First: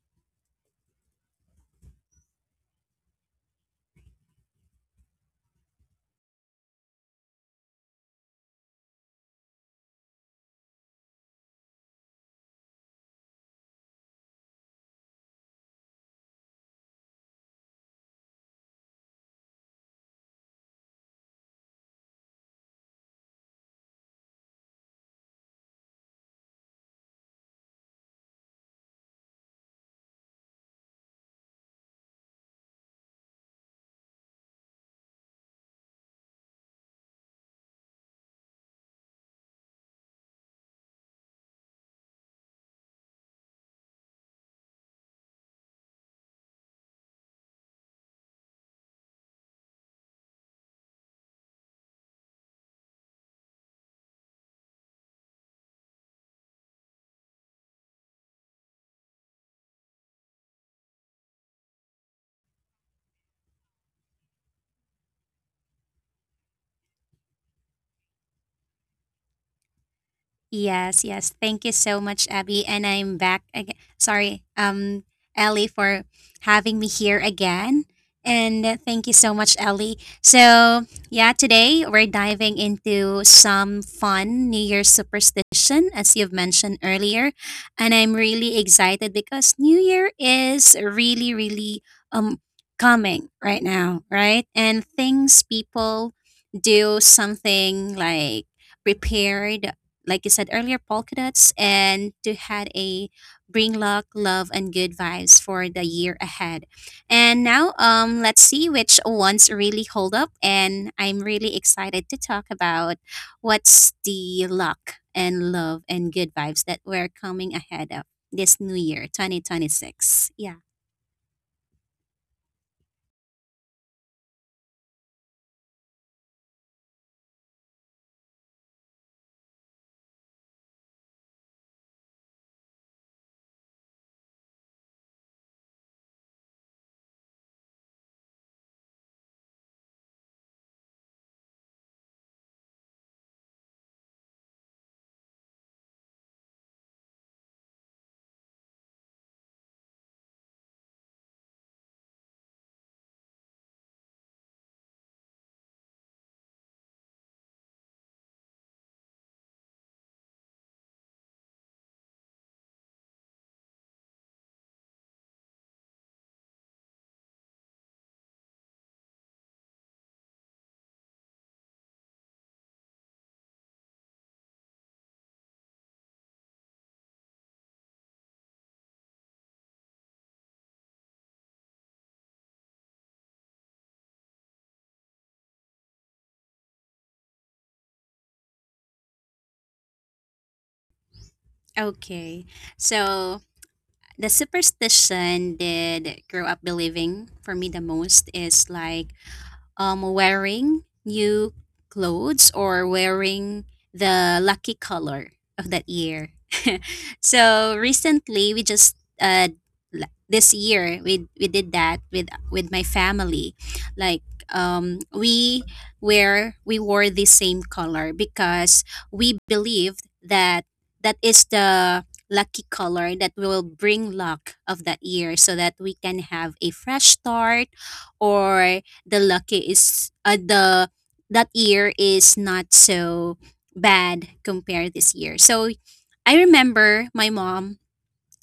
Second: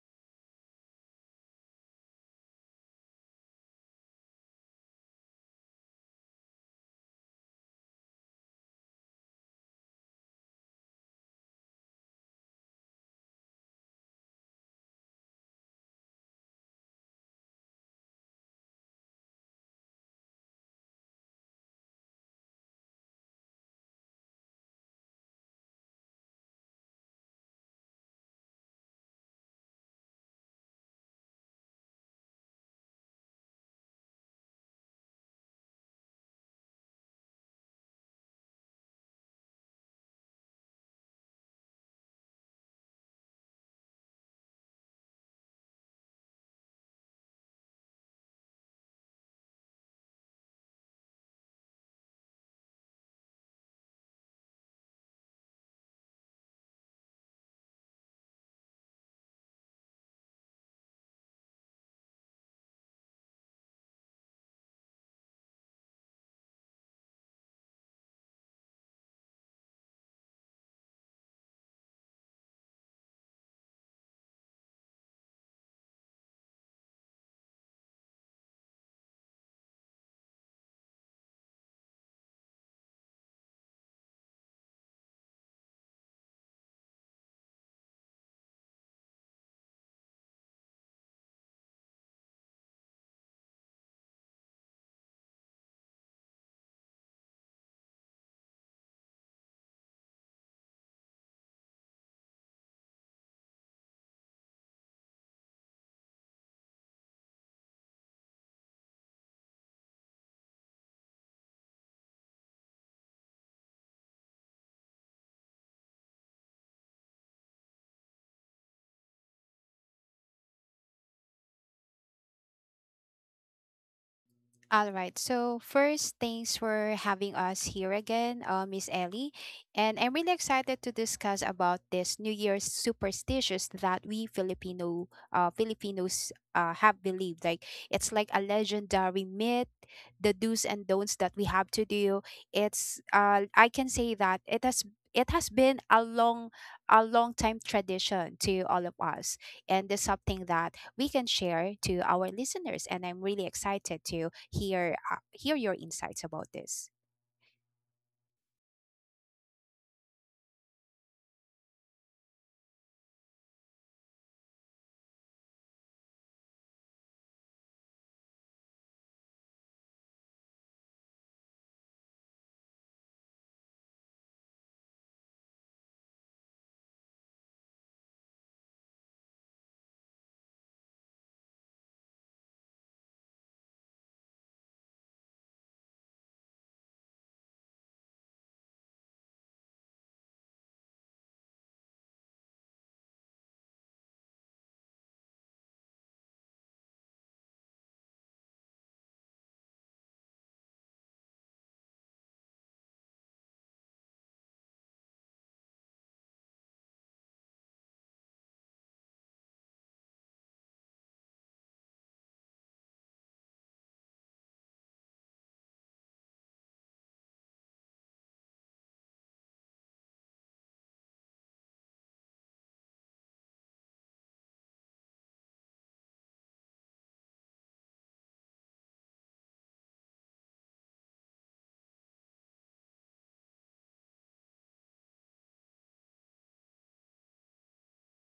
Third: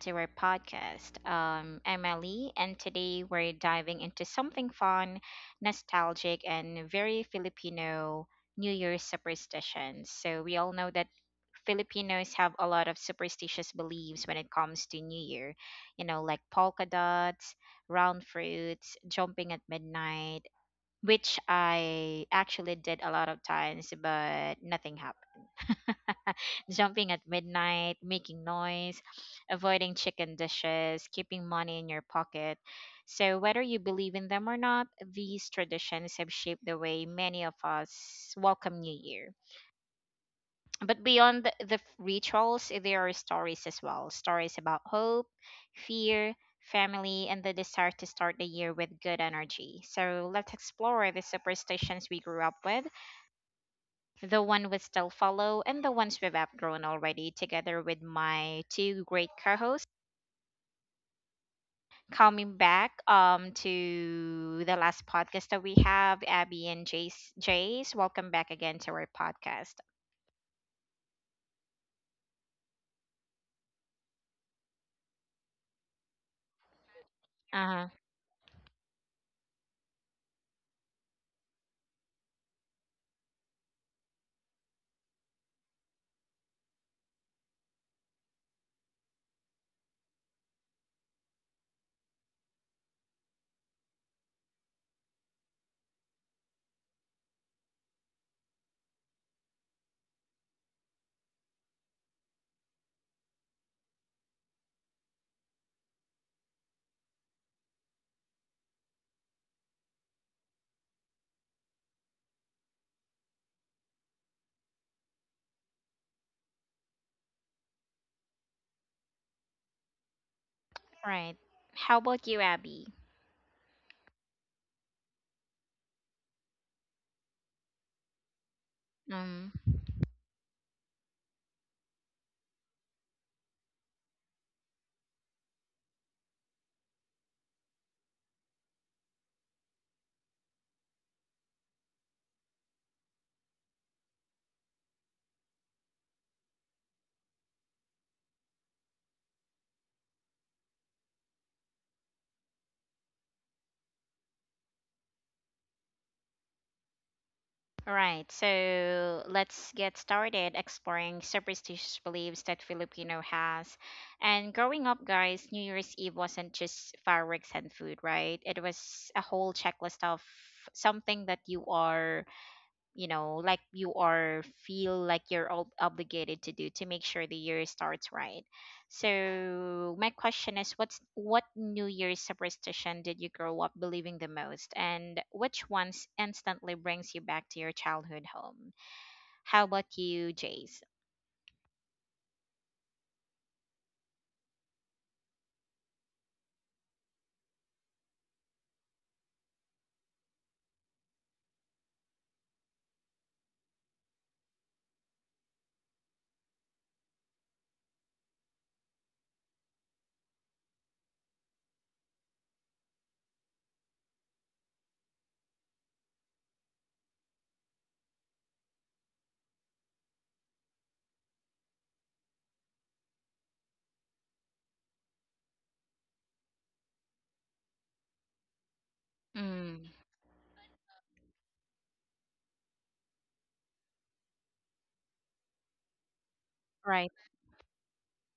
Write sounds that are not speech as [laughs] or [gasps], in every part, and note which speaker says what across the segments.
Speaker 1: to our podcast. I'm Ellie, and today we're diving into something fun, nostalgic, and very Filipino New Year's superstitions. So, we all know that Filipinos have a lot of superstitious beliefs when it comes to New Year, you know, like polka dots, round fruits, jumping at midnight, which I actually did a lot of times, but nothing happened. [laughs] Jumping at midnight, making noise, avoiding chicken dishes, keeping money in your pocket. So, whether you believe in them or not, these traditions have shaped the way many of us welcome New Year. But beyond the rituals, there are stories as well, stories about hope, fear, family, and the desire to start the year with good energy. So, let's explore the superstitions we grew up with, the one we still follow, and the ones we've outgrown already, together with my two great co-hosts. Coming back to the last podcast that we have, Abby and Jace. Jace, welcome back again to our podcast.
Speaker 2: Yes, yes. Thank you so much, Abby. And I'm back again. Sorry, Ellie, for having me here
Speaker 1: Uh
Speaker 2: again.
Speaker 1: huh.
Speaker 2: And thank you so much, Ellie. So, yeah, today we're diving into some fun New Year's superstition, as you've mentioned earlier. And I'm really excited because New Year is really, really um coming right now, right? And things people do something like prepared like you said earlier, polka dots, and to had a bring luck, love, and good vibes for the year ahead. And now, let's see which ones really hold up. And I'm really excited to talk about what's the luck and love and good vibes that we're coming ahead of this new year, 2026. Yeah.
Speaker 1: Right. How about you, Abby?
Speaker 3: All right. So first, thanks for having us here again, Miss Ellie,
Speaker 1: Um.
Speaker 3: and I'm really excited to discuss about this New Year's superstitions that we Filipinos have believed. Like it's like a legendary myth, the do's and don'ts that we have to do. It's I can say that it has been a long time tradition to all of us, and there's something that we can share to our listeners. And I'm really excited to hear your insights about this.
Speaker 1: Right, so let's get started exploring superstitious beliefs that Filipino has. And growing up, guys, New Year's Eve wasn't just fireworks and food, right? It was a whole checklist of something that you are you know like you are feel like you're all obligated to do to make sure the year starts right. So my question is, what New Year's superstition did you grow up believing the most, and which ones instantly brings you back to your childhood home? How about you, Jace?
Speaker 2: Okay. So the superstition did grow up believing for me the most is like wearing new clothes or wearing the lucky color of that year. [laughs] So recently, we just this year we did that with my family, like we wear we wore the same color because we believed that that is the lucky color that will bring luck of that year so that we can have a fresh start, or the luck
Speaker 1: Mm.
Speaker 2: is the that year is not so bad compared this year. So I remember
Speaker 1: Right.
Speaker 2: my mom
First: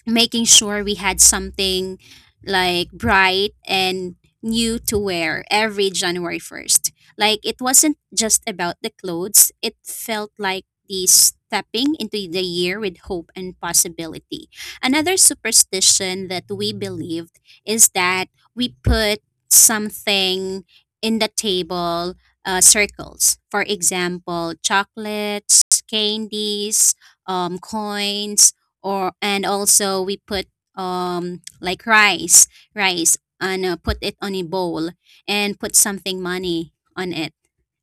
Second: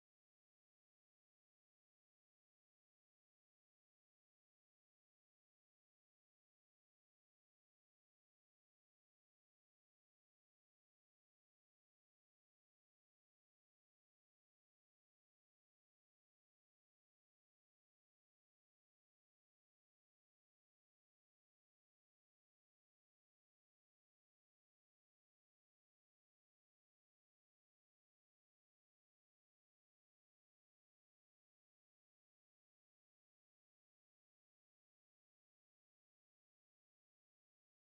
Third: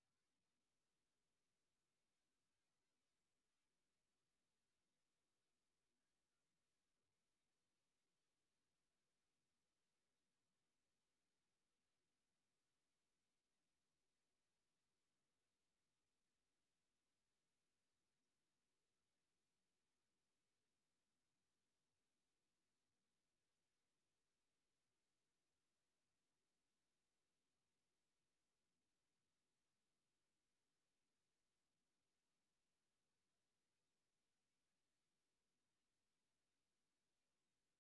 Speaker 2: making sure we had something like bright and new to wear every January 1st. Like it wasn't just about the clothes, it felt like the stepping into the year with hope and possibility. Another superstition that we believed is that we put something in the table circles. For example, chocolates, candies, coins, or and also we put like rice and put it on a bowl and put something money on it,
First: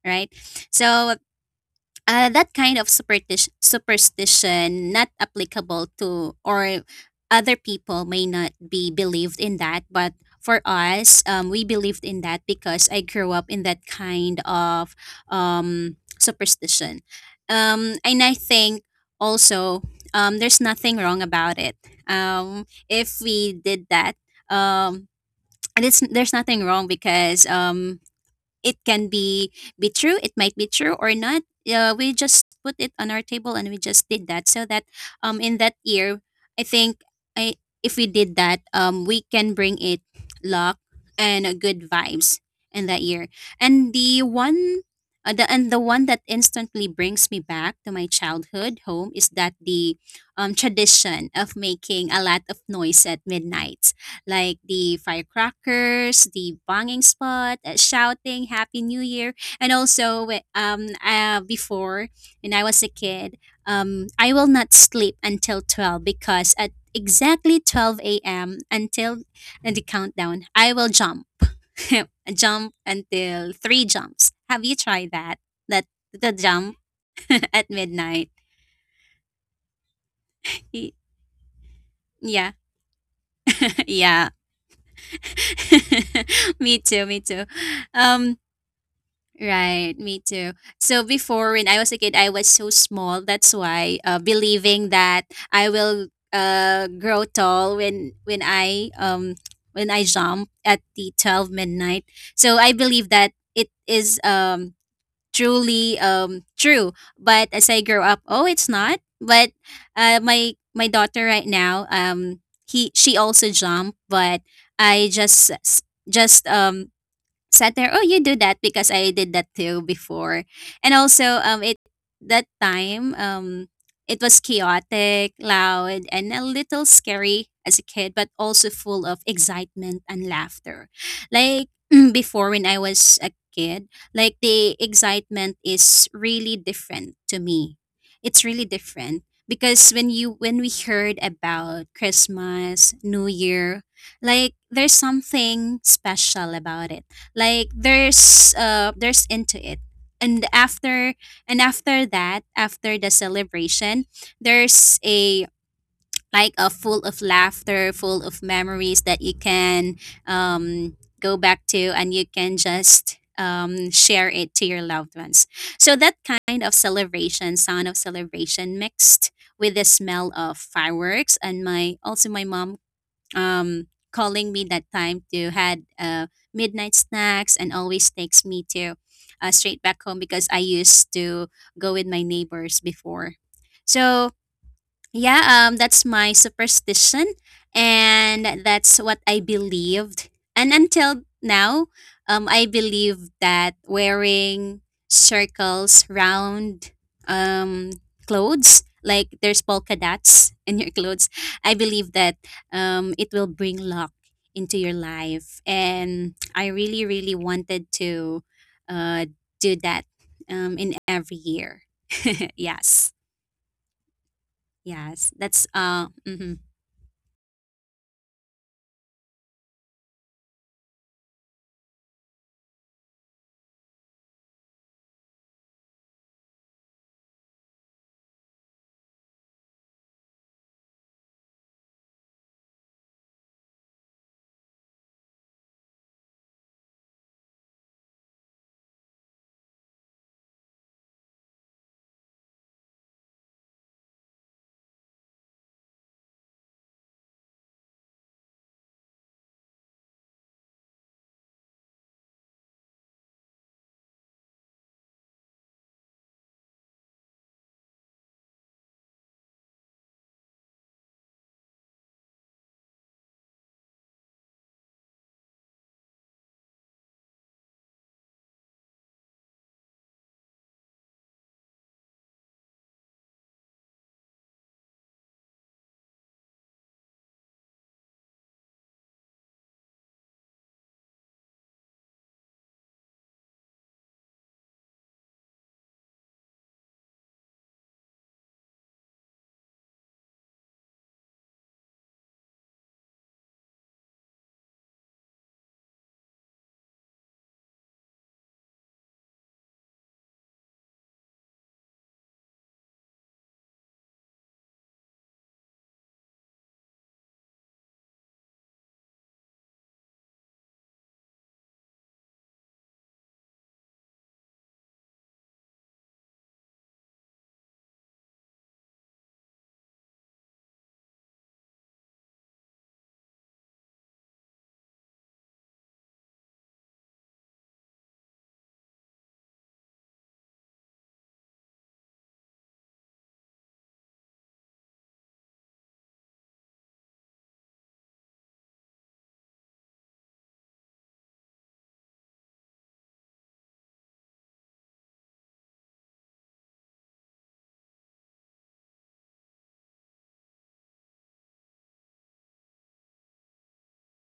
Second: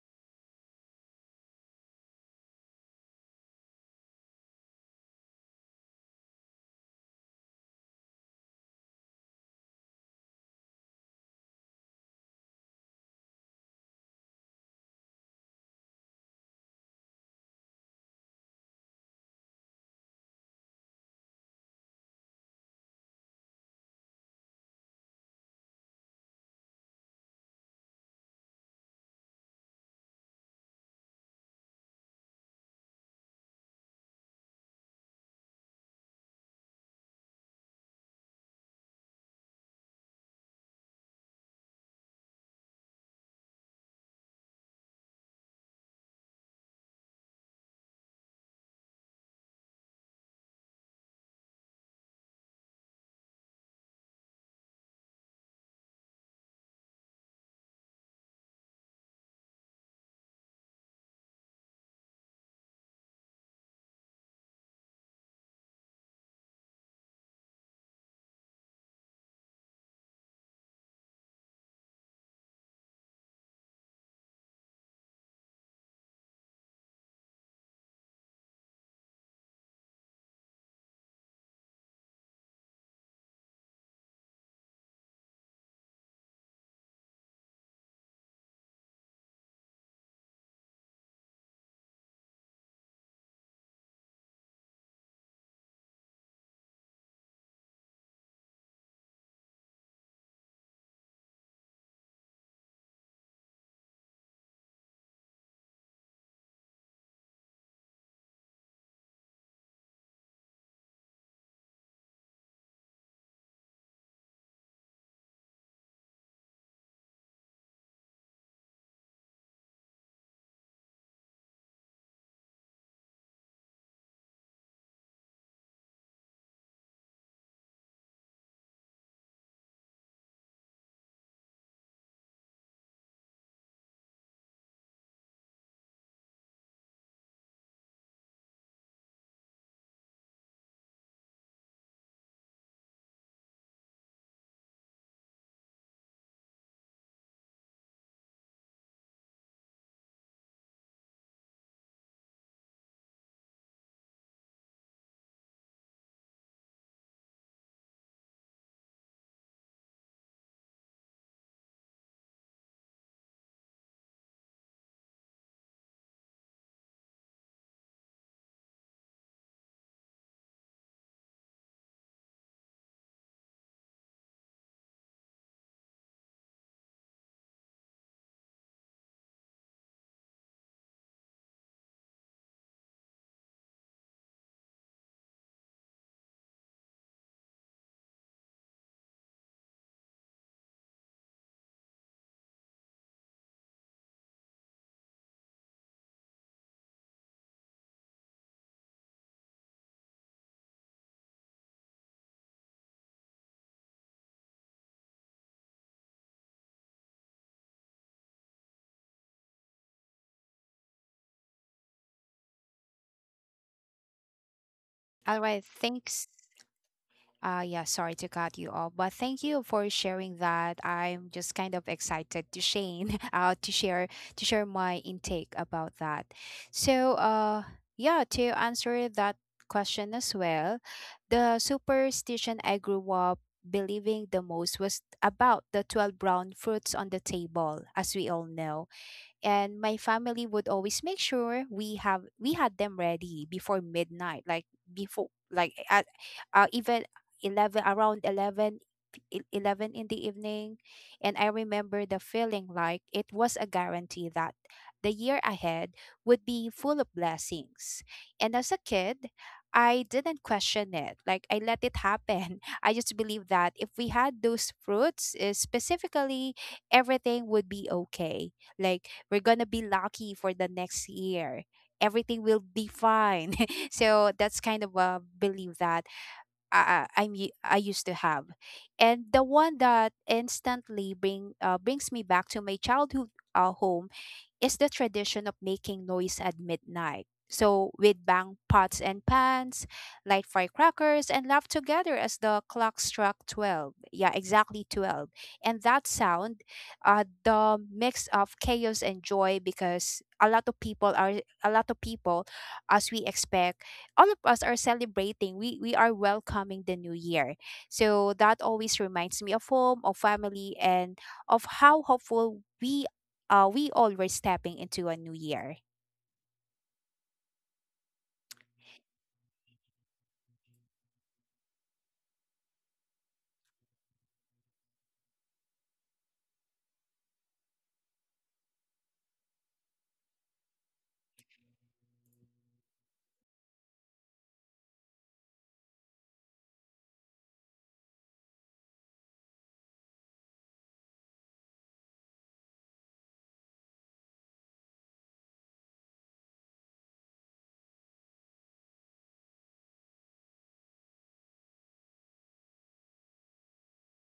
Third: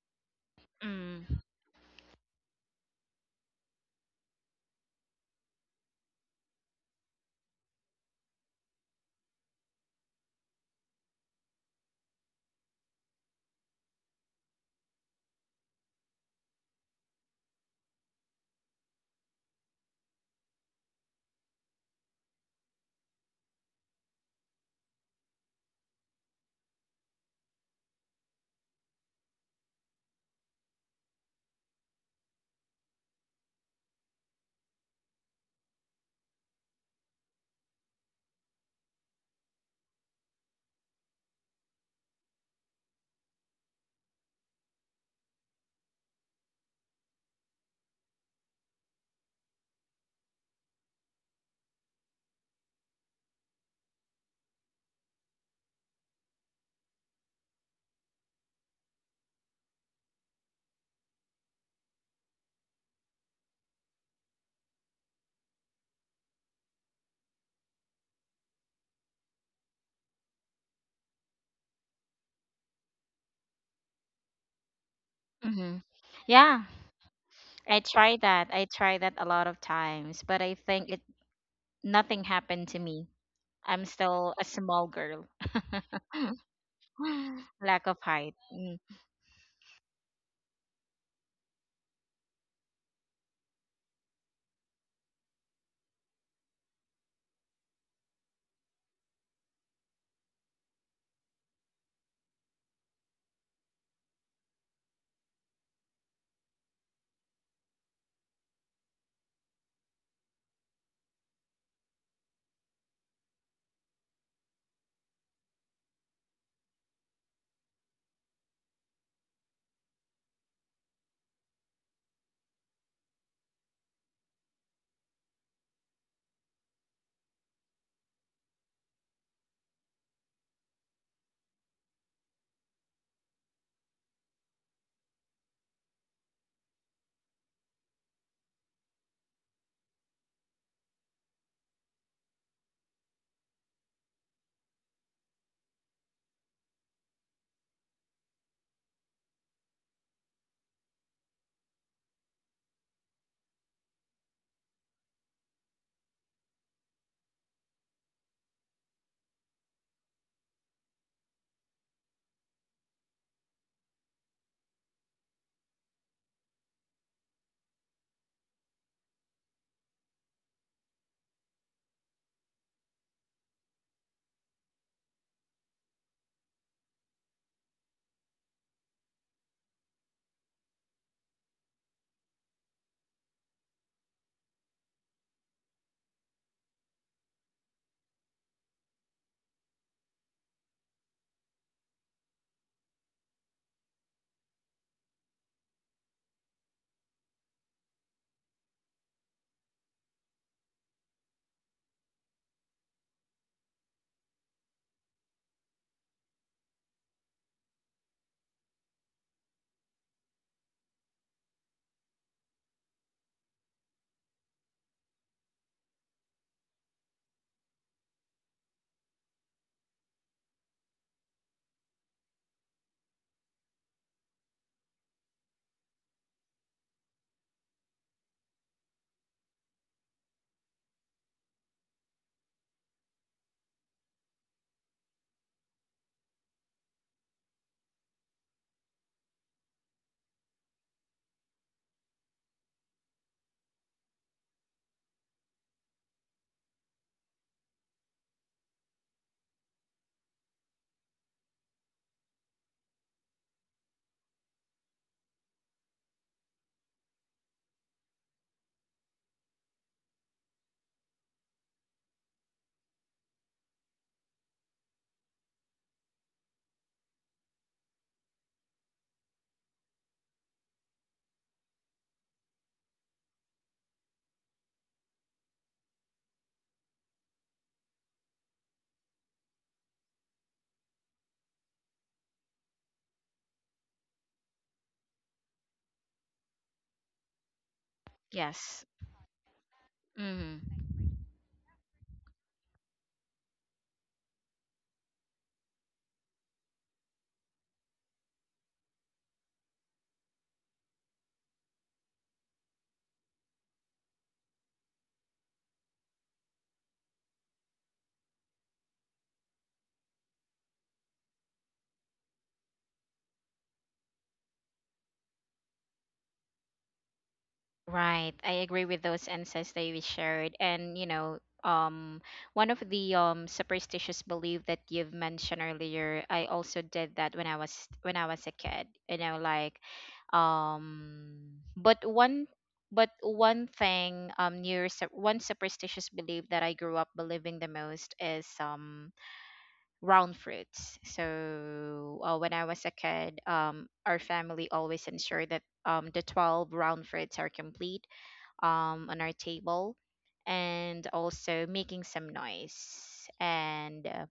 Speaker 2: right. So
Speaker 1: Mm.
Speaker 2: that kind of superstition not applicable to or other people may not be believed in that, but for us we believed in that because I grew up in that kind of superstition. And I think also there's nothing wrong about it if we did that um, and it's, there's nothing wrong because it can be true, it might be true or not. We just put it on our table and we just did that so that in that year, I think, I if we did that we can bring it luck and good vibes in that year. And the one the and the one that instantly brings me back to my childhood home is that the tradition of making a lot of noise at midnight, like the firecrackers, the banging spot, shouting Happy New Year. And also, before, when I was a kid, I will not sleep until 12 because at exactly 12 a.m. until and the countdown, I will jump. [laughs] Jump until three jumps. Have you tried that?
Speaker 1: Mm-hmm.
Speaker 2: That the
Speaker 1: Yeah,
Speaker 2: jump [laughs] at
Speaker 1: i try
Speaker 2: midnight.
Speaker 1: that i try that a lot of times, but I think
Speaker 2: Y-
Speaker 1: it nothing
Speaker 2: Yeah,
Speaker 1: happened to me. I'm
Speaker 2: [laughs] yeah.
Speaker 1: still a small girl. [laughs] [sighs]
Speaker 2: [laughs] Me too, me too.
Speaker 1: [laughs] Lack of height.
Speaker 2: Um
Speaker 1: Mm,
Speaker 2: Right, me too. So before when I was a kid, I was so small. That's why believing that I will grow tall when I when I jump at the 12 midnight. So I believe that it is truly true. But as I grow up, oh, it's not. But my daughter right now, he she also jumped, but I just just um sat there, oh, you do that because I did that too before. And also, it that time, it was chaotic, loud, and a little scary as a kid, but also full of excitement and laughter. Like [clears throat] before, when I was a kid, like the excitement is really different to me. It's really different because when we heard about Christmas, New Year, like there's something special about it, like there's into it. And after that, after the celebration, there's a like a full of laughter, full of memories that you can go back to, and you can just share it to your loved ones. So that kind of celebration sound of celebration mixed with the smell of fireworks, and my also my mom calling me that time to had midnight snacks, and always takes me to straight back home because I used to go with my neighbors before. So yeah, that's my superstition, and that's what I believed. And until now, I believe that wearing circles, round, um, clothes like there's polka dots [laughs] in your clothes. I believe that it will bring luck into your life, and I really, really wanted to uh, do that in every year. [laughs] Yes, yes,
Speaker 3: All right,
Speaker 2: that's
Speaker 3: thanks
Speaker 2: mhm.
Speaker 3: Yeah, sorry to cut you off, but thank you for sharing that. I'm just kind of excited to Shane, [laughs] to share my intake about that. So, yeah, to answer that question as well, the superstition I grew up believing the most was about the 12 brown fruits on the table, as we all know, and my family would always make sure we had them ready before midnight, like, before, like, at, even 11 around 11 e- 11 in the evening. And I remember the feeling, like, it was a guarantee that the year ahead would be full of blessings. And as a kid, I didn't question it, like, I let it happen. [laughs] I just believe that if we had those fruits, specifically, everything would be okay. Like, we're gonna be lucky for the next year, everything will be fine. [laughs] So that's kind of a belief that I, I used to have. And the one that instantly brings me back to my childhood, home, is the tradition of making noise at midnight. So we'd bang
Speaker 1: yes.
Speaker 3: pots and pans, light
Speaker 1: Hmm.
Speaker 3: firecrackers, and laugh together as the clock struck 12. Yeah, exactly 12. And that sound, the mix of chaos and joy, because a lot of people are, a lot of people, as we expect, all of us are celebrating. We are welcoming the new year. So that always reminds me of home, of family, and of how hopeful we all were, stepping into a new year.
Speaker 1: Right. I agree with those insights that you shared. And, you know, um, one of the superstitious belief that you've mentioned earlier, I also did that when I was a kid. You know, like, um, but one but one thing, near one superstitious belief that I grew up believing the most is round fruits. So when I was a kid, our family always ensured that the 12 round fruits are complete on our table, and also making some noise. And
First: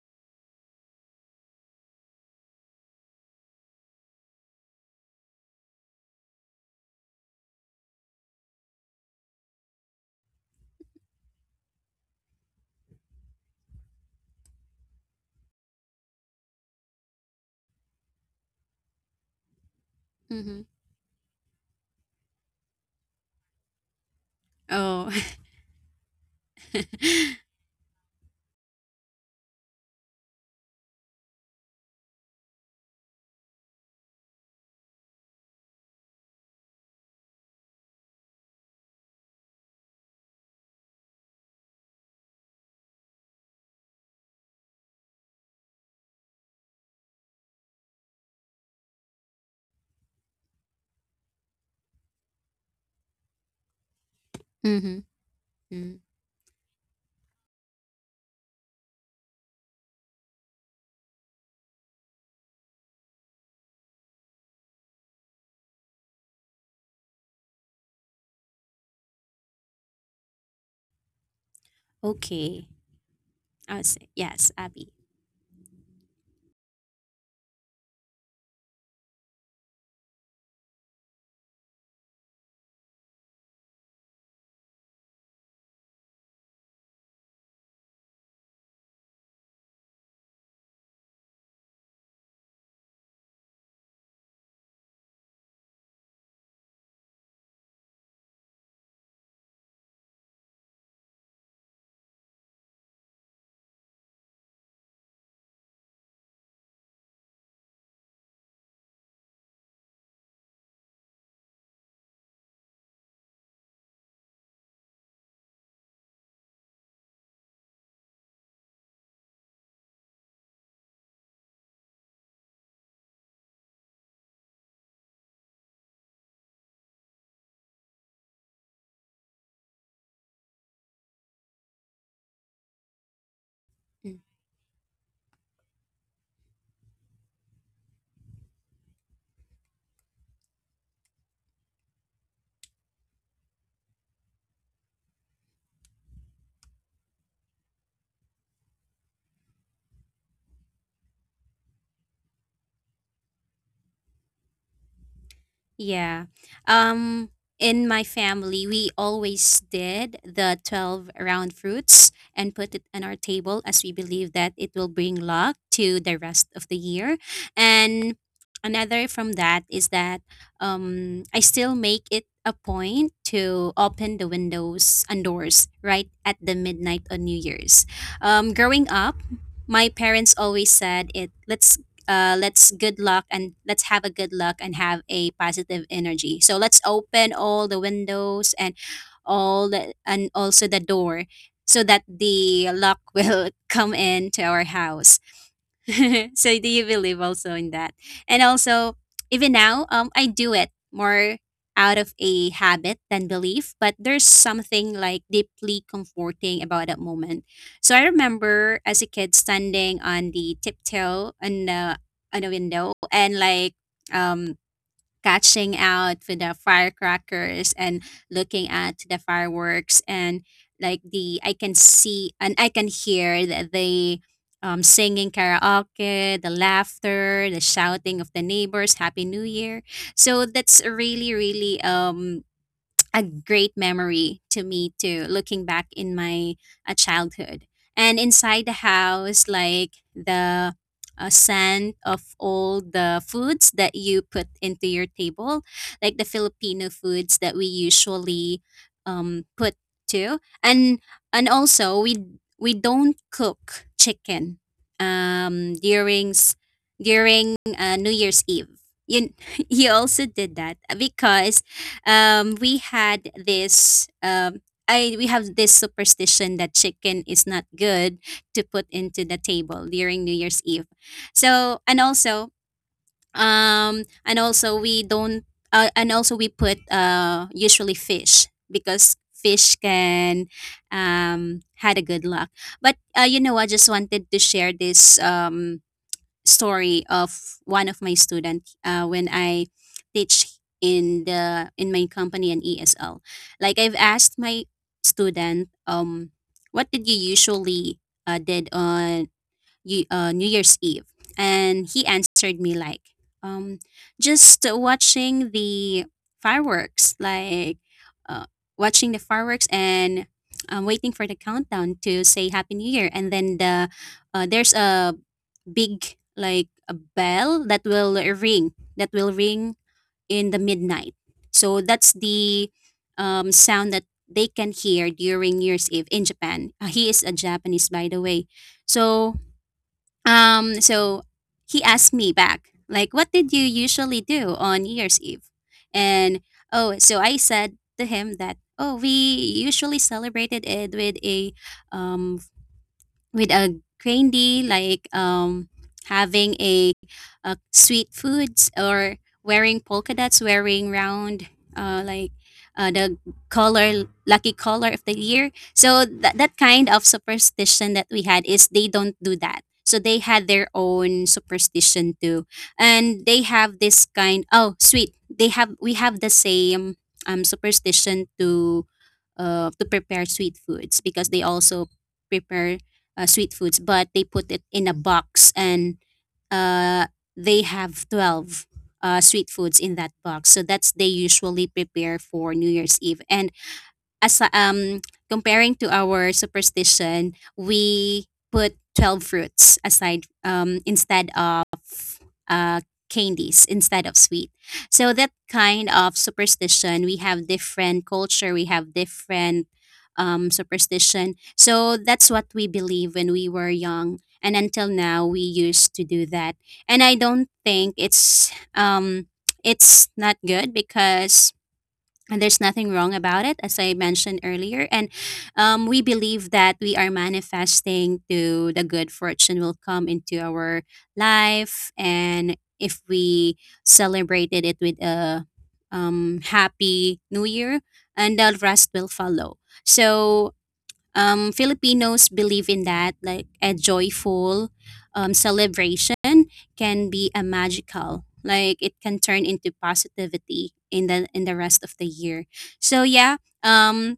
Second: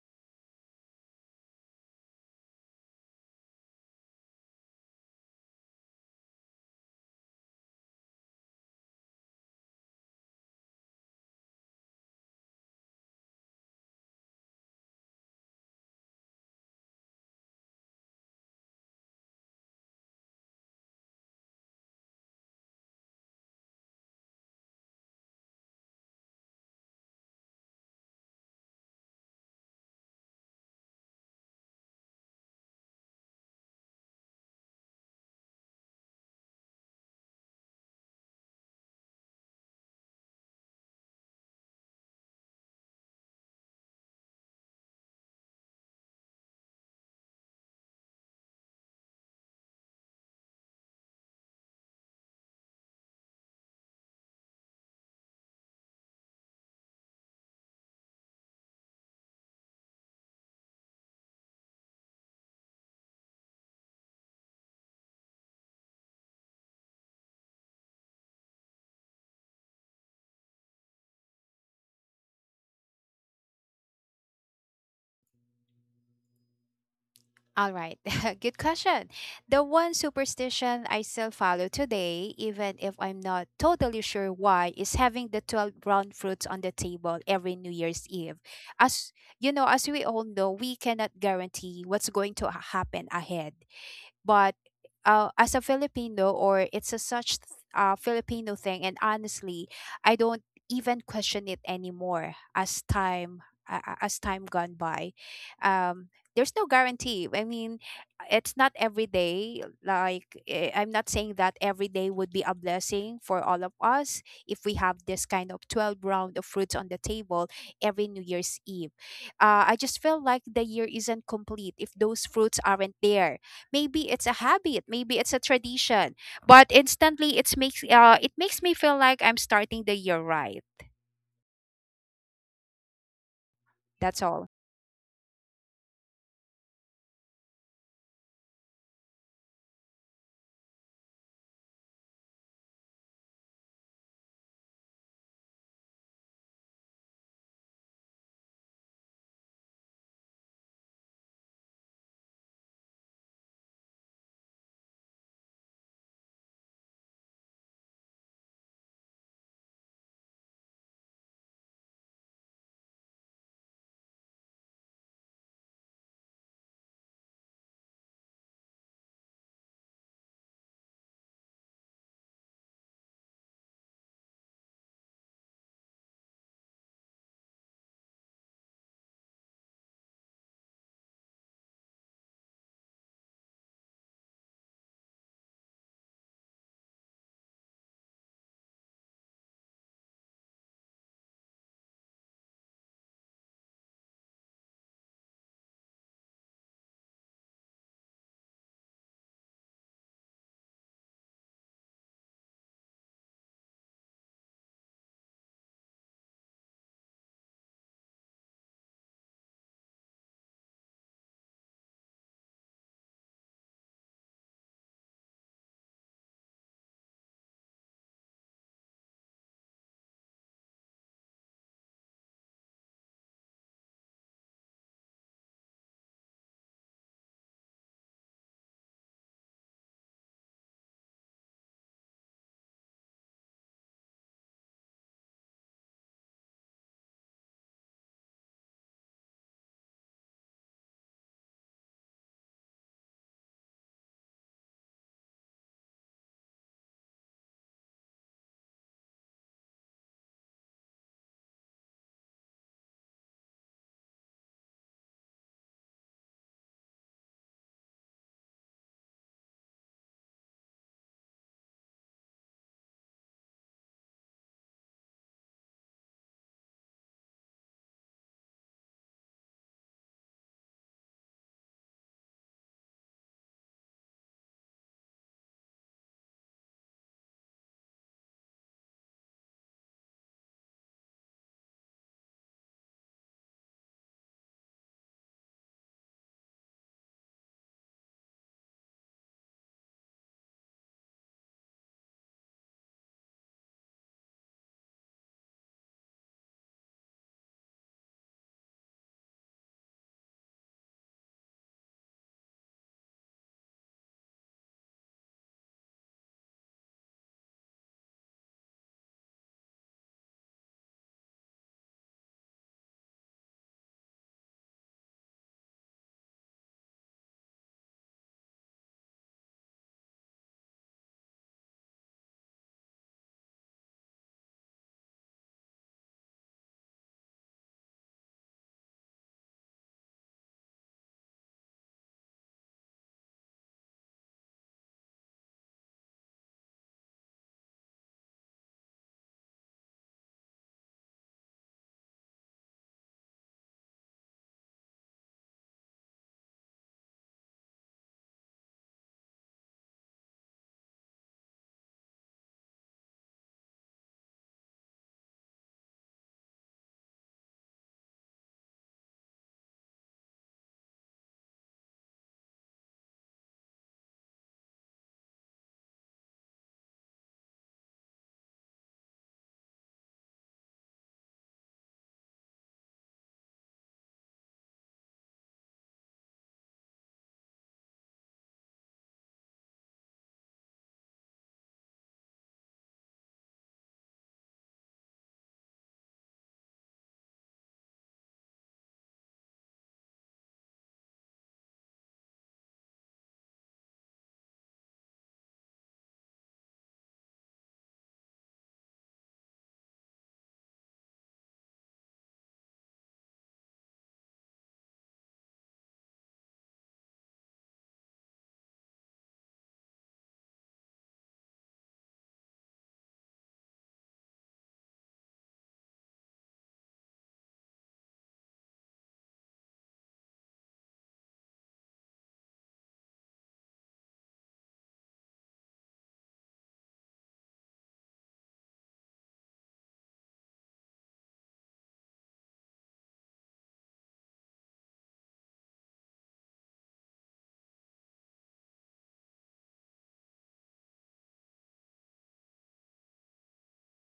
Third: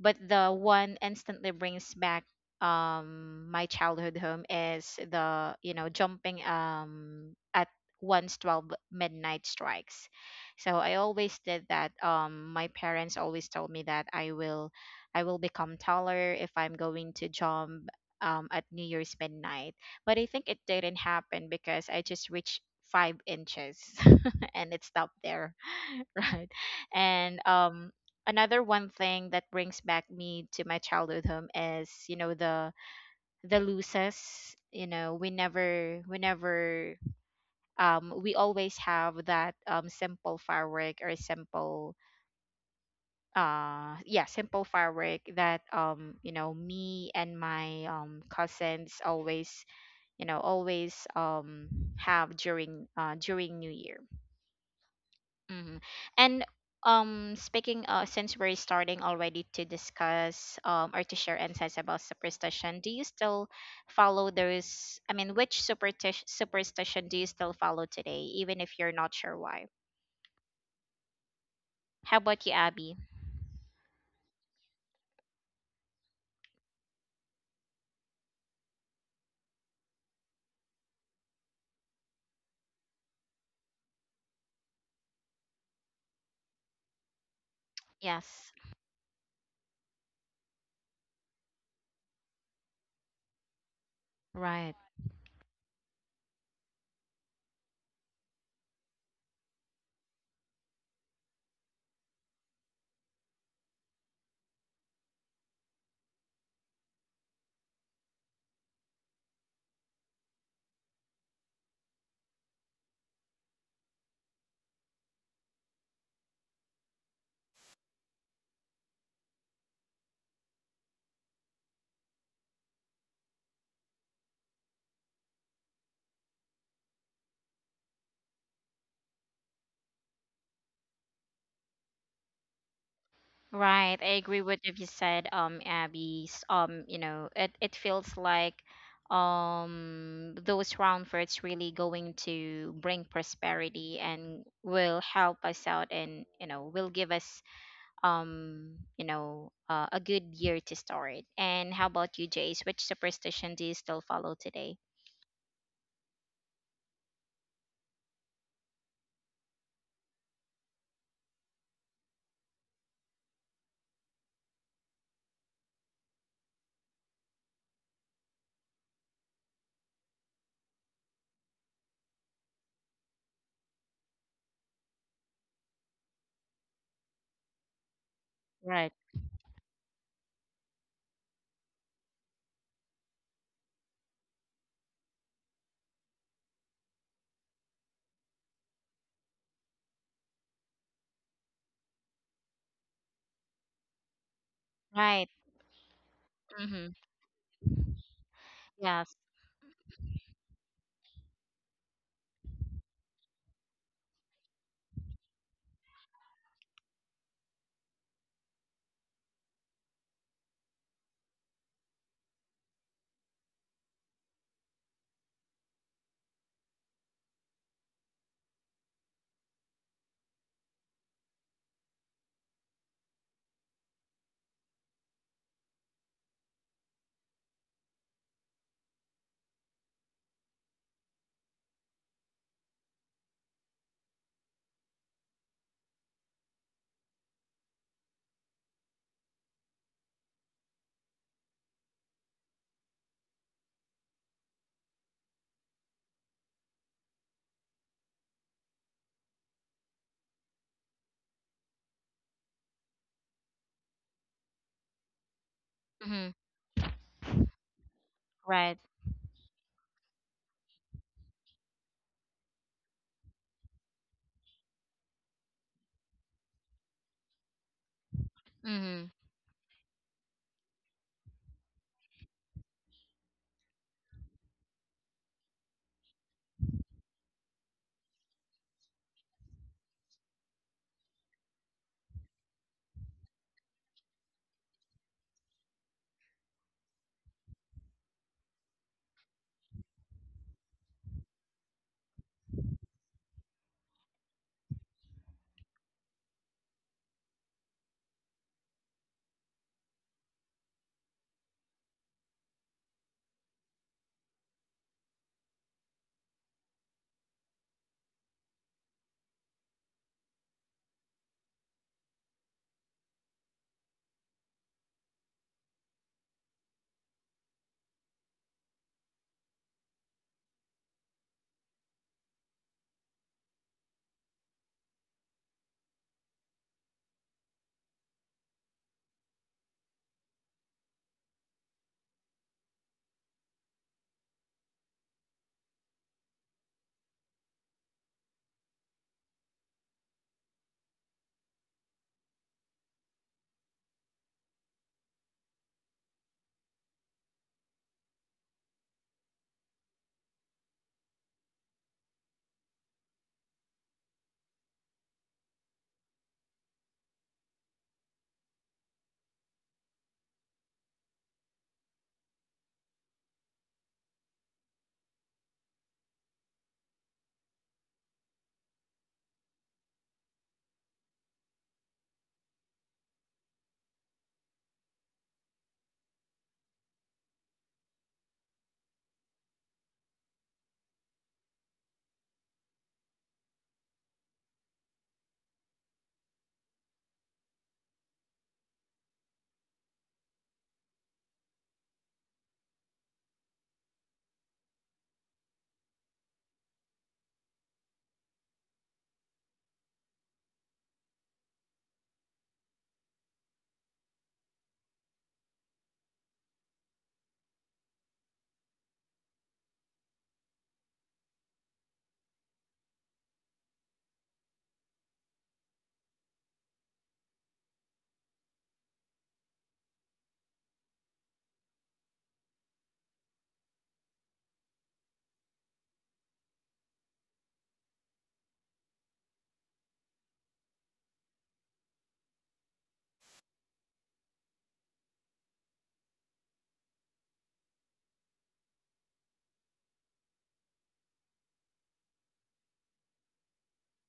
Speaker 1: but the one instantly brings back my childhood home is the, you know, jumping at once 12 midnight strikes. So I always did that. My parents always told me that I will become taller if I'm going to jump at New Year's midnight. But I think it
Speaker 2: Mm-hmm.
Speaker 1: didn't happen because I just reached 5 inches. [laughs] And it
Speaker 2: Oh.
Speaker 1: stopped there. [laughs] Right? And
Speaker 2: [laughs]
Speaker 1: another one thing that brings back me to my childhood home is, you know, the loses. You know, we never we always have that simple firework, or simple, yeah simple firework that, you know, me and my cousins always, you know, always have during during New Year.
Speaker 2: Mm-hmm.
Speaker 1: Hmm.
Speaker 2: Mm.
Speaker 1: And speaking, since we're starting already to discuss, or to share insights about superstition, do you still follow those? I mean, which superstition do you still follow today, even if you're not sure why? How about you,
Speaker 2: Okay.
Speaker 1: Abby?
Speaker 2: I see. Yes, Abby.
Speaker 3: All right. [laughs] Good question. The one superstition I still follow today, even if I'm not totally sure why, is having the 12 brown fruits on the table every New Year's Eve.
Speaker 1: Yes.
Speaker 3: As you know, as we all know, we cannot guarantee what's going to happen ahead. But,
Speaker 1: Right.
Speaker 3: as a Filipino, or it's a such Filipino thing, and honestly, I don't even question it anymore, as time gone by. Um, there's no guarantee. I mean, it's not every day. Like, I'm not saying that every day would be a blessing for all of us if we have this kind of 12 round of fruits on the table every New Year's Eve. I just feel like the year isn't complete if those fruits aren't there. Maybe it's a habit, maybe it's a tradition, but instantly, it makes me feel like I'm starting the year right.
Speaker 1: Right, I
Speaker 3: That's
Speaker 2: Mm-hmm.
Speaker 1: agree
Speaker 3: all.
Speaker 1: with what you said, Abby. S- you know, it feels like those round fruits really going to bring prosperity and will help us out, and you know, will give us, you know, a good year to start. And how about you, Jace? Which superstition do you still follow today?
Speaker 2: Yeah. Um in my family, we always did the 12 round fruits and put it on our table as we believe that it will bring luck to the rest of the year. And another from that is that I still make it a point to open the windows and doors right at the midnight on New Year's. Growing
Speaker 1: Right.
Speaker 2: up, my parents always said it let's good luck and let's have a good luck and have a positive energy. So let's open all the windows and and also the door so that the luck [laughs] will come into our house.
Speaker 1: Right.
Speaker 2: [laughs] So do you
Speaker 1: Mm-hmm.
Speaker 2: believe also in that? And also,
Speaker 1: Yes.
Speaker 2: even now, I do it more out of a habit than belief, but there's something like deeply comforting about that moment. So I remember as a kid standing on the tiptoe on the on a window and like um catching out with the firecrackers and looking at the fireworks and like the I can see and I can hear the singing karaoke, the laughter, the shouting of the neighbors, Happy New Year. So that's really, really a great memory to me too, looking back in my childhood. And inside the house, like the scent of all the foods that you put into your table, like the filipino foods that we usually put too. And also we don't cook chicken um
Speaker 1: Mm-hmm.
Speaker 2: during s- during New Year's Eve.
Speaker 1: Right.
Speaker 2: You [laughs] you also did that because we had this I we have this superstition that chicken is not good to put
Speaker 1: Mm-hmm.
Speaker 2: into the table during New Year's Eve. So and also we don't and also we put usually fish because fish can had a good luck. But you know, I just wanted to share this story of one of my student when I teach in the in my company in ESL. Like I've asked my student, what did you usually did on New Year's Eve? And he answered me like, um, just watching the fireworks, like uh, watching the fireworks and waiting for the countdown to say Happy New Year. And then there's a big like a bell that will ring in the midnight. So that's the sound that they can hear during New Year's Eve in Japan. He is a japanese by the way. So um so he asked me back like what did you usually do on New Year's Eve. And oh, so I said to him that oh we usually celebrated it um, with a trendy like having a, sweet foods or wearing polka dots, wearing round uh like the color lucky color of the year. So that that kind of superstition that we had is they don't do that, so they had their own superstition too. And they have this kind, oh sweet, they have we have the same superstition to prepare sweet foods because they also prepare sweet foods, but they put it in a box and uh, they have 12 sweet foods in that box. So that's they usually prepare for New Year's Eve. And as comparing to our superstition, we put 12 fruits aside instead of uh candies, instead of sweet. So that kind of superstition, we have different culture, we have different superstition. So that's what we believe when we were young, and until now we used to do that. And I don't think it's not good because and there's nothing wrong about it as I mentioned earlier. And we believe that we are manifesting to the good fortune will come into our life, and if we celebrated it with a happy new year, and the rest will follow. So Filipinos believe in that, like a joyful celebration can be a magical, like it can turn into positivity in the rest of the year. So yeah, um,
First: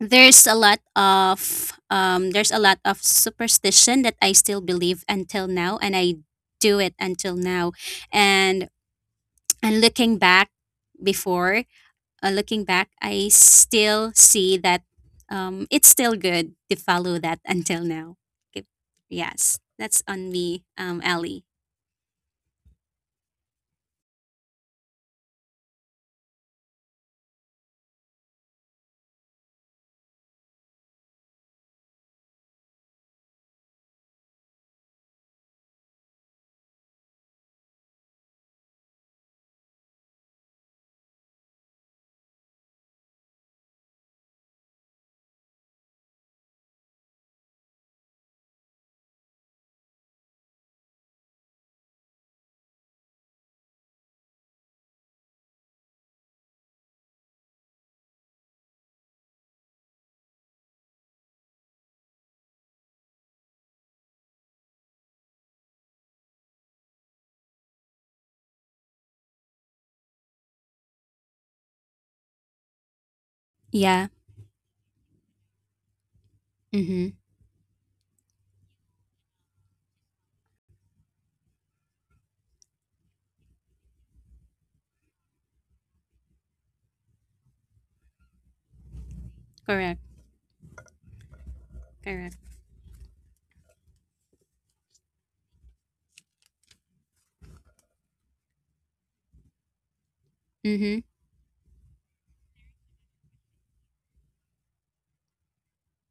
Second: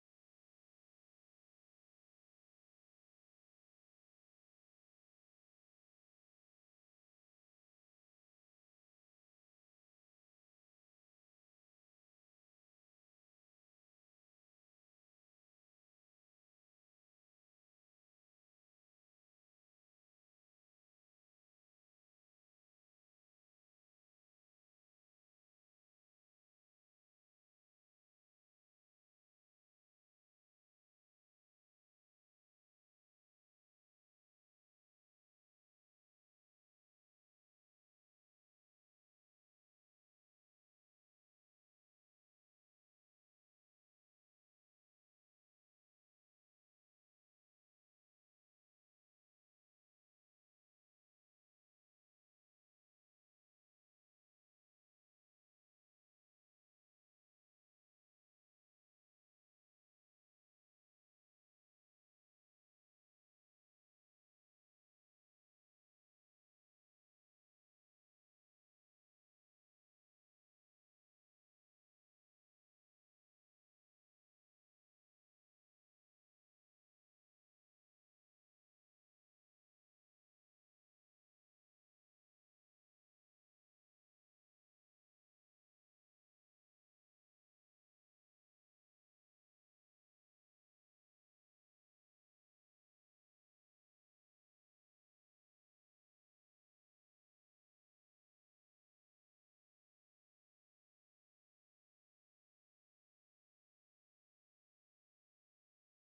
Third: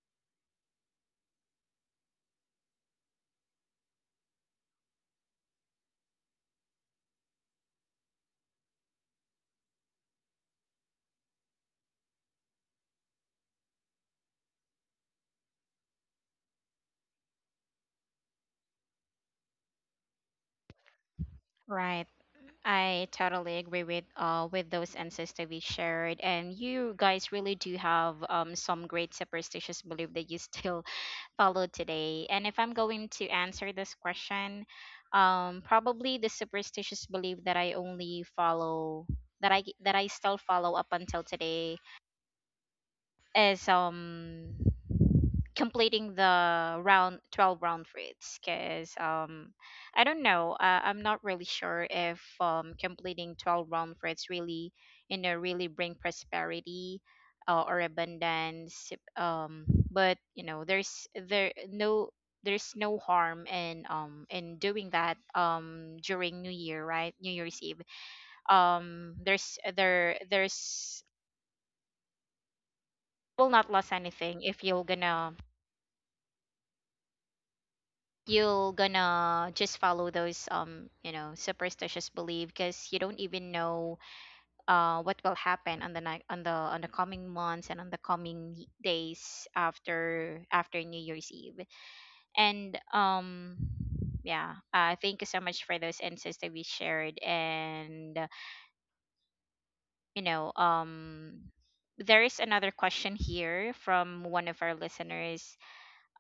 Speaker 2: there's a lot of there's a lot of superstition that I still believe until now, and I do it until now, and and looking back before looking back, I still see that it's still good to follow that until now. Okay. Yes, that's on me, Ellie.
Speaker 1: Right. I totally agree with those answers that we shared, and you guys really do have some great superstitious belief that you still [laughs] follow today. And if I'm going to answer this question, probably the superstitious belief that I only follow, that I still follow up until today, is completing the round 12 round routes. Because I don't know, I'm not really sure if completing 12 round routes really, you know, really bring prosperity, or abundance. um but you know, there's no harm in, in doing that, during New Year, right, New Year's Eve. Um there's there there's will not lose
Speaker 2: Yeah.
Speaker 1: anything if you're gonna,
Speaker 2: Mm-hmm.
Speaker 1: you're gonna just follow those, you know, superstitious belief, because you don't even know what will happen on the night, on the, on the coming months, and on the coming days
Speaker 2: Correct.
Speaker 1: after, after New Year's Eve.
Speaker 2: Correct.
Speaker 1: And yeah, thank you so much for those insights that we shared. And you know,
Speaker 2: Mm-hmm.
Speaker 1: there is another question here from one of our listeners.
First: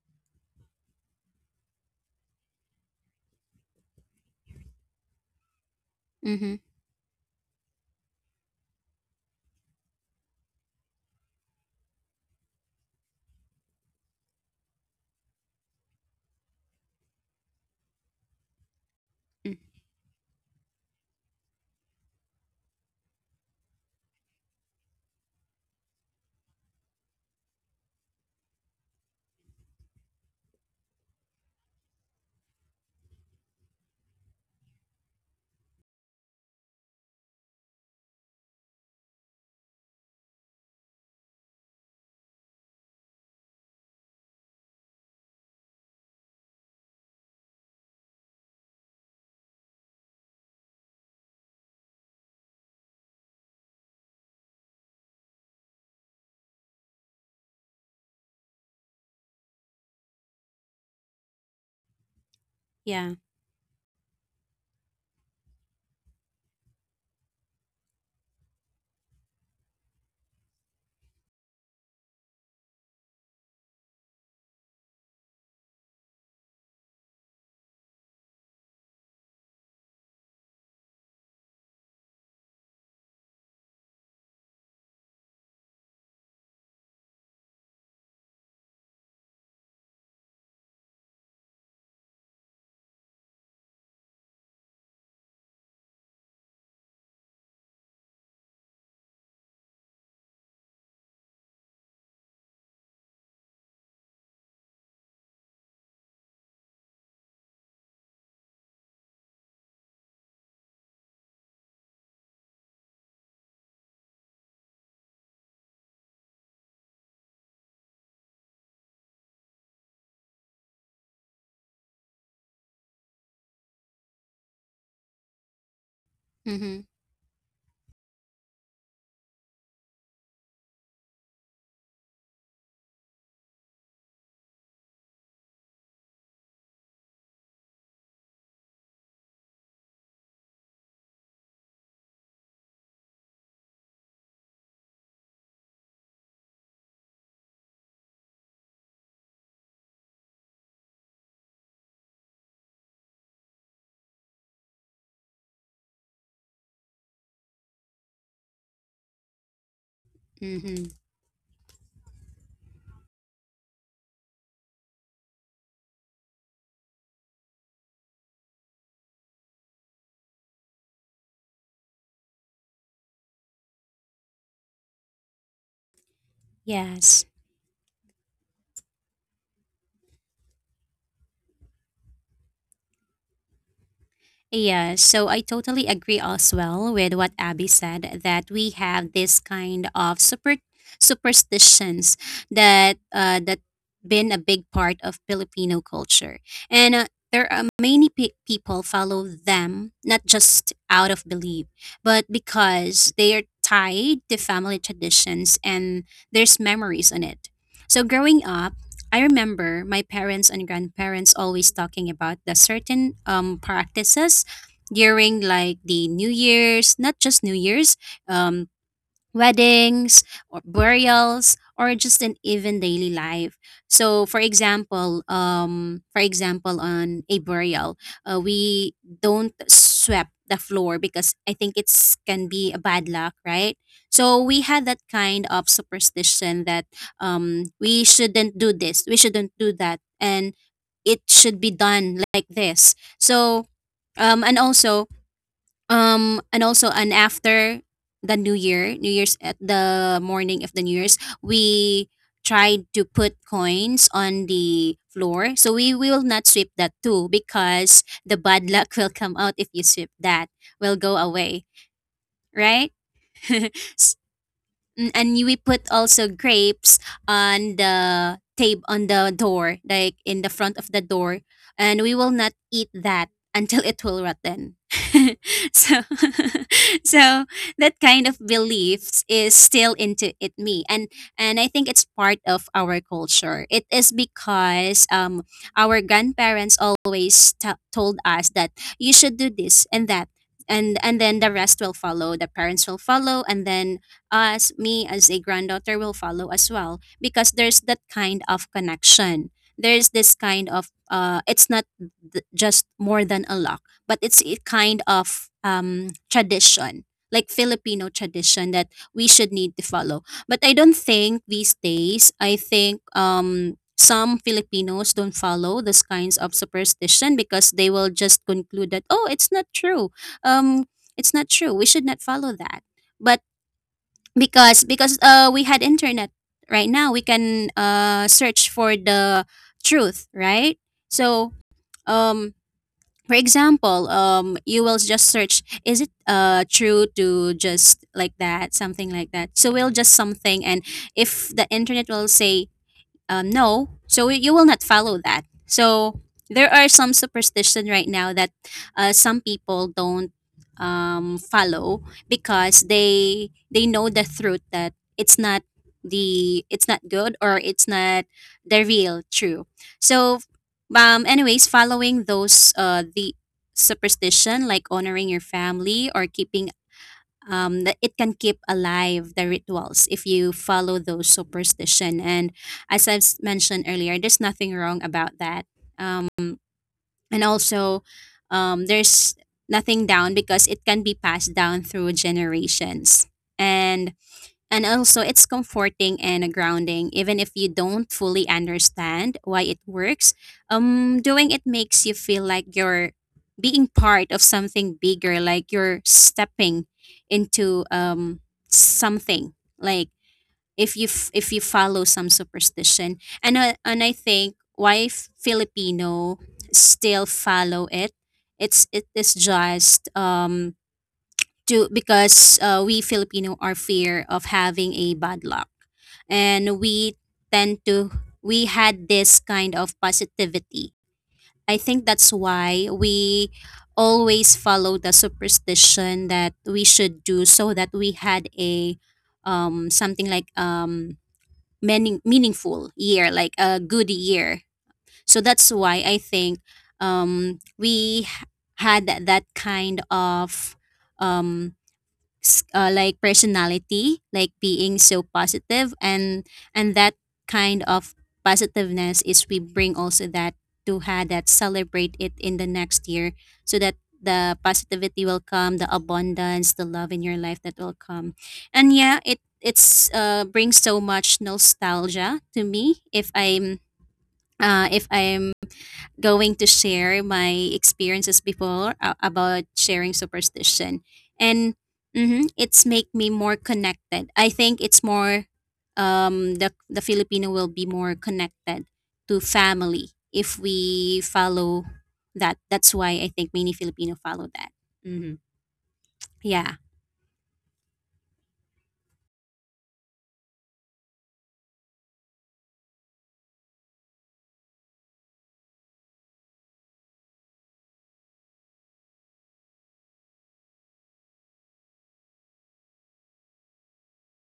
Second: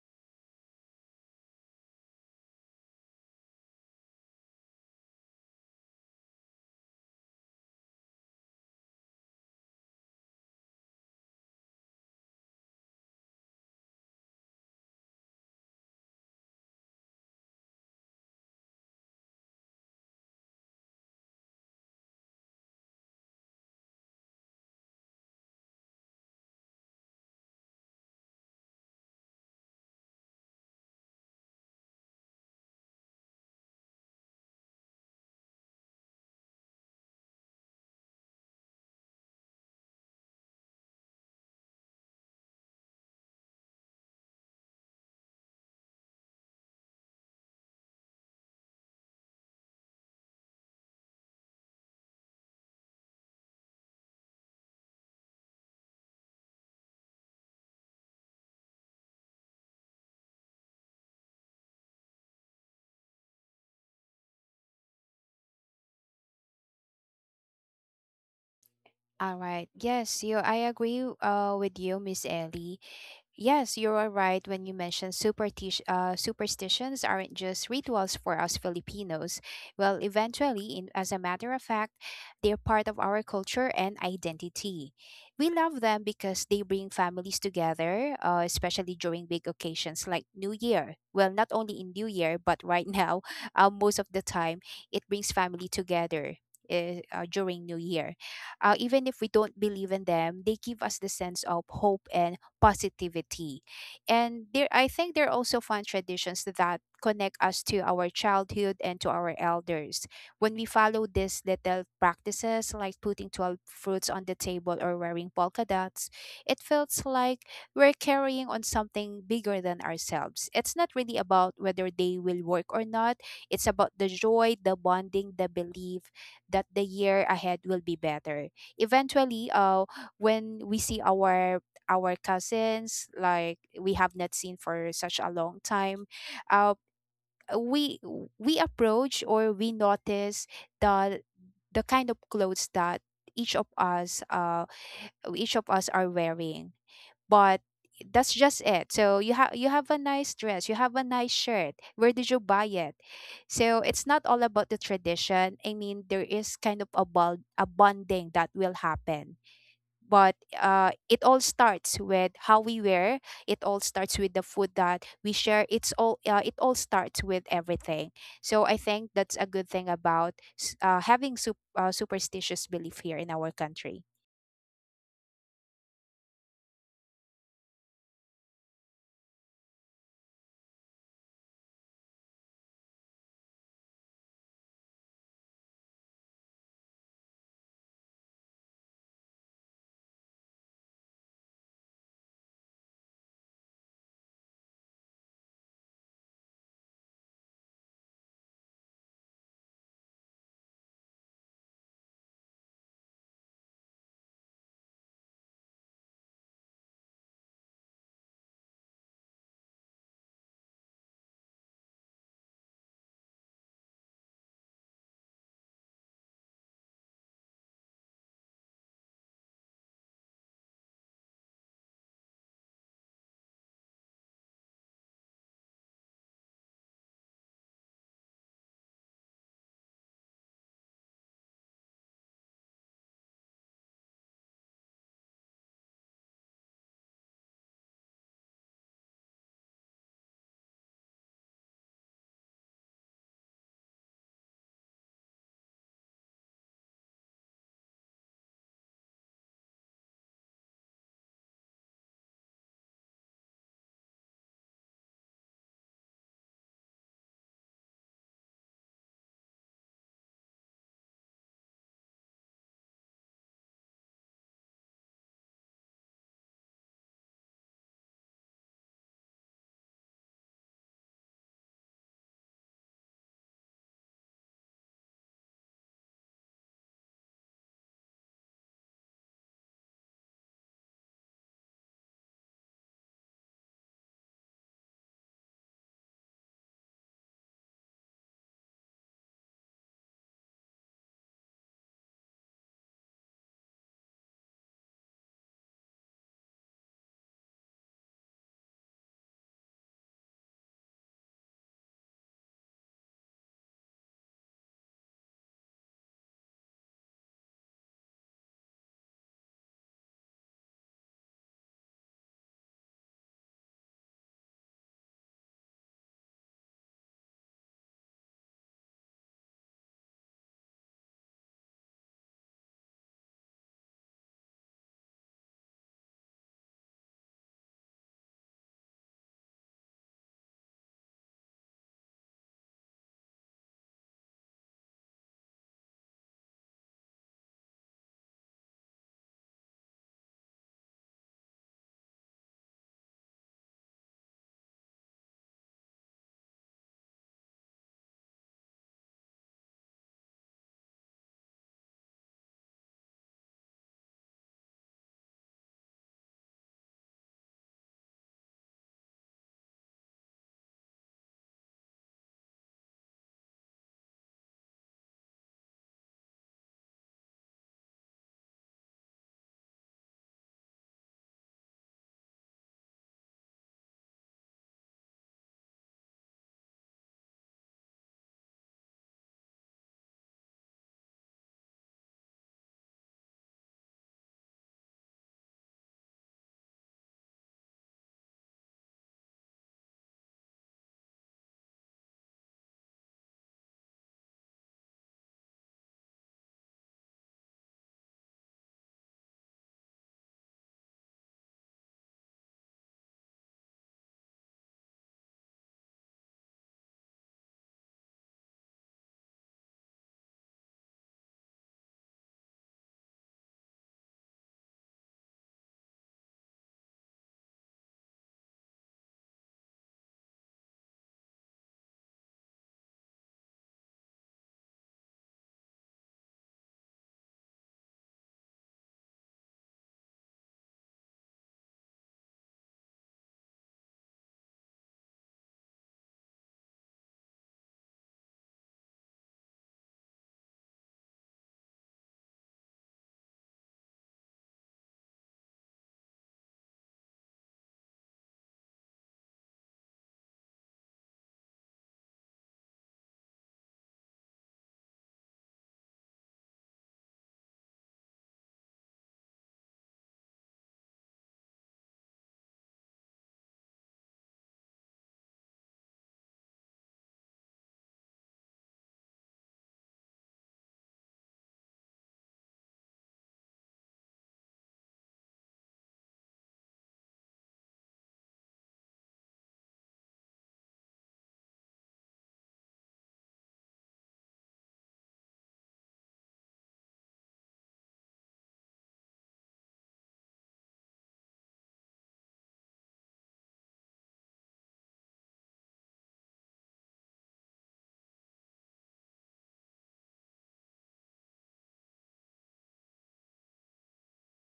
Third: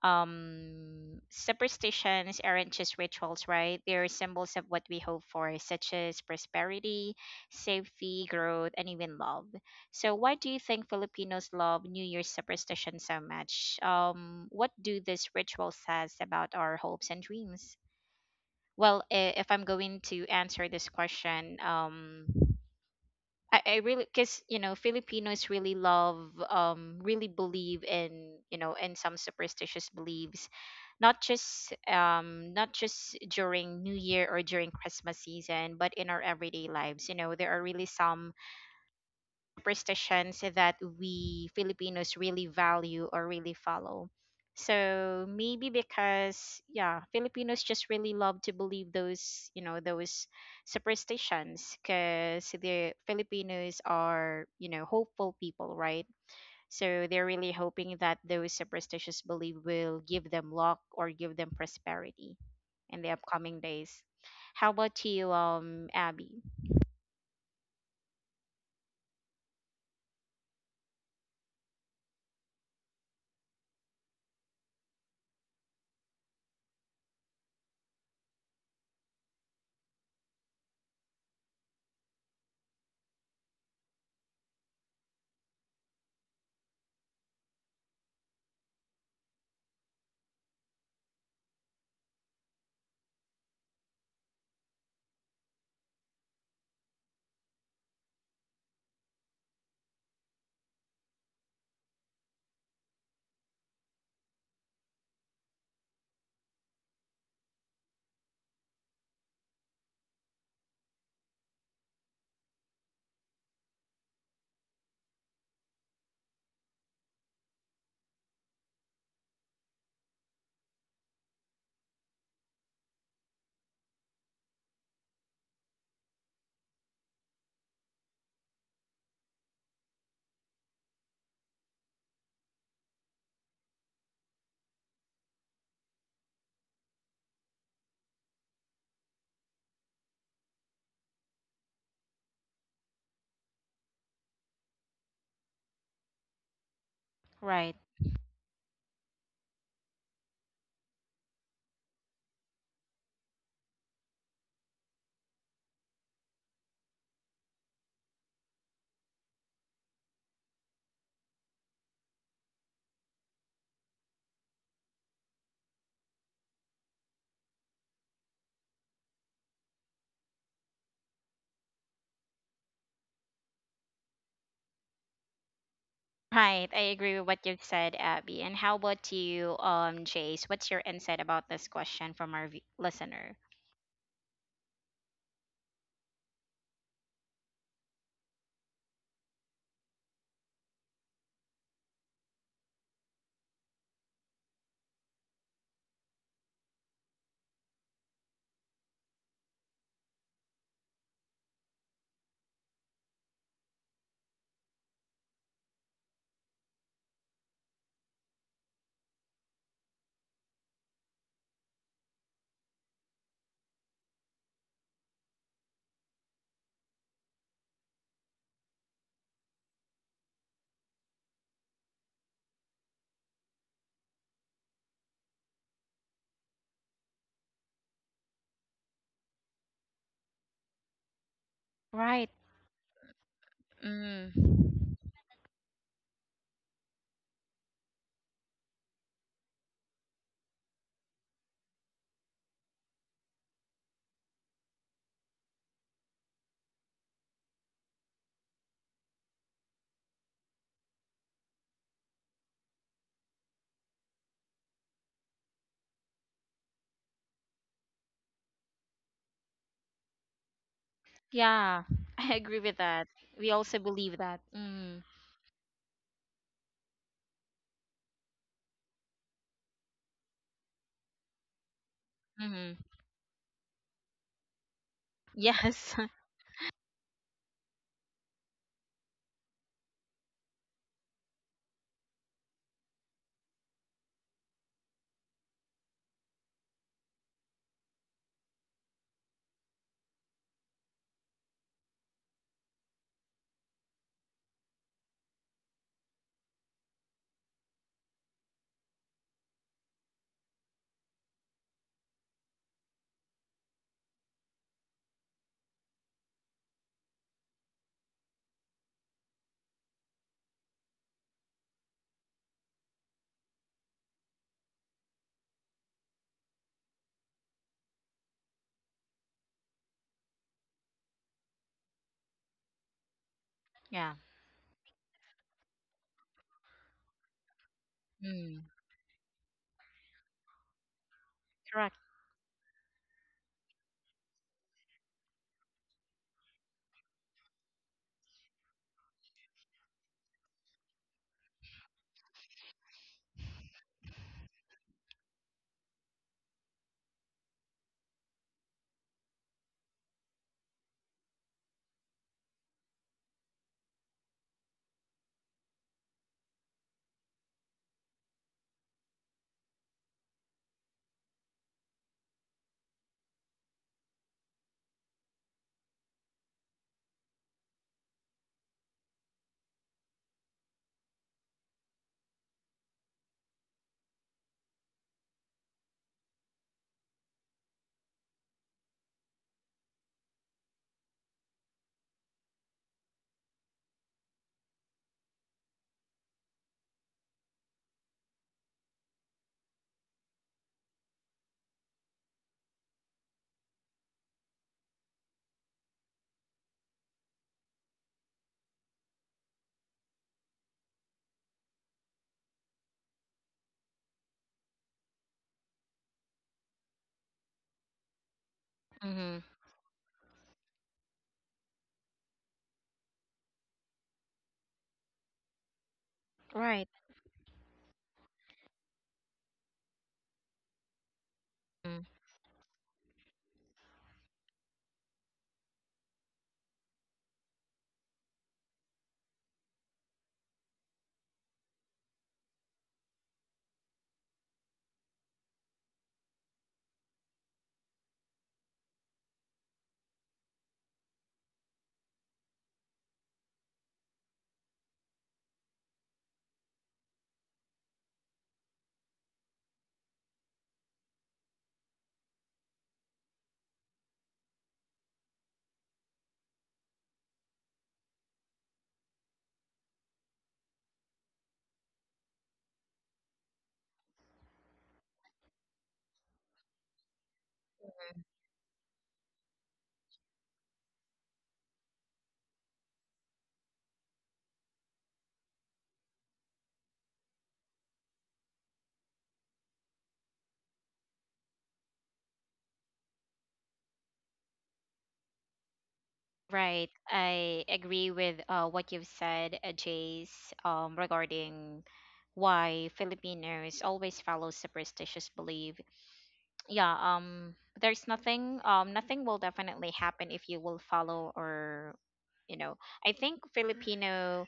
Speaker 1: Superstitions aren't just rituals, right? They're symbols of what we hope for, such as
Speaker 2: Mm-hmm.
Speaker 1: prosperity, safety, growth, and even love. So why do you think Filipinos love New Year's superstition so much? What do this ritual says about our hopes and dreams? Well, if I'm going to answer this question, I really, because you know Filipinos really love, really believe in, you know, in some superstitious beliefs, not just not just during New Year or during Christmas season, but in our everyday lives. You know, there are really some superstitions that we Filipinos really value or really follow. So maybe because, yeah, Filipinos just really love to believe those, you know, those superstitions, because the Filipinos are, you know, hopeful people, right? So they're really hoping that those superstitious belief will give them luck or give them prosperity in the
Speaker 2: Yeah.
Speaker 1: upcoming days. How about you, Abby?
Speaker 3: All right. Yes, you I agree, with you, Miss Ellie. Yes, you are right when you mentioned superstitions aren't just rituals for us Filipinos. Well, eventually, as a matter of fact, they're part of our culture and identity. We love them because they bring families together, especially during big occasions like New Year. Well, not only in New Year, but right now, [laughs] most of the time, it brings family together. During New Year, even if we don't believe in them, they give us the sense of hope and positivity. And there I think there are also fun traditions that connect us to our childhood and to our elders. When we follow these little practices like putting 12 fruits on the table or wearing polka dots, it feels like we're carrying on something bigger than ourselves. It's not really about whether they will work or not. It's about the joy, the bonding, the belief that
Speaker 2: Mm-hmm.
Speaker 3: the year ahead will be better. Eventually, when we see our cousins, like, we have not seen for such a long time, uh, we we approach or we notice the the kind of clothes that each of us uh each of us are wearing. But
Speaker 1: Right.
Speaker 3: that's just it. So you have a nice dress, you have a nice shirt, where did you buy it? So it's not all about the tradition. I mean, there is kind of a bonding that will happen. But,
Speaker 2: Mm-hmm.
Speaker 3: it all starts with how we wear, it all starts with the food that we share, it all starts with everything. So I think that's a good thing about having superstitious belief here in our country.
Speaker 1: Right, I
Speaker 2: Yes.
Speaker 1: agree with what you've said, Abby. And how about you, Jace? What's your insight about this question from our v- listener?
Speaker 2: Yeah, so I totally agree as well with what Abby said that we have this kind of superstitions that been a big part of Filipino culture, and there are many people follow them not just out of belief, but because they are tied to family traditions and there's memories on it. So growing up, I remember my parents and grandparents always talking about the certain practices during like the New Year's, not just New Year's, um, weddings or burials or just an even daily life. So for example, on a burial, we don't sweep the floor because I think it's
Speaker 1: Right.
Speaker 2: can be a bad luck, right? So
Speaker 1: Mm.
Speaker 2: we had that kind of superstition that we shouldn't do this, we shouldn't do that, and it should be done like this. So um, and also and after the New Year, New Year's at the morning of the New Year's, we tried to put coins on the floor. So we will not sweep that too because the bad [laughs] luck will come out if you sweep that, will go away,
Speaker 1: Yeah, [laughs] I agree with
Speaker 2: right?
Speaker 1: that. We also
Speaker 2: [laughs]
Speaker 1: believe that. Mm.
Speaker 2: Mm, and we put also grapes on the tape on the door like in the front of the door, and we will not
Speaker 1: Hmm.
Speaker 2: eat that until it will rotten. [laughs]
Speaker 1: Yes.
Speaker 2: So [laughs] so that kind of beliefs is still into it me, and I think it's part of our culture. It is because our grandparents always told us that you should do this and that, and then the rest will follow, the parents will follow, and then as me as a granddaughter will follow as well because there's that kind of connection. There's this kind of It's not just more than a lock, but it's a kind of tradition, like Filipino tradition that we should need to follow. But I don't think these days, I think some Filipinos don't follow those kinds of superstition because they will just conclude that, oh, it's not true. um, it's not true, we should not follow that, but
Speaker 1: [laughs] Yeah.
Speaker 2: because we had internet right now, we can
Speaker 1: Mm.
Speaker 2: search for the truth, right? So
Speaker 1: Correct.
Speaker 2: um, for example, um, you will just search, is it true to just like that, something like that, so we'll just something. And if the internet will say no, so you will not follow that. So there are some superstition right now that some people don't follow because they know the truth that it's not the it's not good, or it's not the real true. So anyways, following those the superstition, like honoring your family or keeping that it can keep alive the rituals if you follow those superstition. And as I've mentioned earlier, there's nothing wrong about that. Um, and also, there's nothing down because it can be passed down through generations. And it's comforting and grounding, even if you don't fully understand why it works. Doing it makes you feel like you're being part of something bigger, like you're stepping into something. Like if you if you follow some superstition, and I think why Filipino still follow it, it's it is
Speaker 1: Hmm.
Speaker 2: just to because we Filipino are fear of having a bad luck, and
Speaker 1: Right.
Speaker 2: we tend to we had this kind of positivity. I think
Speaker 1: Mm.
Speaker 2: that's why we always follow the superstition that we should do so that we had a um, something like um, meaningful year, like a good year. So that's why I think we had that that kind of um, like personality, like being so positive. And that kind of positiveness is we bring also that to have that celebrate it in the next year so that the positivity will come, the abundance, the love in your life that will come. And yeah, it it's brings so much nostalgia to me if I'm if I'm going to share my experiences before about sharing superstition. And mhm, it's make me more connected. I think it's more the Filipino will be more connected to family if we follow that. That's why I think many Filipino follow that. Hmm. Yeah.
Speaker 1: Right. I agree with what you've said, Jace, regarding why Filipinos always follow superstitious belief. Yeah, there's nothing, nothing will definitely happen if you will follow. Or you know, I think Filipino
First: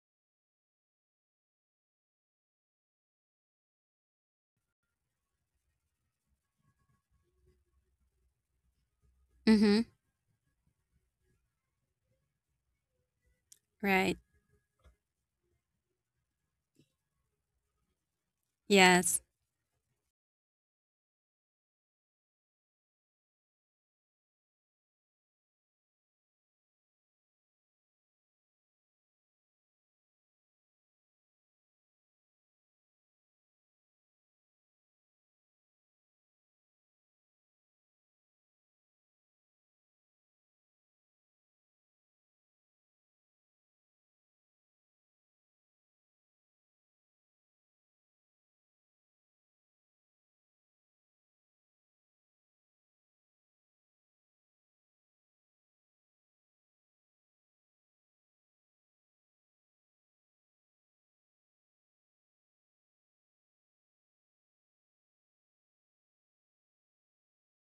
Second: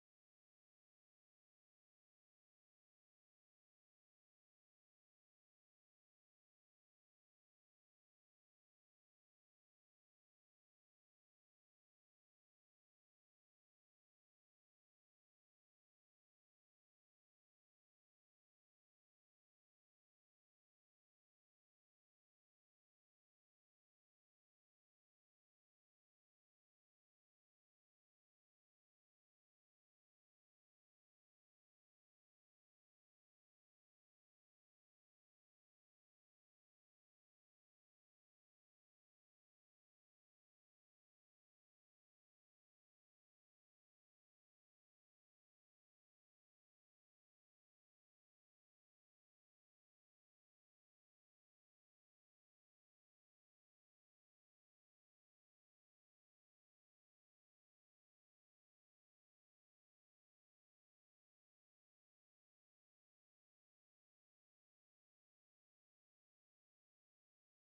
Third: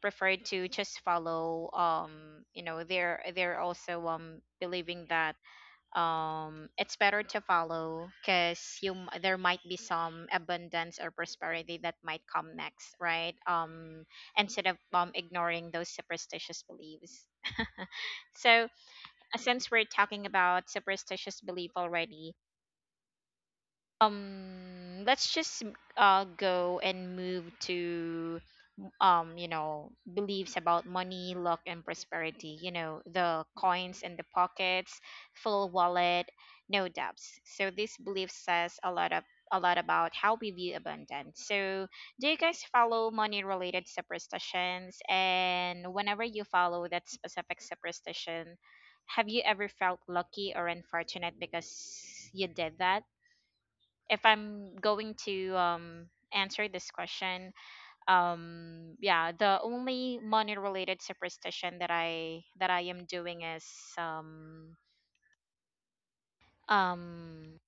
Speaker 1: prefer to just follow, you know, they're also believing that, it's better to follow because you there might be
Speaker 2: Hmm.
Speaker 1: some abundance or prosperity that might come next, right?
Speaker 2: Right.
Speaker 1: Instead of, ignoring those superstitious beliefs. So
Speaker 2: Yes.
Speaker 1: since we're talking about superstitious belief already, let's just, go and move to, you know, beliefs about money, luck, and prosperity. You know, the coins in the pockets, full wallet, no debts. So this belief says a lot of, a lot about how we view abundance. So do you guys follow money related superstitions? And whenever you follow that specific superstition, have you ever felt lucky or unfortunate because you did that? If I'm going to answer this question, yeah, the only money related superstition that I am doing is um um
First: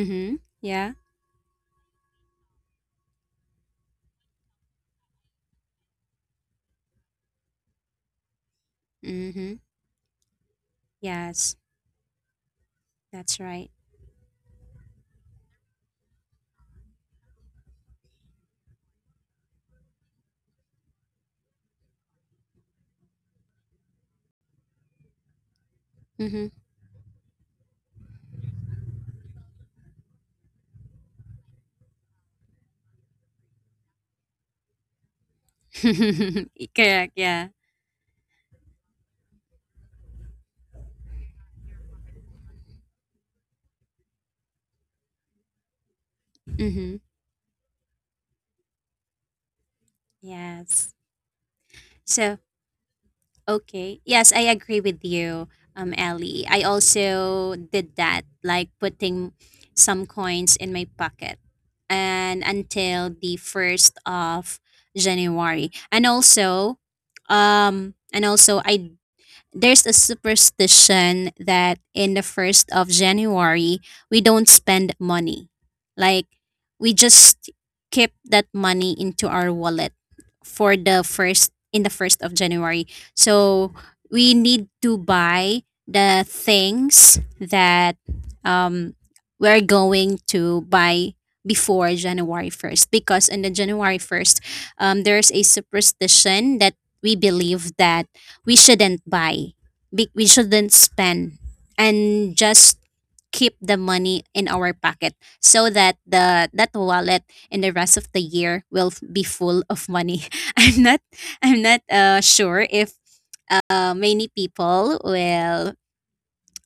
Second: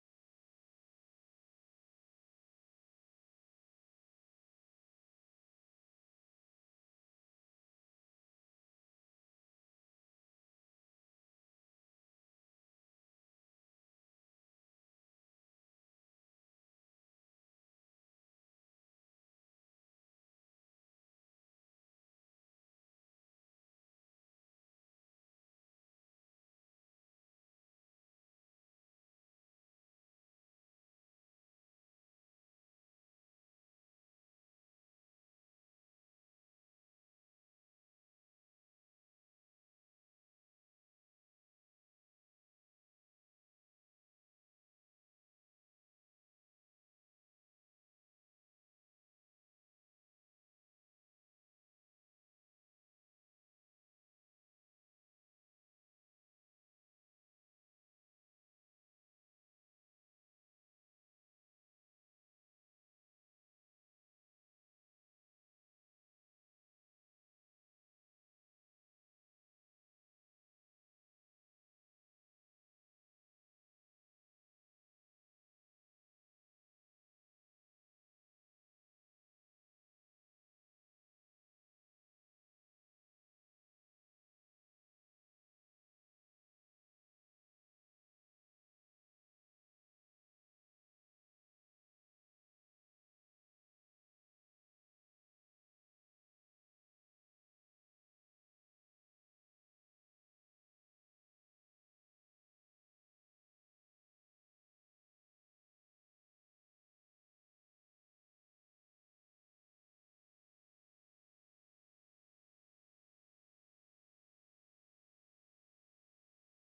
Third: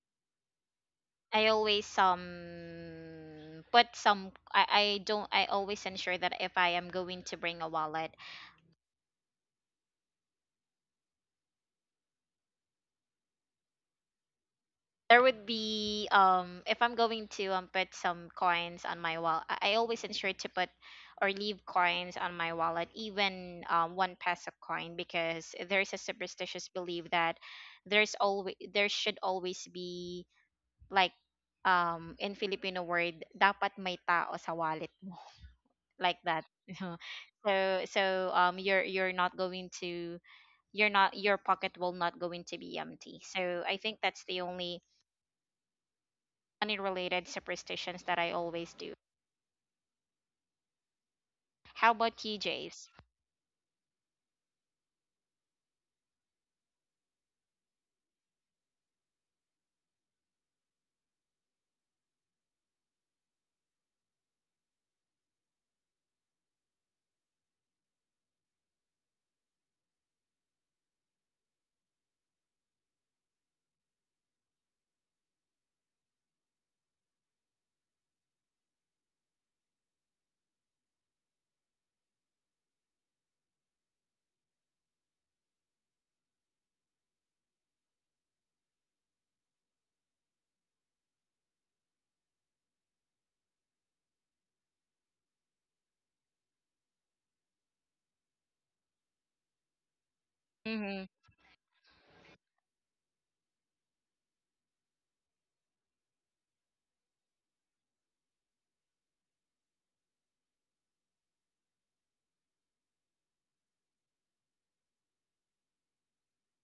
Speaker 2: Hmm. Yeah.
Speaker 1: I always put some, I always ensure that if I am going to bring a wallet,
Speaker 2: Hmm. Yes, that's right.
Speaker 1: there would be if I'm going to put some coins on my wallet, I always ensure to put or leave coins on my wallet, even one peso coin, because there's a
Speaker 2: Hmm.
Speaker 1: superstitious belief that there's always, there should always be like, in Filipino word, dapat may tao sa wallet, like that.
Speaker 2: [laughs]
Speaker 1: [laughs]
Speaker 2: Correct, yeah.
Speaker 1: So, so you're not going to, you're not, your pocket will not going to be empty. So I think that's the only money
Speaker 2: Hmm.
Speaker 1: related superstitions that I always do.
Speaker 2: Yes.
Speaker 1: How about you,
Speaker 2: So,
Speaker 1: Jace?
Speaker 2: okay. Yes, I agree with you, Ellie. I also did that, like putting some coins in my pocket and until the 1st of January. And also I there's a superstition that in the 1st of January, we don't spend money. Like, we just keep that money into our wallet for the first, in the 1st of January. So, we need to buy the things that um, we're going to buy before January 1st, because on the January 1st there's a superstition that we believe that we shouldn't buy, we shouldn't
Speaker 1: Mm-hmm.
Speaker 2: spend, and just keep the money in our pocket so that the that wallet in the rest of the year will be full of money. [laughs] I'm not I'm not sure if many people will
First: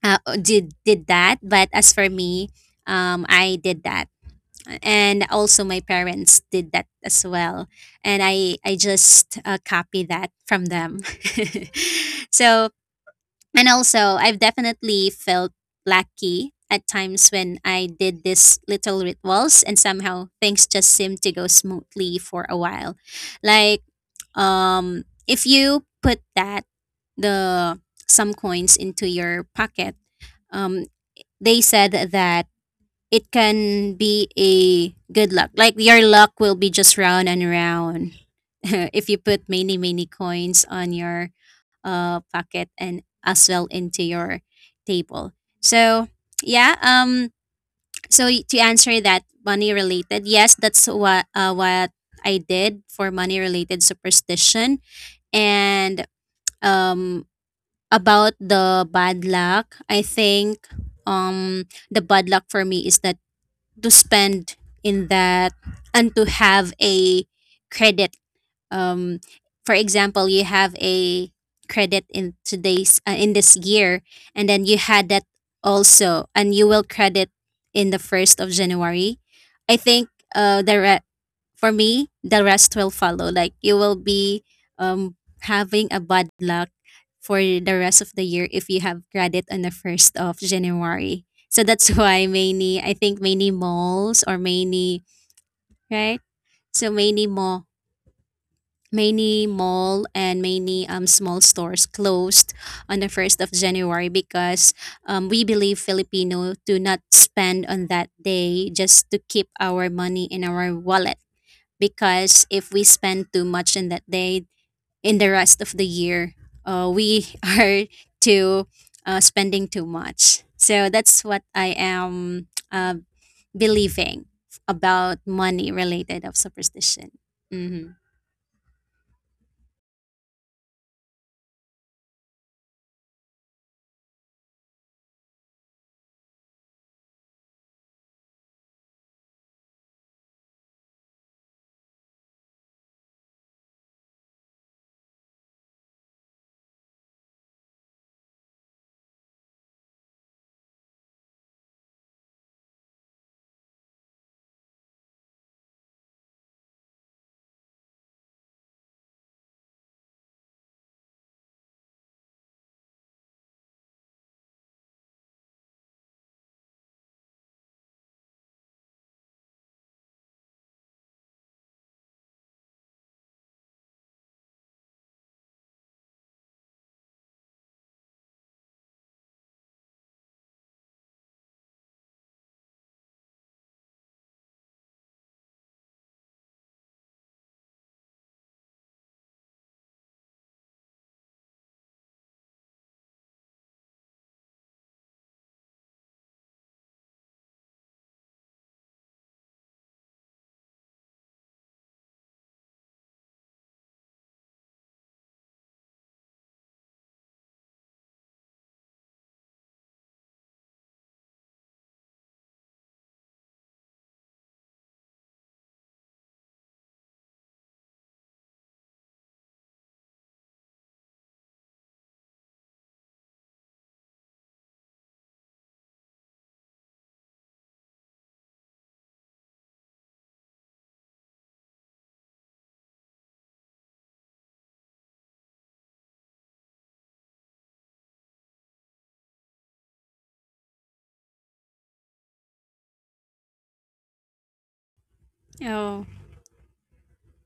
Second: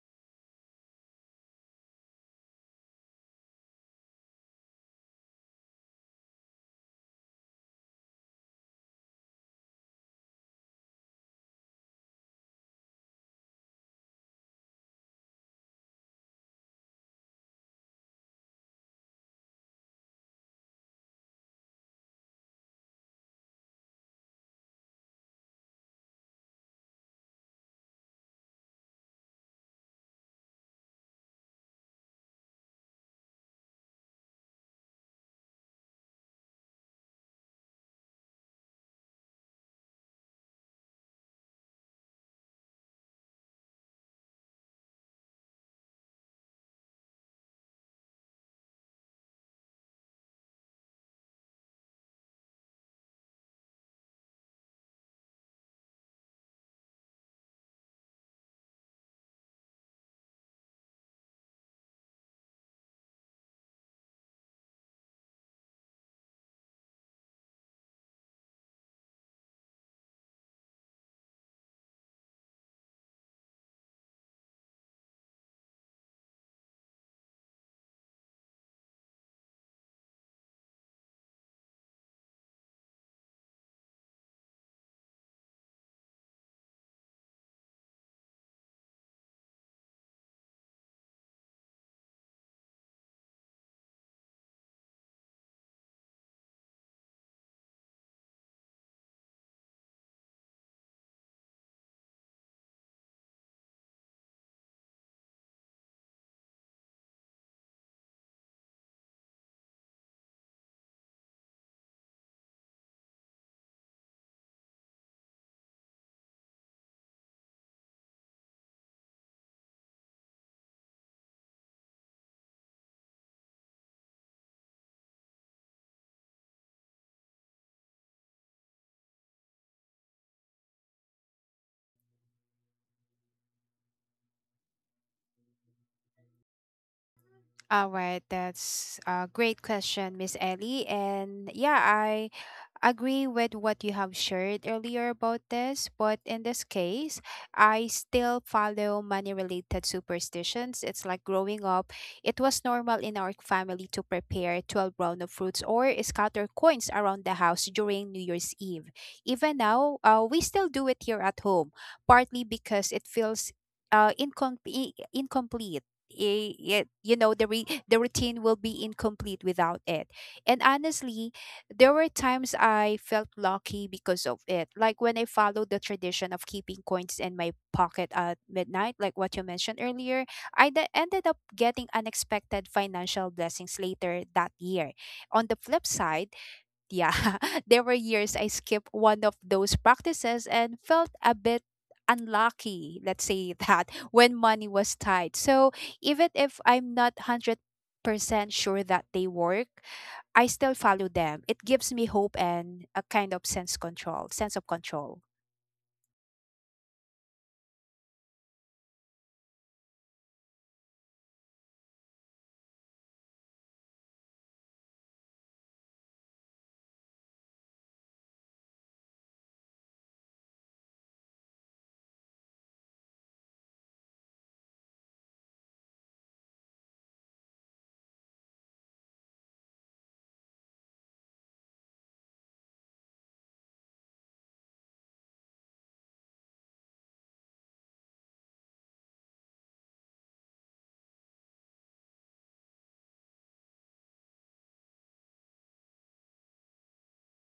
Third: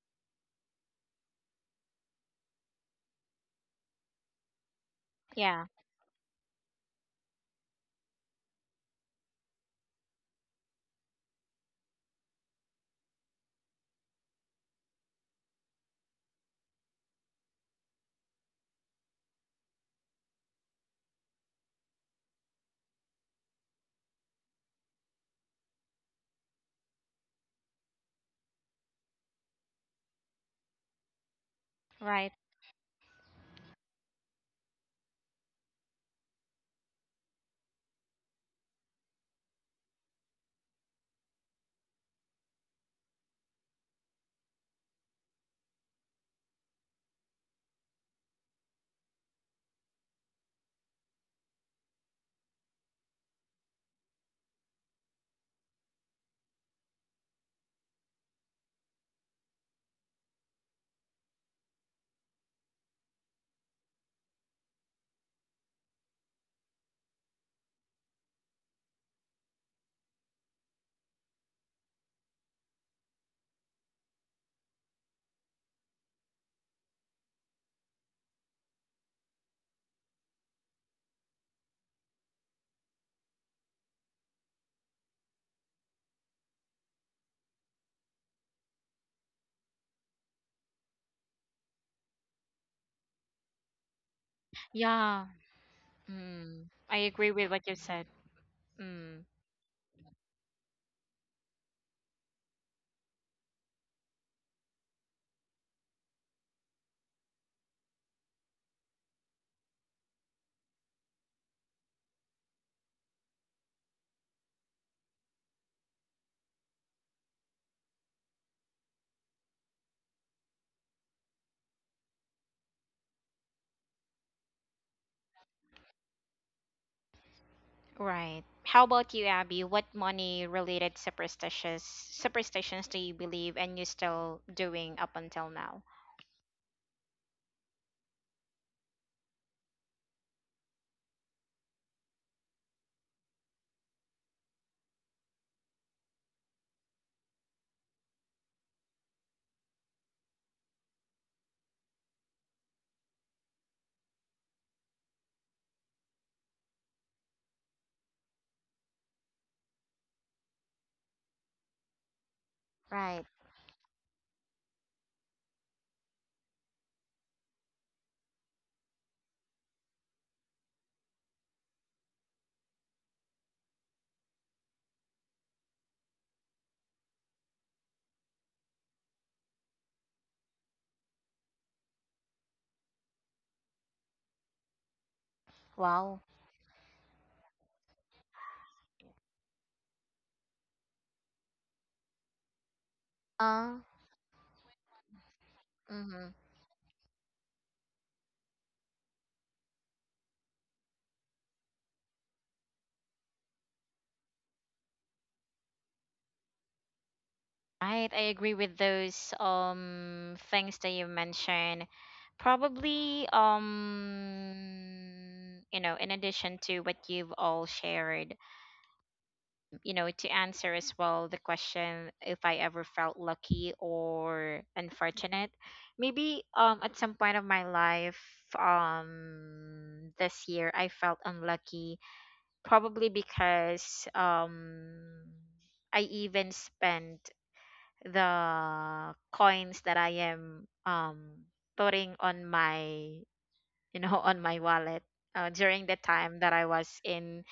Speaker 2: did that, but as for me, I did that. And also,
Speaker 1: Yeah,
Speaker 2: my parents did that as well, and I just copy that from them. [laughs] So and also, I've definitely felt lucky at times when I did these little rituals and somehow things just seem to go smoothly for a while. Like um, if you put that the some coins into your pocket, um, they said
Speaker 1: right.
Speaker 2: that it can be a good luck. Like your luck will be just round and round. [laughs] If you put many many coins on your pocket and as well into your table. So yeah, so to answer that money related, yes, that's what what I did for money related superstition. And um about the bad luck, I think um the bad luck for me is that to spend in that and to have a credit. Um, for example, you have a credit in today's in this year, and then you had that also and you will credit in the 1st of January. I think uh the re- for me the rest will follow, like you will be um having a bad luck for the rest of the year if you have credit on the 1st of January. So that's [laughs] why many, I think many malls or many
Speaker 1: Yeah,
Speaker 2: right,
Speaker 1: mm,
Speaker 2: so
Speaker 1: I
Speaker 2: many
Speaker 1: agree with
Speaker 2: malls,
Speaker 1: what you said. Mm,
Speaker 2: many mall and many small stores closed on the 1st of January because we believe Filipino do not spend on that day just to keep our money in our wallet. Because if we spend too much in that day, in the rest of the year we [laughs] are to spending too much. So that's what I am believing about money related of superstition. Mm-hmm.
Speaker 1: right. How about you, Abby? What money related superstitious superstitions do you believe and you still doing up until now?
Speaker 3: All right, that's a great question, Miss Ellie. And yeah, I agree with what you have shared earlier about this, but in this case, I still follow money related superstitions. It's like, growing up, it was normal in our family to prepare 12 round of fruits or scatter coins around the house during New Year's Eve. Even now, we still do it here at home, partly because it
Speaker 1: Right.
Speaker 3: feels incomplete. You know, the routine will be incomplete without it. And honestly, there were times I felt lucky because of it, like when I followed the tradition of keeping coins in my pocket at midnight, like what you mentioned earlier. I ended up getting unexpected financial blessings later that year. On the flip
Speaker 1: Wow.
Speaker 3: side, yeah, [laughs] there were years I skipped one of those practices and felt a bit unlucky, let's say
Speaker 1: Uh,
Speaker 3: that, [laughs] when money was tight. So even
Speaker 1: mhm.
Speaker 3: if I'm not 100% sure that they work, I still follow them. It gives me hope and a kind of sense of control.
Speaker 1: Right, I agree with those things that you mentioned. Probably you know, in addition to what you've all shared, you know, to answer as well the question if I ever felt lucky or unfortunate, maybe at some point of my life, this year I felt unlucky, probably because I even spent the coins that I am putting on my, you know, [laughs] on my wallet, during the
Speaker 2: Oh.
Speaker 1: time that I was in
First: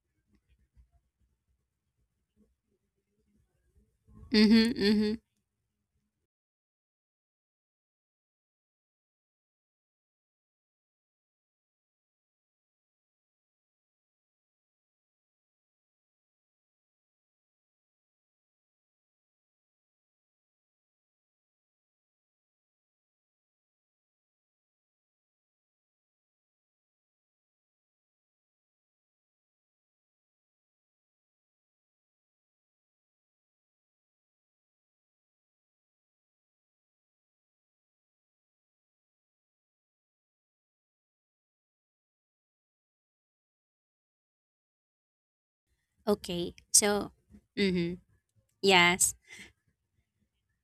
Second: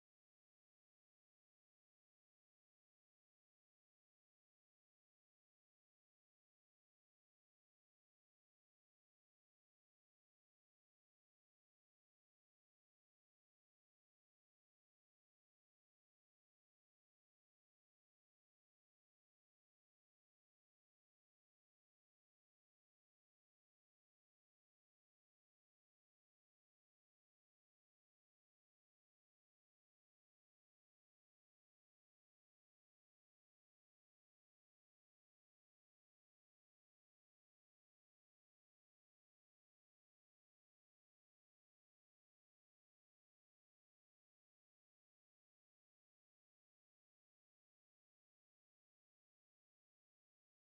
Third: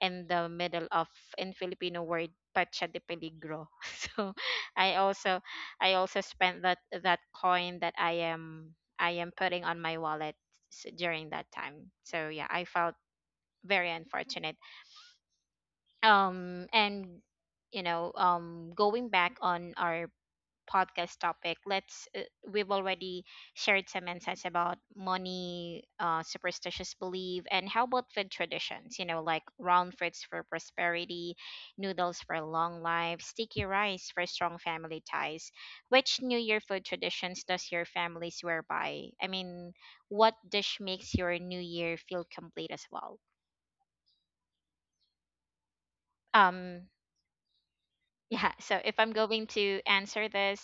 Speaker 1: in the middle of, in Filipino word, pacha de peligro. [laughs] So
Speaker 2: Mm-hmm.
Speaker 1: I
Speaker 2: Mm-hmm.
Speaker 1: also I also spent that, that coin that I am putting on my wallet during that time. So yeah, I felt very unfortunate. And you know, going back on our podcast topic, let's, we've already shared some insights about money, superstitious belief. And how about food traditions? You know, like round fruits for prosperity, noodles for long life, sticky rice for strong family ties. Which New Year food traditions does your family swear by? I mean, what dish makes your New Year feel complete as well?
Speaker 2: Okay.
Speaker 1: Um,
Speaker 2: So, mm-hmm.
Speaker 1: [laughs] yeah. So if I'm
Speaker 2: Yes.
Speaker 1: going to answer this.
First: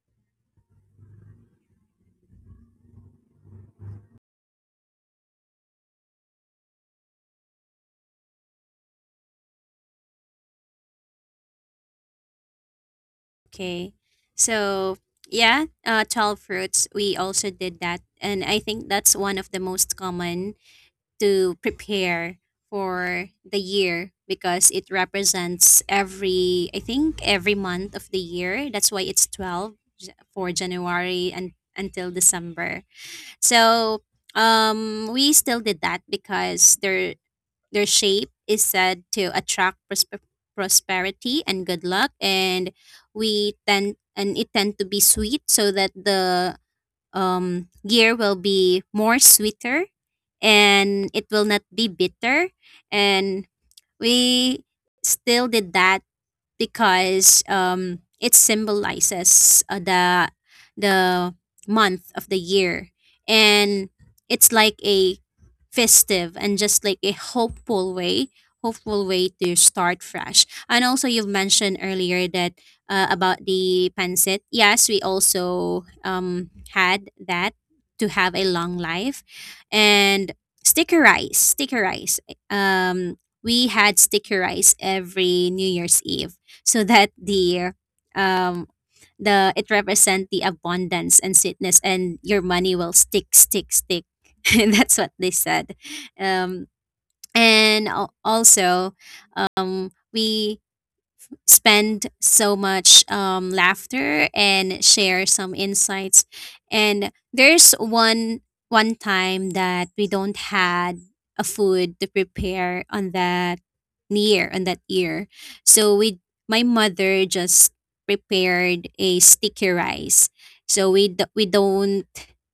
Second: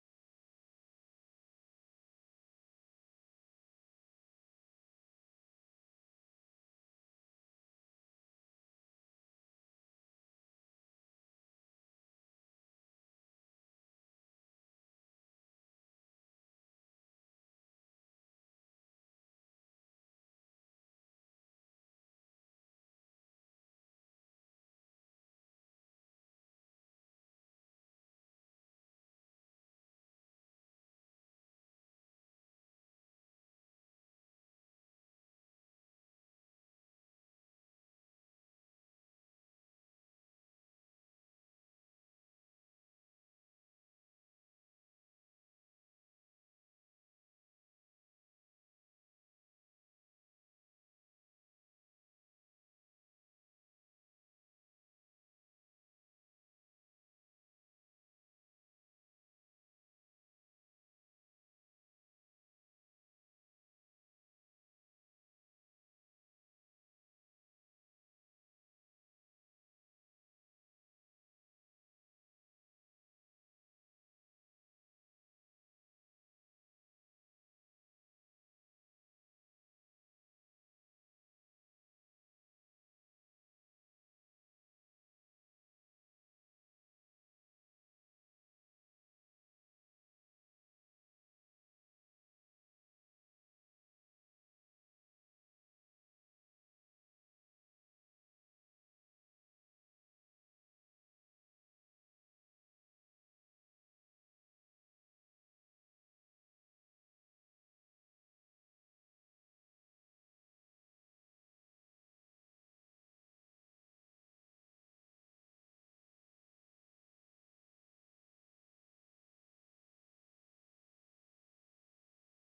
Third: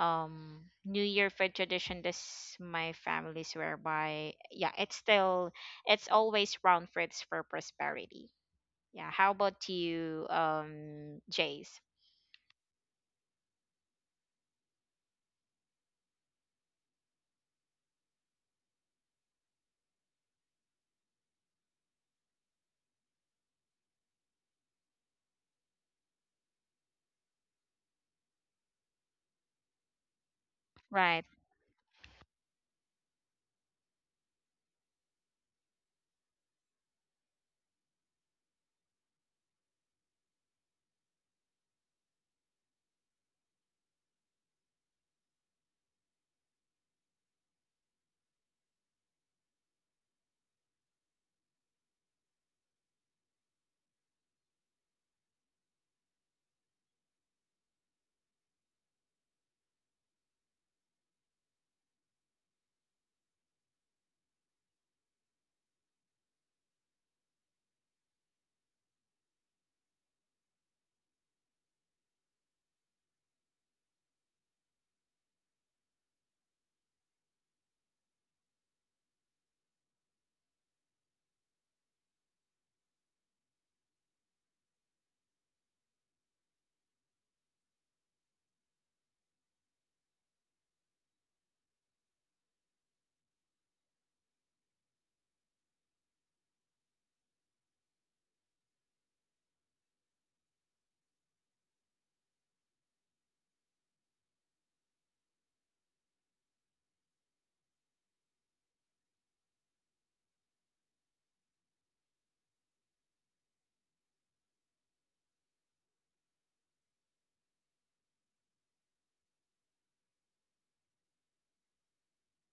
Speaker 1: um New Year food tradition this my family's whereby yeah it's still it's always round fruits for prosperity. Yeah, how about you, Jace?
Speaker 2: Okay. So, yeah, 12 fruits, we also did that. And I think that's one of the most common to prepare for the year because it represents every, I think, every month of the year. That's why it's 12, for
Speaker 1: Right,
Speaker 2: January and until December. So, we still did that because there their shape is said to attract prosperity and good luck. And we tend and it tend to be sweet, so that the year will be more sweeter, and it will not be bitter. And we still did that because it symbolizes the month of the year, and it's like a festive and just like a hopeful way to start fresh. And also, you've mentioned earlier that about the pancit. Yes, we also had that to have a long life, and sticker rice. Um, we had sticker rice every New Year's Eve, so that the um it represent the abundance and sweetness, and your money will stick stick stick. [laughs] That's what they said. Um, and also, um, we spend so much laughter and share some insights. And there's one time that we don't had a food to prepare on that year, so we my mother just prepared a sticky rice. So we we don't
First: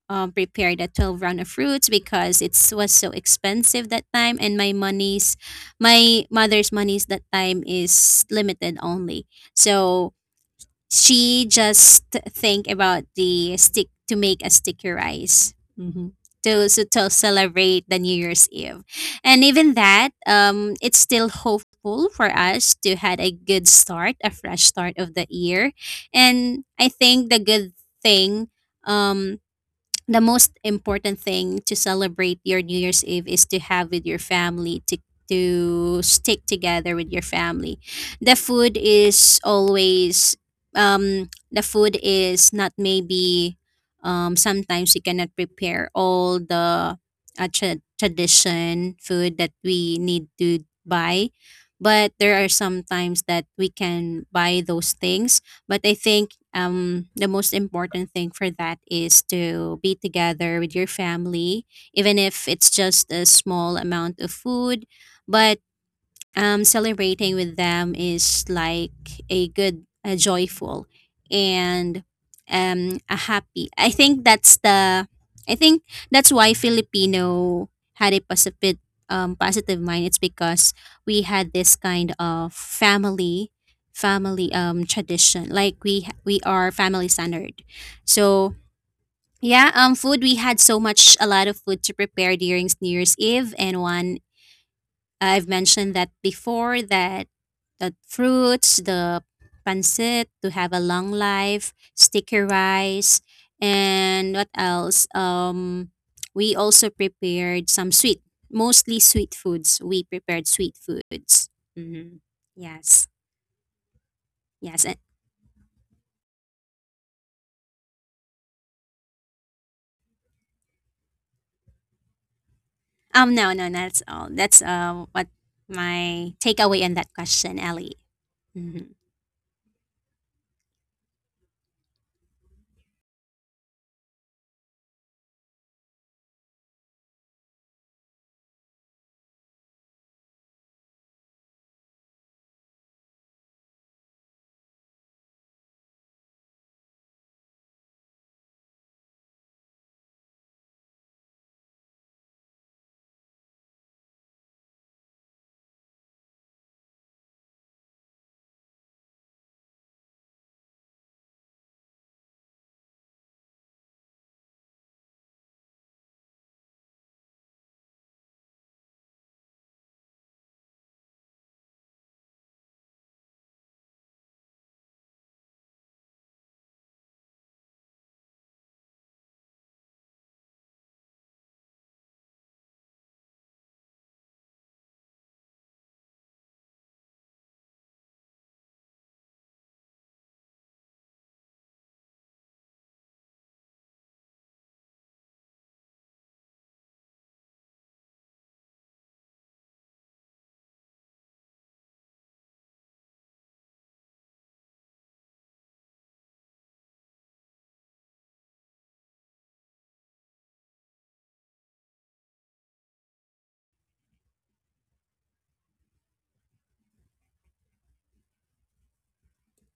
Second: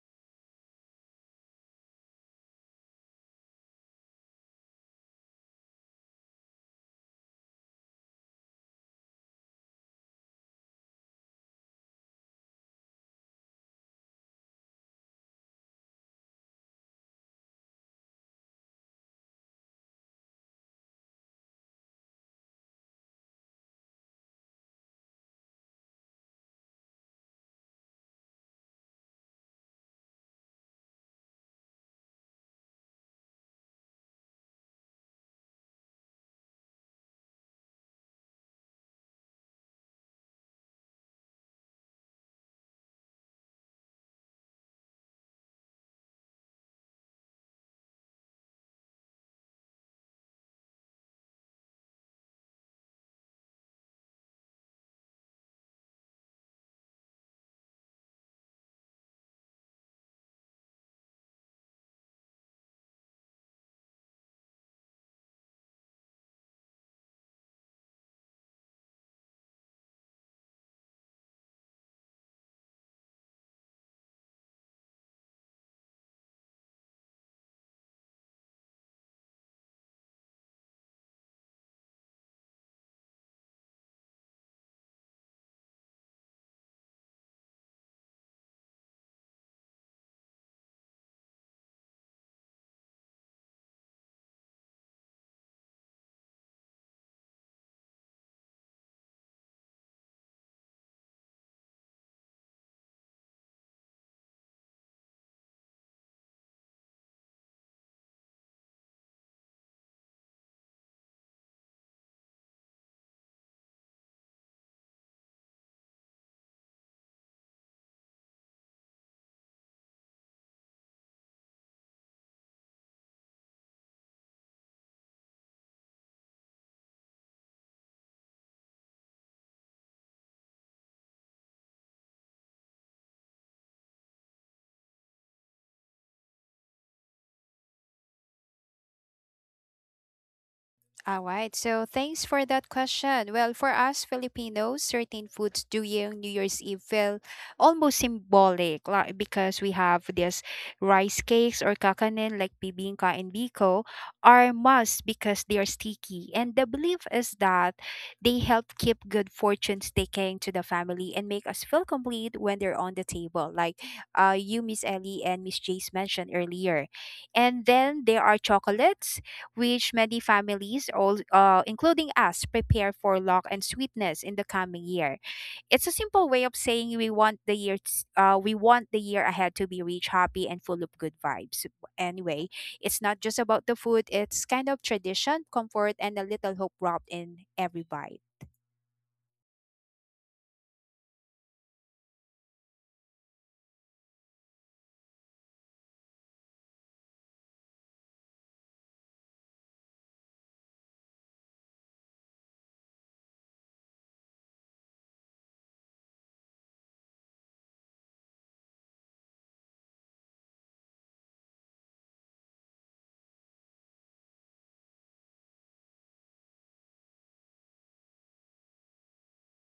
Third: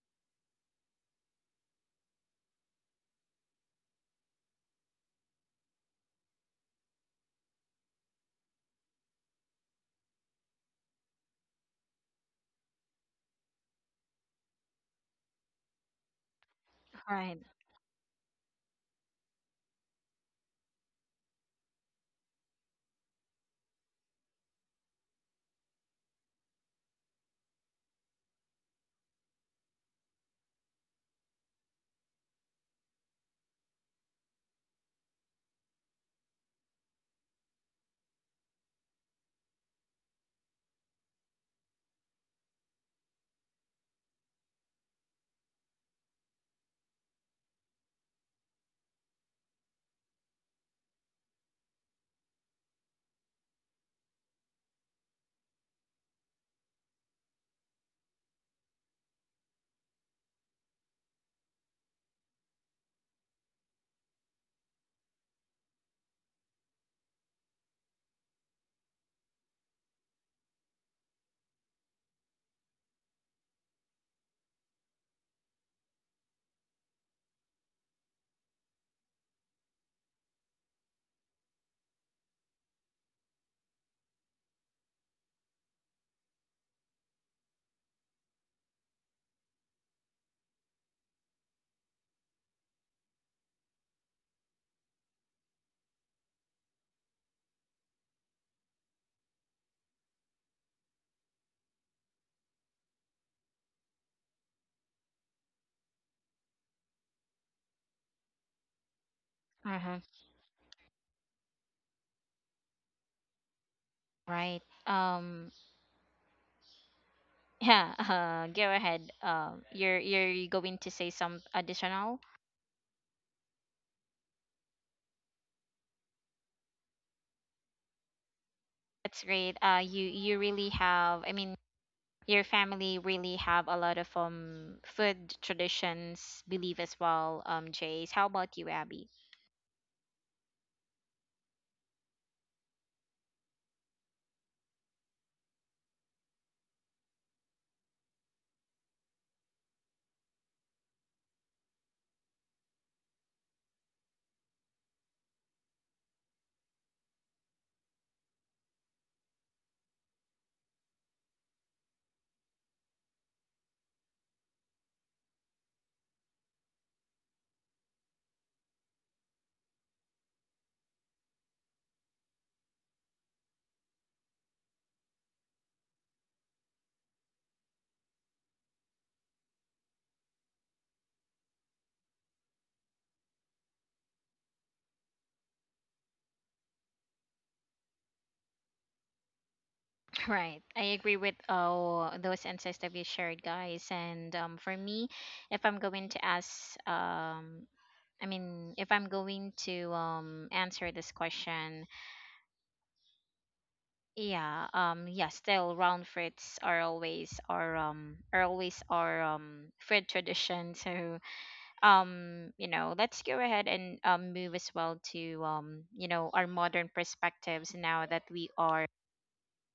Speaker 2: prepare the 12 round of fruits because it was so expensive that time, and my mother's monies that time is limited only. So she just think about the stick to make a sticky rice. To, so to
Speaker 1: right,
Speaker 2: celebrate the New Year's Eve. And even that, it's still hopeful for us to had a good start, a fresh start of the year. And I think the good thing um the most important thing to celebrate your New Year's Eve is to have with your family to stick together with your family. The food is always the food is not maybe sometimes you cannot prepare all the tradition food that we need to buy but there are some times that we can buy those things but I think the most important thing for that is to be together with your family, even if it's just a small amount of food. But celebrating with them is like a good, a joyful, and a happy. I think that's the. I think that's why Filipino had a positive, positive mind. It's because we had this kind of family, family tradition. Like we are family centered, so. Yeah, food. We had so much, a lot of food to prepare during New Year's Eve, and one I've mentioned that before that the fruits, the pancit to have a long life, sticky rice, and what else? We also prepared some sweet, mostly sweet foods.
Speaker 1: uh-huh,
Speaker 2: We prepared sweet foods. Hmm. Yes,
Speaker 1: right.
Speaker 2: yes. And,
Speaker 1: Um, yeah. [laughs] Go ahead. You're going to say some additional.
Speaker 2: no, no, that's all. That's what my takeaway on that question, Ellie. Mm-hmm.
Speaker 1: That's great. You really have. I mean, your family really have a lot of food traditions, believe as well. Jace. How about you, Abby?
Speaker 3: All right. So thanks for that question. Well, for us Filipinos, certain foods during New Year's Eve feel almost symbolic, like, because we have this rice cakes or kakanin like bibingka and biko are must because they are sticky. And the belief is that they help keep good fortune sticking to the family and make us feel complete when they're on the table. Like, you, Miss Ellie and Miss Jace, mentioned earlier. And then there are chocolates which many families, including us, prepare for luck and sweetness in the coming year. It's a simple way of saying we want the year ahead to be rich, happy, and full of good vibes. Anyway, it's not just about the food; it's kind of tradition, comfort, and a little hope wrapped in every vibe.
Speaker 1: Right. I agree with oh those insights that you shared, guys. And for me, if I'm going to ask, I mean, if I'm going to answer this question, yeah, yeah, still round fruits are always our are always our fruit tradition. So you know, let's go ahead and move as well to you know our modern perspectives now that we are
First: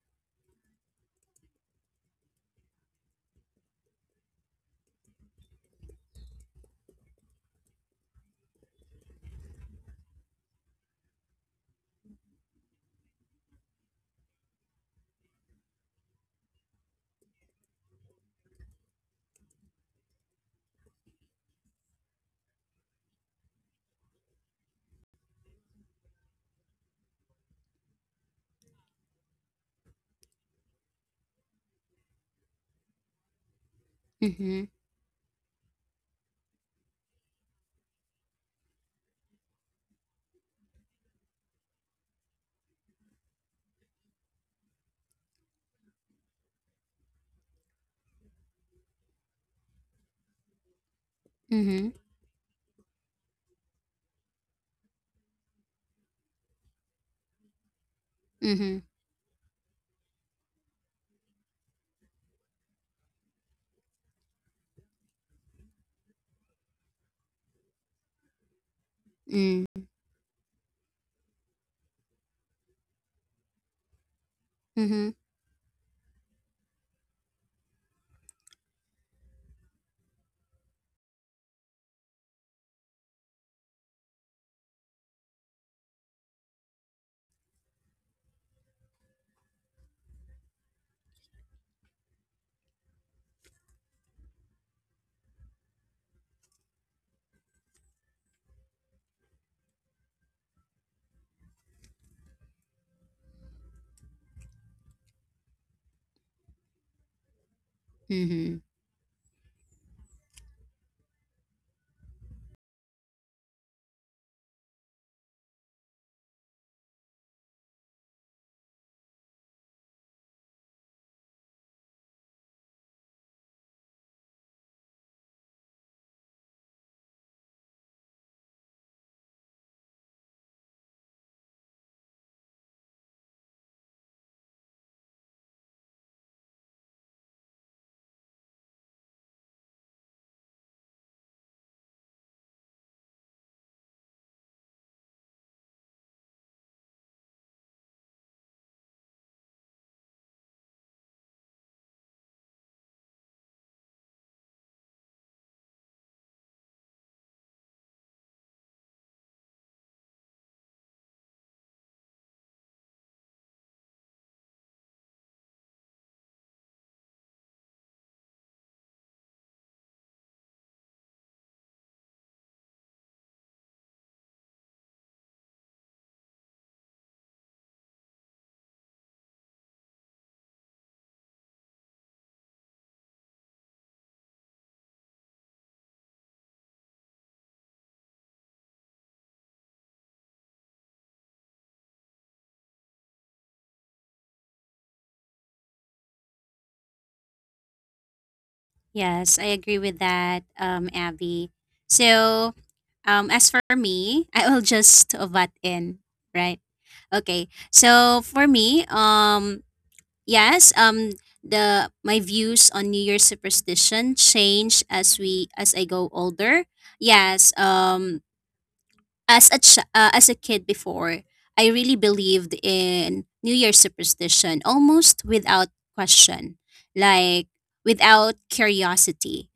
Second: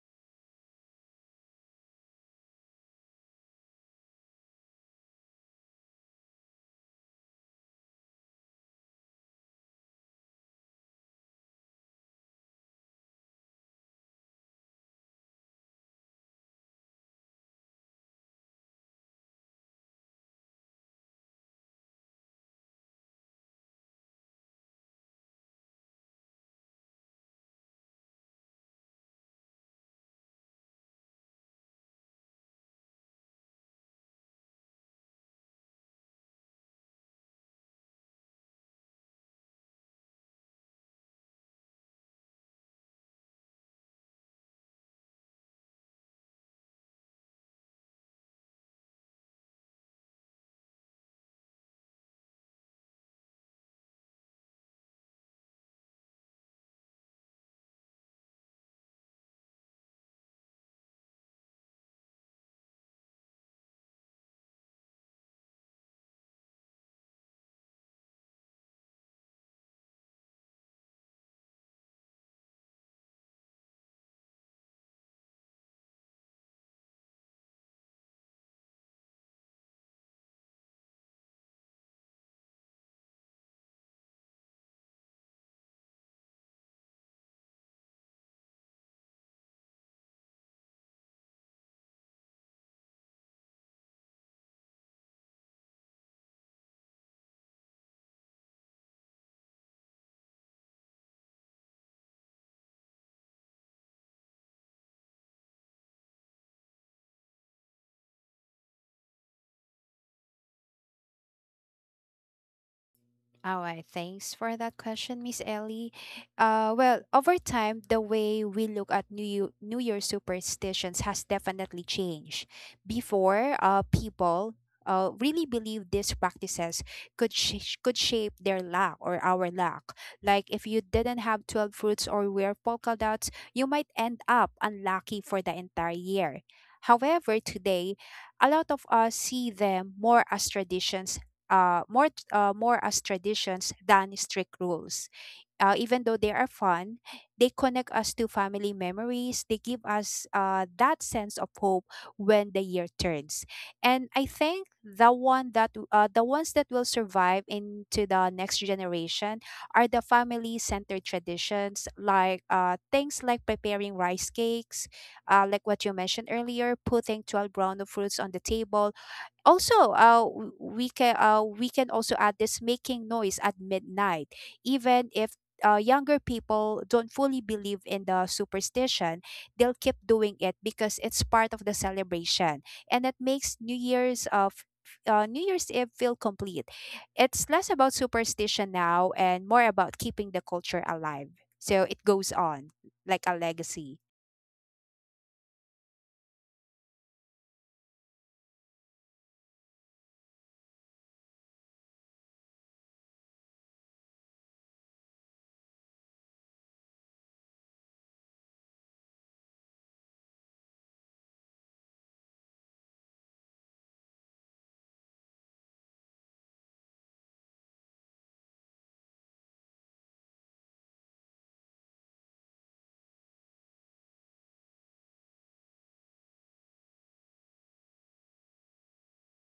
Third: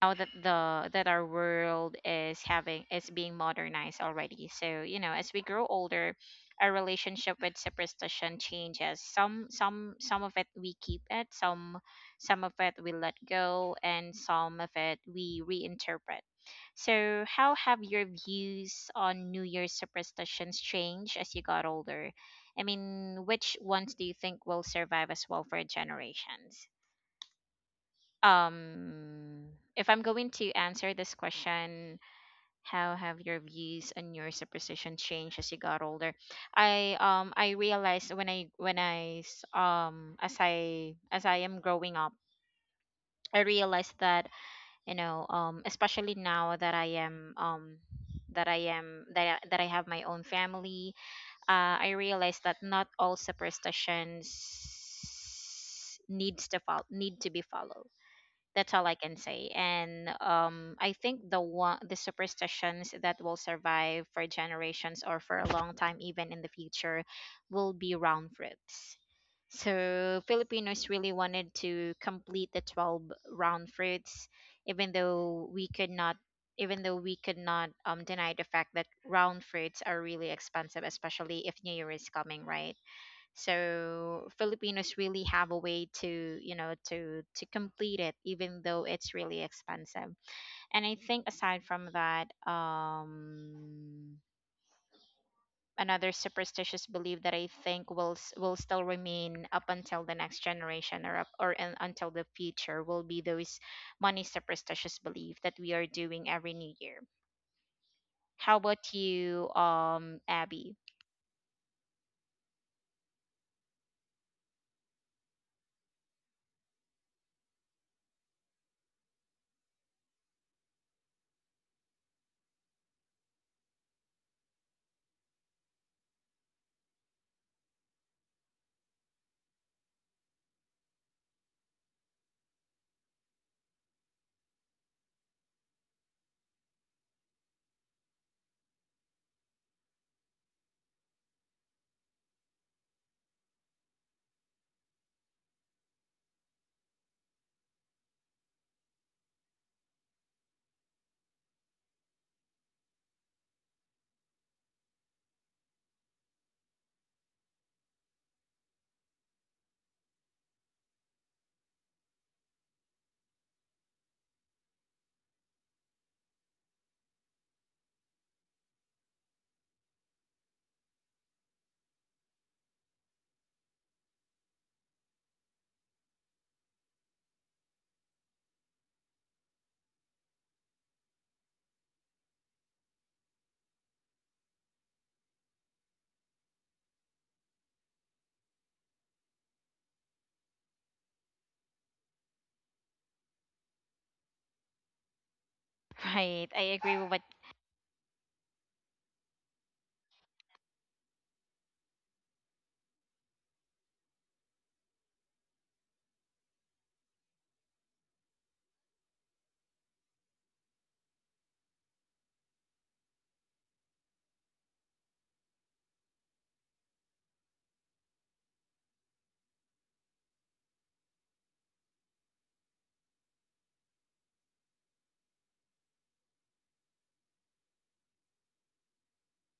Speaker 1: now that the that our world is having is being modernized already, so you know, as we grow older, our relationship with superstition changes. Some of it we keep, it some of it we let go, and some of it we reinterpret. So how have your views on New Year's superstitions changed as you got older? I mean, which ones do you think will survive as well for generations? um if I'm going to answer this question, how have your views and your
Speaker 2: Mm-hmm.
Speaker 1: superstition changed as you got older? I realized as I am growing up, I realized that, you know, especially now that I am that I am that I have my own family,
Speaker 2: Mm-hmm.
Speaker 1: I realized that not all superstitions need to be followed. That's
Speaker 2: Mm-hmm.
Speaker 1: all I can say. And I think the superstitions that will survive for generations or for a long time, even in the future, will be round fruits. So Filipinos really wanted to complete the 12 round fruits, even
Speaker 2: Mm-hmm.
Speaker 1: though we could not deny the fact that round fruits are really expensive, especially if New Year is coming, right? So Filipinos really have a way to, you know, to complete it even though it's really expensive. And I think aside from that, another superstitious belief that I think will still remain up until the next generation, or until the future, will be those money superstitious belief that we are doing every New Year. How
Speaker 2: Mm-hmm.
Speaker 1: about you, Abby?
Speaker 3: All right, thanks for that question, Miss Ellie. Well, over time, the way we look at New Year superstitions has definitely changed. Before, people, really believed these practices could shape their luck or our luck. Like, if you didn't have 12 fruits or wear polka dots, you might end up unlucky for the entire year. However, today, a lot of us see them more as traditions than strict rules. Even though they are fun, they connect us to family memories. They give us, that sense of hope when the year turns. And I think the ones that will survive into the next generation are the family-centered traditions, like, things like preparing rice cakes, like what you mentioned earlier, putting 12 brown fruits on the table. Also, we can also add this making noise at midnight, even if, younger people don't fully believe in the superstition. They'll keep doing it because it's part of the celebration, and it makes New Year's Eve feel complete. It's less about superstition now and more about keeping the culture alive. So it goes on like a legacy.
Speaker 1: [laughs] Right, I agree with what
Speaker 2: Yes, I agree with that, Abby. So, as for me, [laughs] I will just butt in, right? Okay. So for me, yes, the my views on New Year's superstition change as we as I go older. Yes, as a as a kid before, I really believed in New Year's superstition almost without question, like without curiosity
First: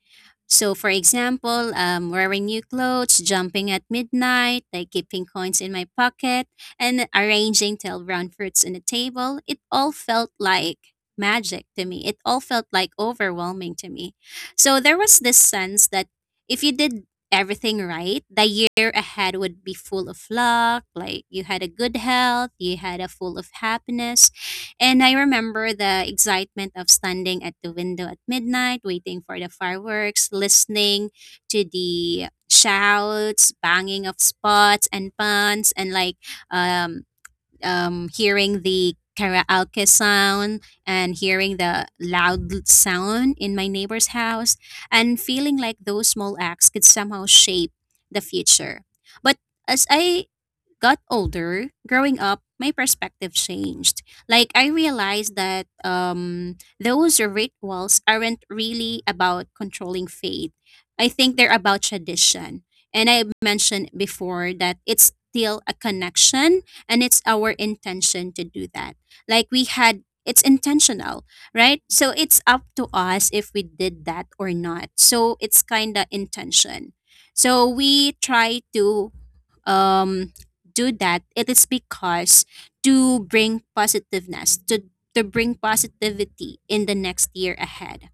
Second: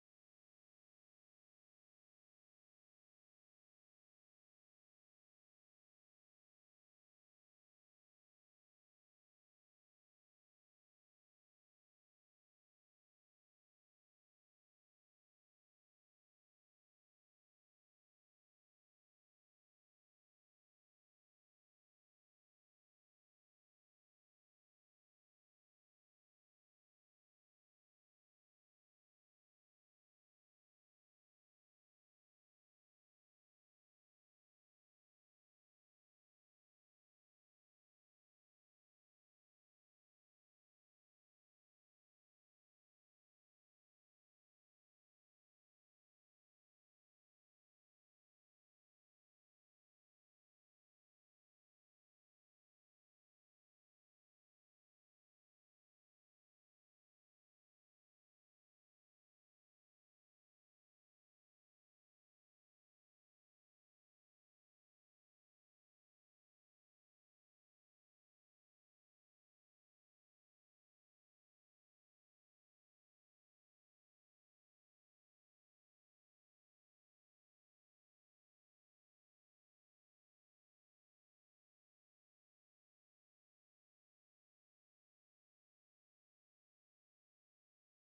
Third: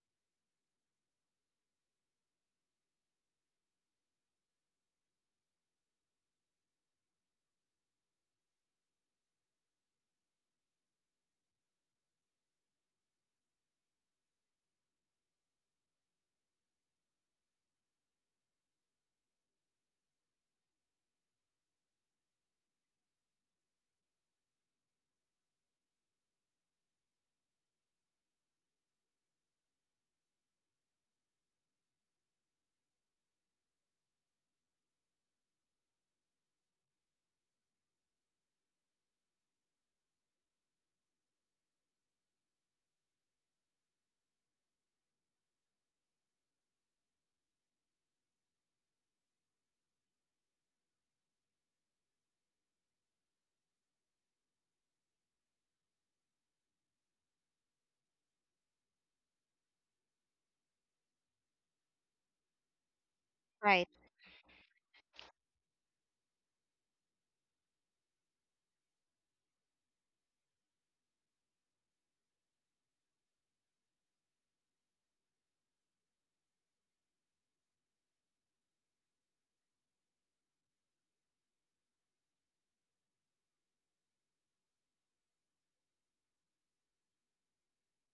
Speaker 2: so, for example, wearing new clothes, jumping at midnight, like keeping coins in my pocket, and arranging tail round fruits on the table, it all felt like magic to me. It all felt like overwhelming to me. So, there was this sense that if you did everything right, the year ahead would be full of luck, like you had a good health, you had a full of happiness, and I remember the excitement of standing at the window at midnight, waiting for the fireworks, listening to the shouts, banging of spots and pans, and like um, hearing the karaoke sound and hearing the loud sound in my neighbor's house, and feeling like those small acts could somehow shape the future. But as I got older, growing up, my perspective changed. Like I realized that those rituals aren't really about controlling faith. I think they're about tradition. And I mentioned
Speaker 1: Right.
Speaker 2: before that it's still a connection and it's our intention to do that. Like we had it's intentional, right? So it's up to us if we did that or not. So it's kind of intention. So we try to um, do that, it is because to bring positiveness, to bring positivity in the next year ahead.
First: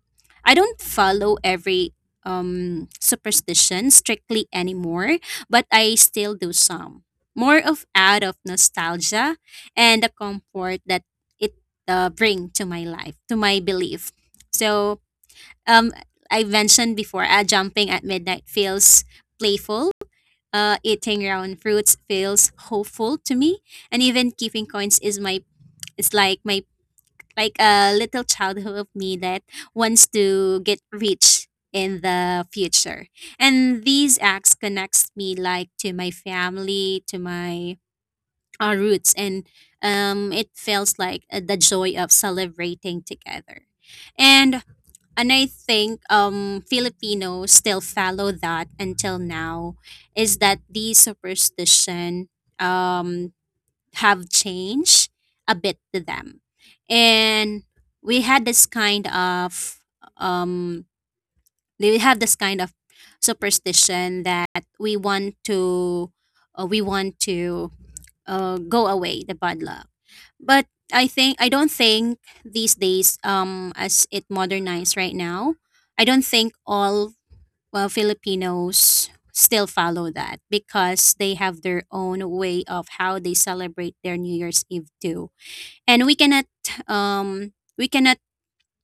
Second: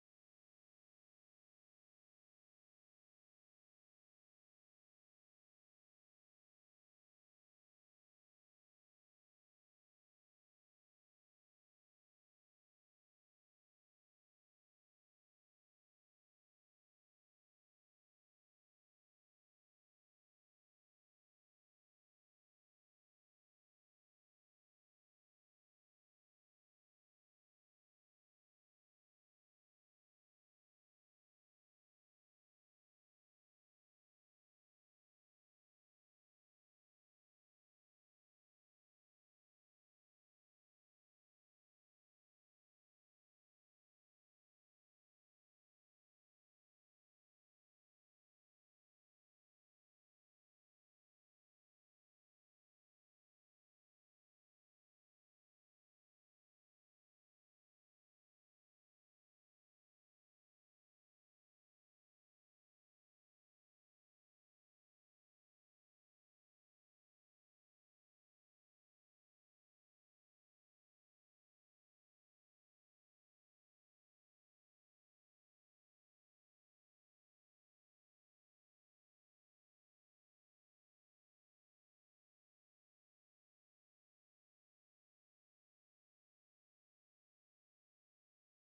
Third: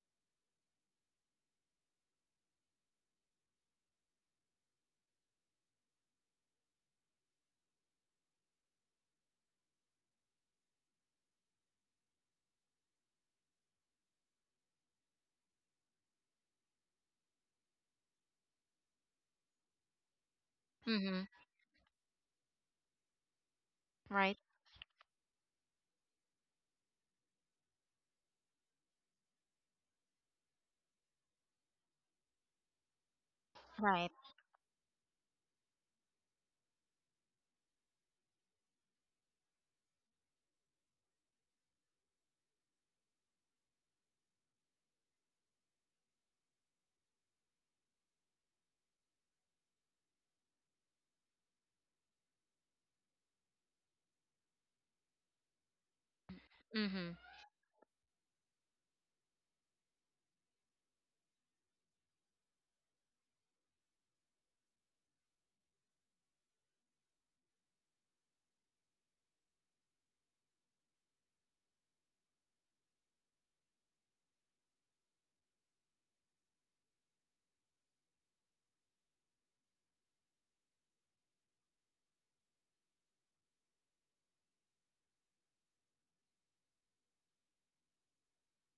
Speaker 2: I don't follow every superstition strictly anymore, but I still do some. More of out of nostalgia and the comfort that it bring to my life, to my belief. So um, I mentioned before, jumping at midnight feels playful eating
Speaker 1: Mm-hmm,
Speaker 2: round fruits feels hopeful to me, and even
Speaker 1: right,
Speaker 2: keeping coins is my it's like my like a little childhood of me that wants to get rich in the future. And
Speaker 1: right,
Speaker 2: these acts connects me like to my family, to my roots, and it feels like the joy of celebrating together. And and I think Filipinos still follow that until now is that these superstition um, have changed a bit to them.
Speaker 1: mm-hmm.
Speaker 2: And we had this kind of um, they have this kind of superstition that we want to uh, we want to go away the bad luck but I don't think these days as it modernized right now I don't think all well, Filipinos still follow that because they have their own way of how they celebrate their New Year's Eve too and um we cannot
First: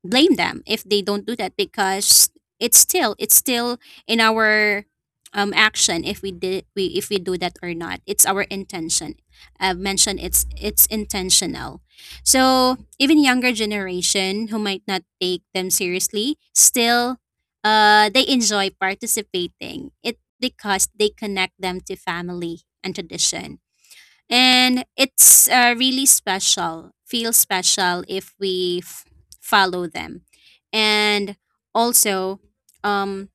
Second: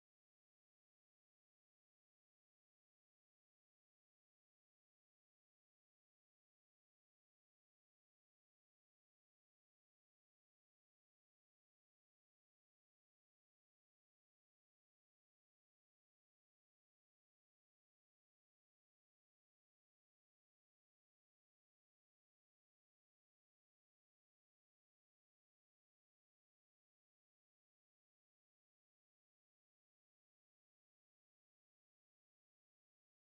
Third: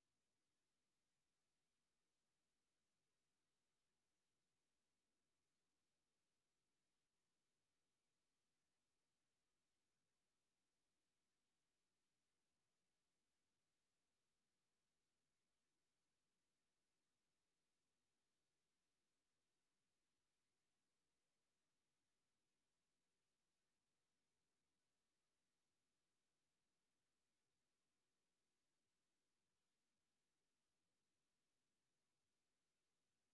Speaker 2: blame them if they don't do that because it's still in our action if we did we if we do that or not it's our intention I've mentioned it's intentional so even younger generation who might not take them seriously still they enjoy participating it because they connect them to family and tradition and it's really special feels special if follow them and also um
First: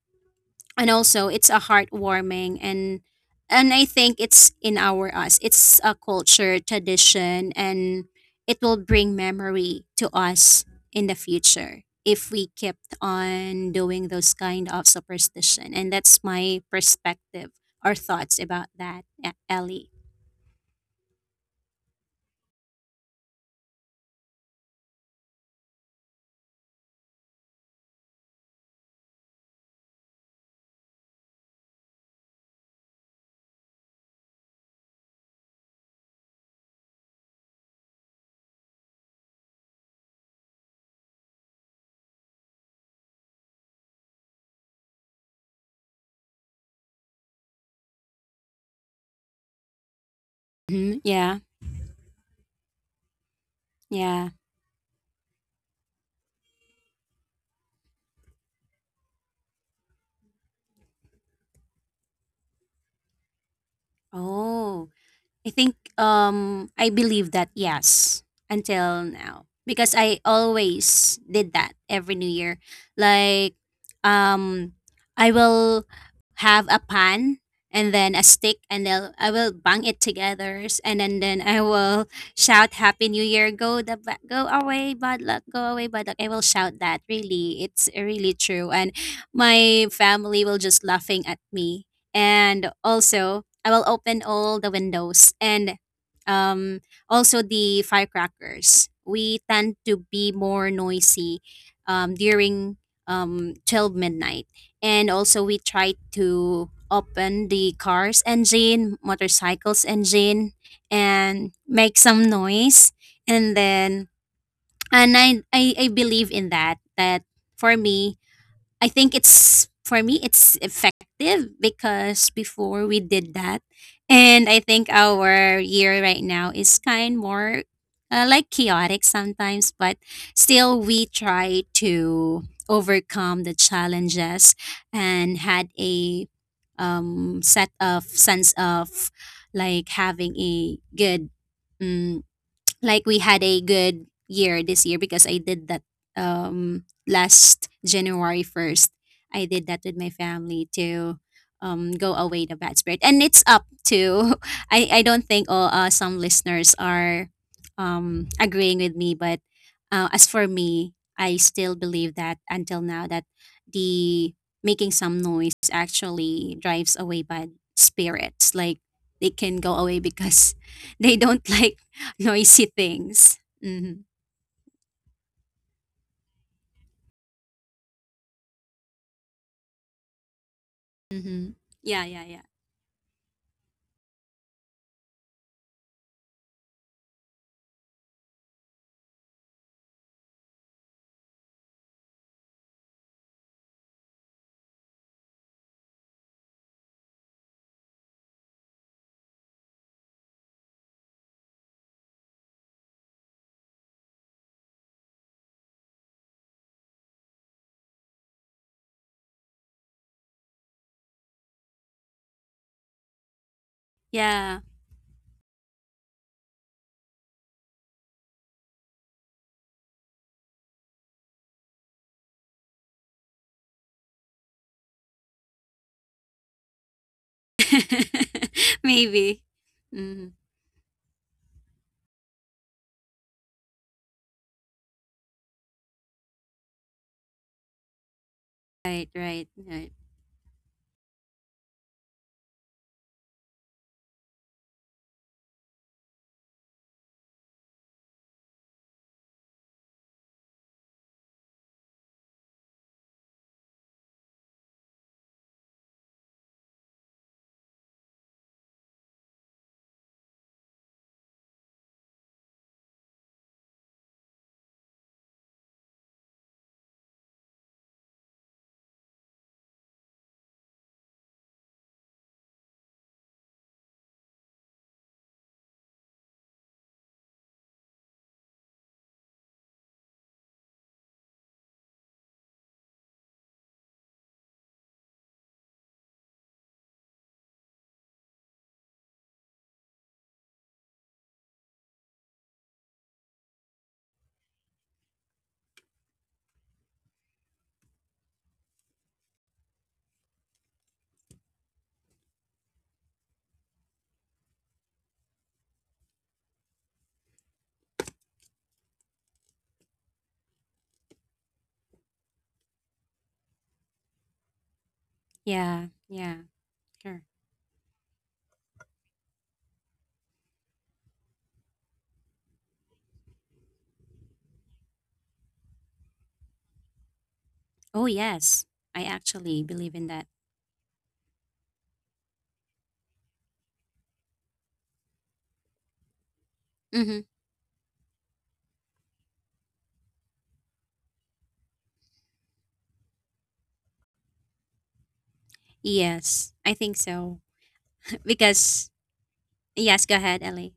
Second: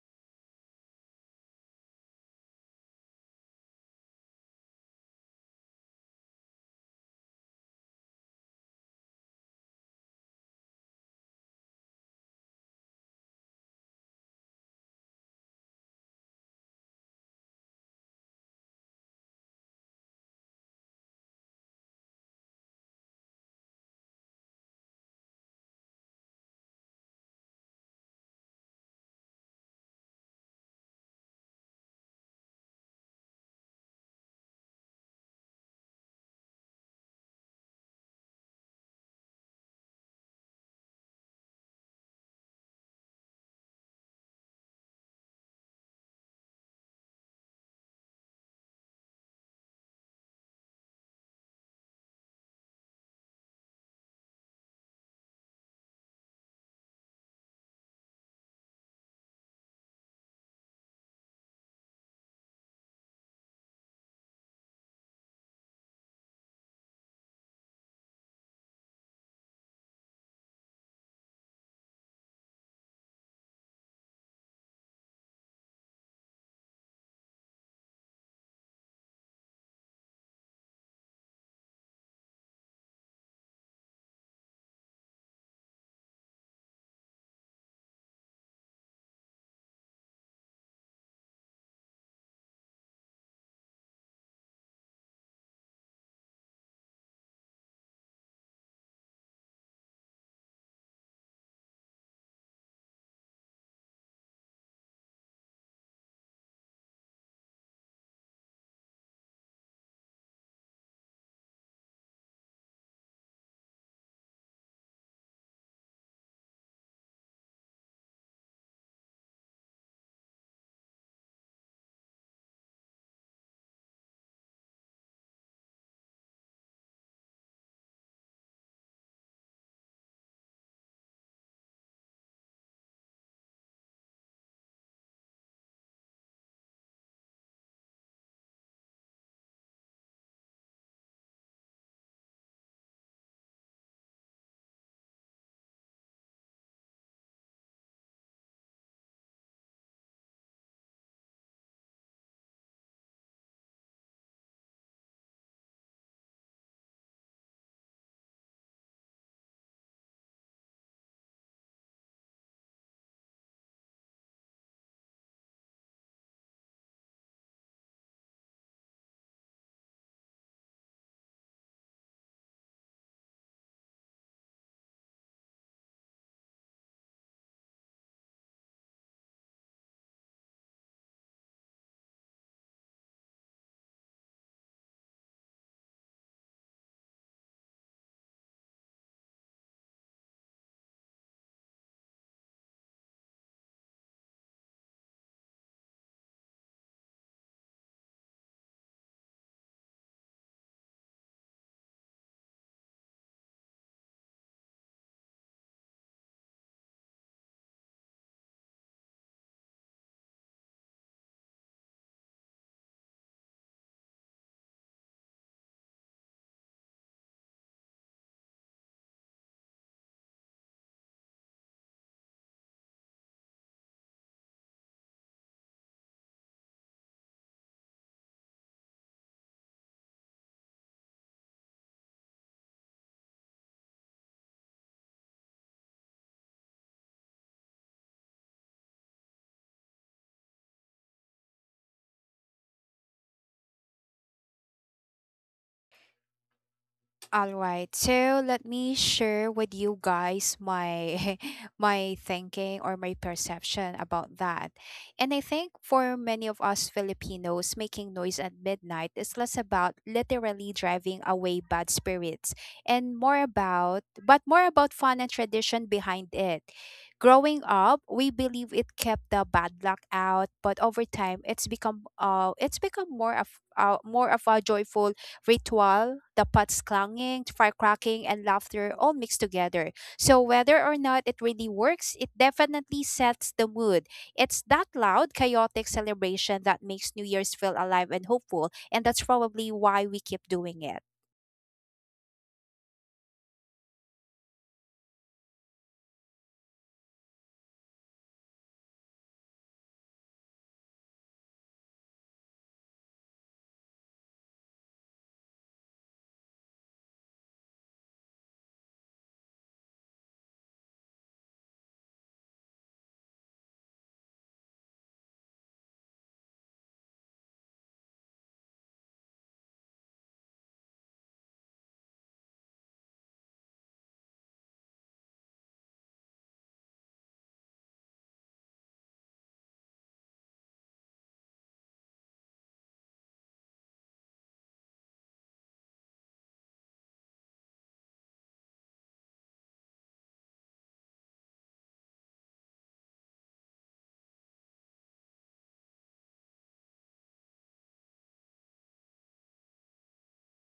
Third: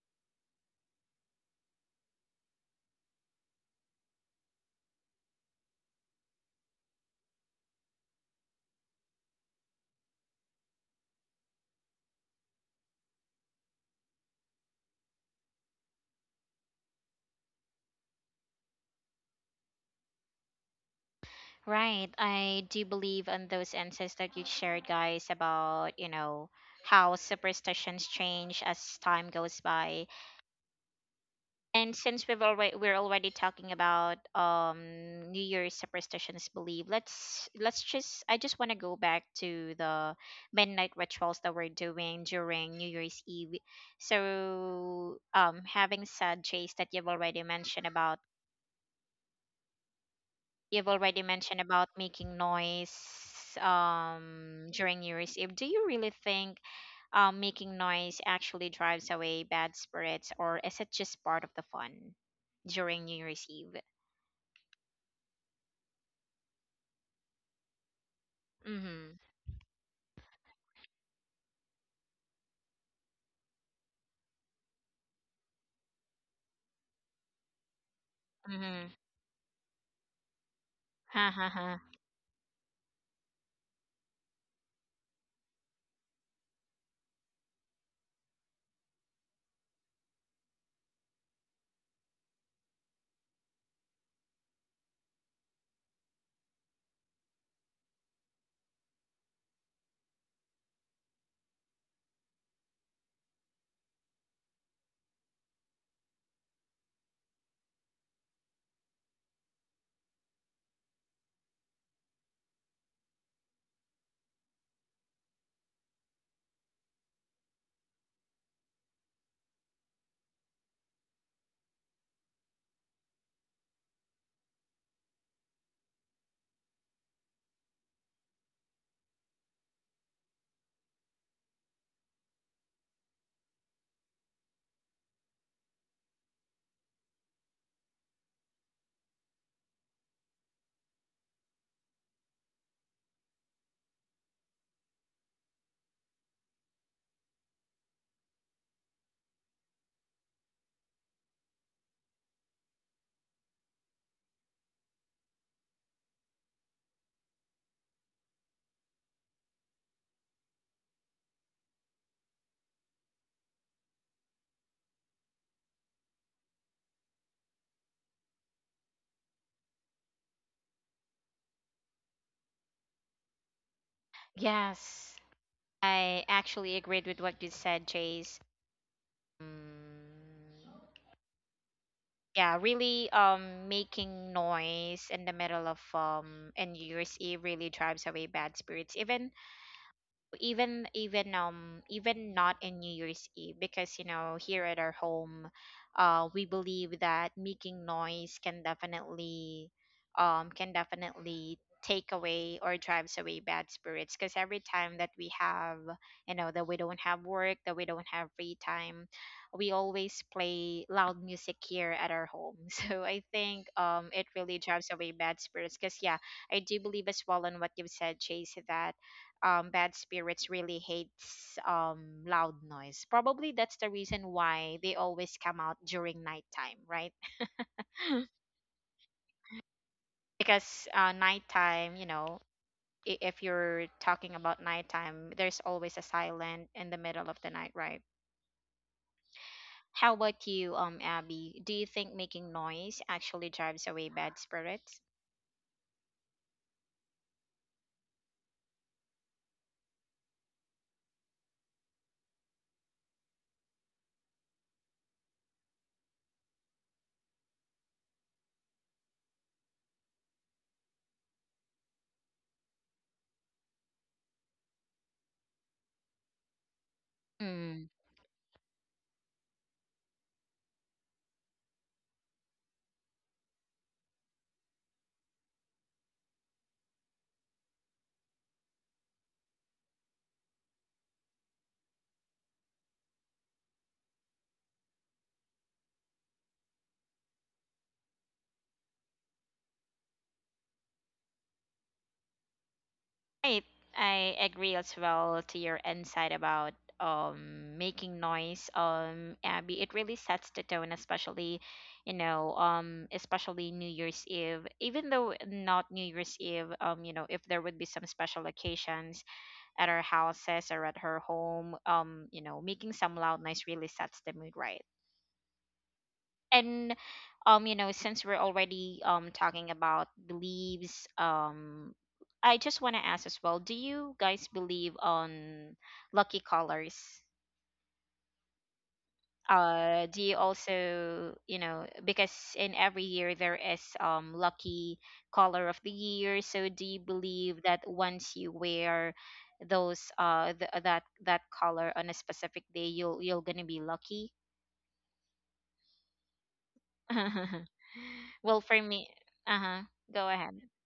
Speaker 2: and also it's a heartwarming and I think it's in our us it's a culture tradition and it will bring memory to us in the future if we kept on doing those kind of superstition and that's my perspective or thoughts about that Ellie.
Speaker 1: Right. I do believe on those insights that you shared, guys, about, you know, how superstitions change as time goes by. And since we're already talking about New Year's superstitions believe, let's just I just wanna go back to the midnight rituals that we're doing during New Year's Eve. So having said Chase that you've
Speaker 2: Mhm,
Speaker 1: already
Speaker 2: yeah,
Speaker 1: mentioned about making noise
Speaker 2: yeah.
Speaker 1: during New Year's Eve. Do you really think making noise actually drives away bad spirits, or is it just part of the fun during New Year's Eve?
Speaker 2: Oh, I think I believe that yes
Speaker 1: Mm-hmm.
Speaker 2: until now because I always did that every new year. Like um I will have a pan and then a stick and
Speaker 1: Mm-hmm.
Speaker 2: then I will bang it together and
Speaker 1: Ha
Speaker 2: then
Speaker 1: ha
Speaker 2: I
Speaker 1: ha.
Speaker 2: will shout happy new year go the go away bad luck go away bad luck I will shout that really it's really true and my family will just laughing at me and also I will open all the windows and um, also the firecrackers. We tend to be more noisy during 12 midnight. And also, we try to open the car's engine, motorcycle's engine, and make some noise. And then, and I believe in that, that for me, I think it's for me it's effective because before we did that and I think our year right now is kind more like chaotic sometimes but still we try to overcome the challenges and had a set of sense of like having a good mm, like we had a good year this year because I did that last January 1st. I did that with my family to go away the bad spirit. And it's up to [laughs] I don't think all some listeners are agreeing with me but as for me, I still believe that until now that the making some noise actually drives away bad spirits like they can go away because [laughs] they don't like [laughs] noisy things. Mm-hmm.
Speaker 1: Yes, I actually agreed with what you said, Chase. Mm,
Speaker 2: Mm-hmm. Yeah, yeah, yeah.
Speaker 1: yeah, really, making noise in the middle of and New Year's Eve really drives away bad spirits. Even not in New Year's Eve, because you know, here at our home, uh, we believe that making noise can definitely take away or drives away bad spirits, because every time that we have, you know, that we don't have work, that we don't have free time, we always play loud music here at our home. [laughs] So I think it really
Speaker 2: Yeah.
Speaker 1: drives away bad spirits, because yeah, I do believe as well in what you've said, Chase, that bad spirits really hates loud noise. Probably that's the reason why they always come out during nighttime, right? [laughs]
Speaker 2: [laughs] Maybe. Mm-hmm.
Speaker 1: Because, uh, nighttime, you know, I- if you're talking about nighttime, there's always a silent in the middle of the night, right?
Speaker 2: Right, right, right.
Speaker 1: How about you, Abby? Do you think making noise actually drives away bad spirits?
Speaker 3: All right. So let me share with you guys my [laughs] my thinking or my perception about that. And I think for many of us Filipinos, making noise at midnight is less about literally driving away bad spirits and more about fun and tradition behind it. Growing up, we believe it kept the bad luck out, but over time, it's become more of a joyful ritual, the pots clanging, fire cracking, and laughter all mixed together. So whether or not it really works, it definitely sets the mood. It's that loud, chaotic celebration that makes New Year's feel alive and hopeful, and that's probably why we keep doing it.
Speaker 1: Right. I agree as well to your insight about making noise, um, Abby. It really sets the tone, especially, you know, especially New Year's Eve. Even though not New Year's Eve, you know, if there would be some special occasions at our houses or at her home, you know, making some loud noise really sets the mood, right?
Speaker 2: Yeah, yeah,
Speaker 1: And
Speaker 2: sure.
Speaker 1: you know, since we're already talking about beliefs, I just want to ask as well, do you guys believe on lucky colors?
Speaker 2: Oh, yes. I actually believe
Speaker 1: Uh,
Speaker 2: in
Speaker 1: do
Speaker 2: that.
Speaker 1: you also, you know, because in every year there is lucky color of the year. So do you
Speaker 2: Mm-hmm.
Speaker 1: believe that once you wear those that color on a specific day, you'll, you're gonna be lucky?
Speaker 2: Yes, I think so.
Speaker 1: [laughs]
Speaker 2: [laughs]
Speaker 1: Well, for
Speaker 2: Because,
Speaker 1: me, uh-huh,
Speaker 2: yes, go
Speaker 1: go
Speaker 2: ahead,
Speaker 1: ahead.
Speaker 2: Ellie.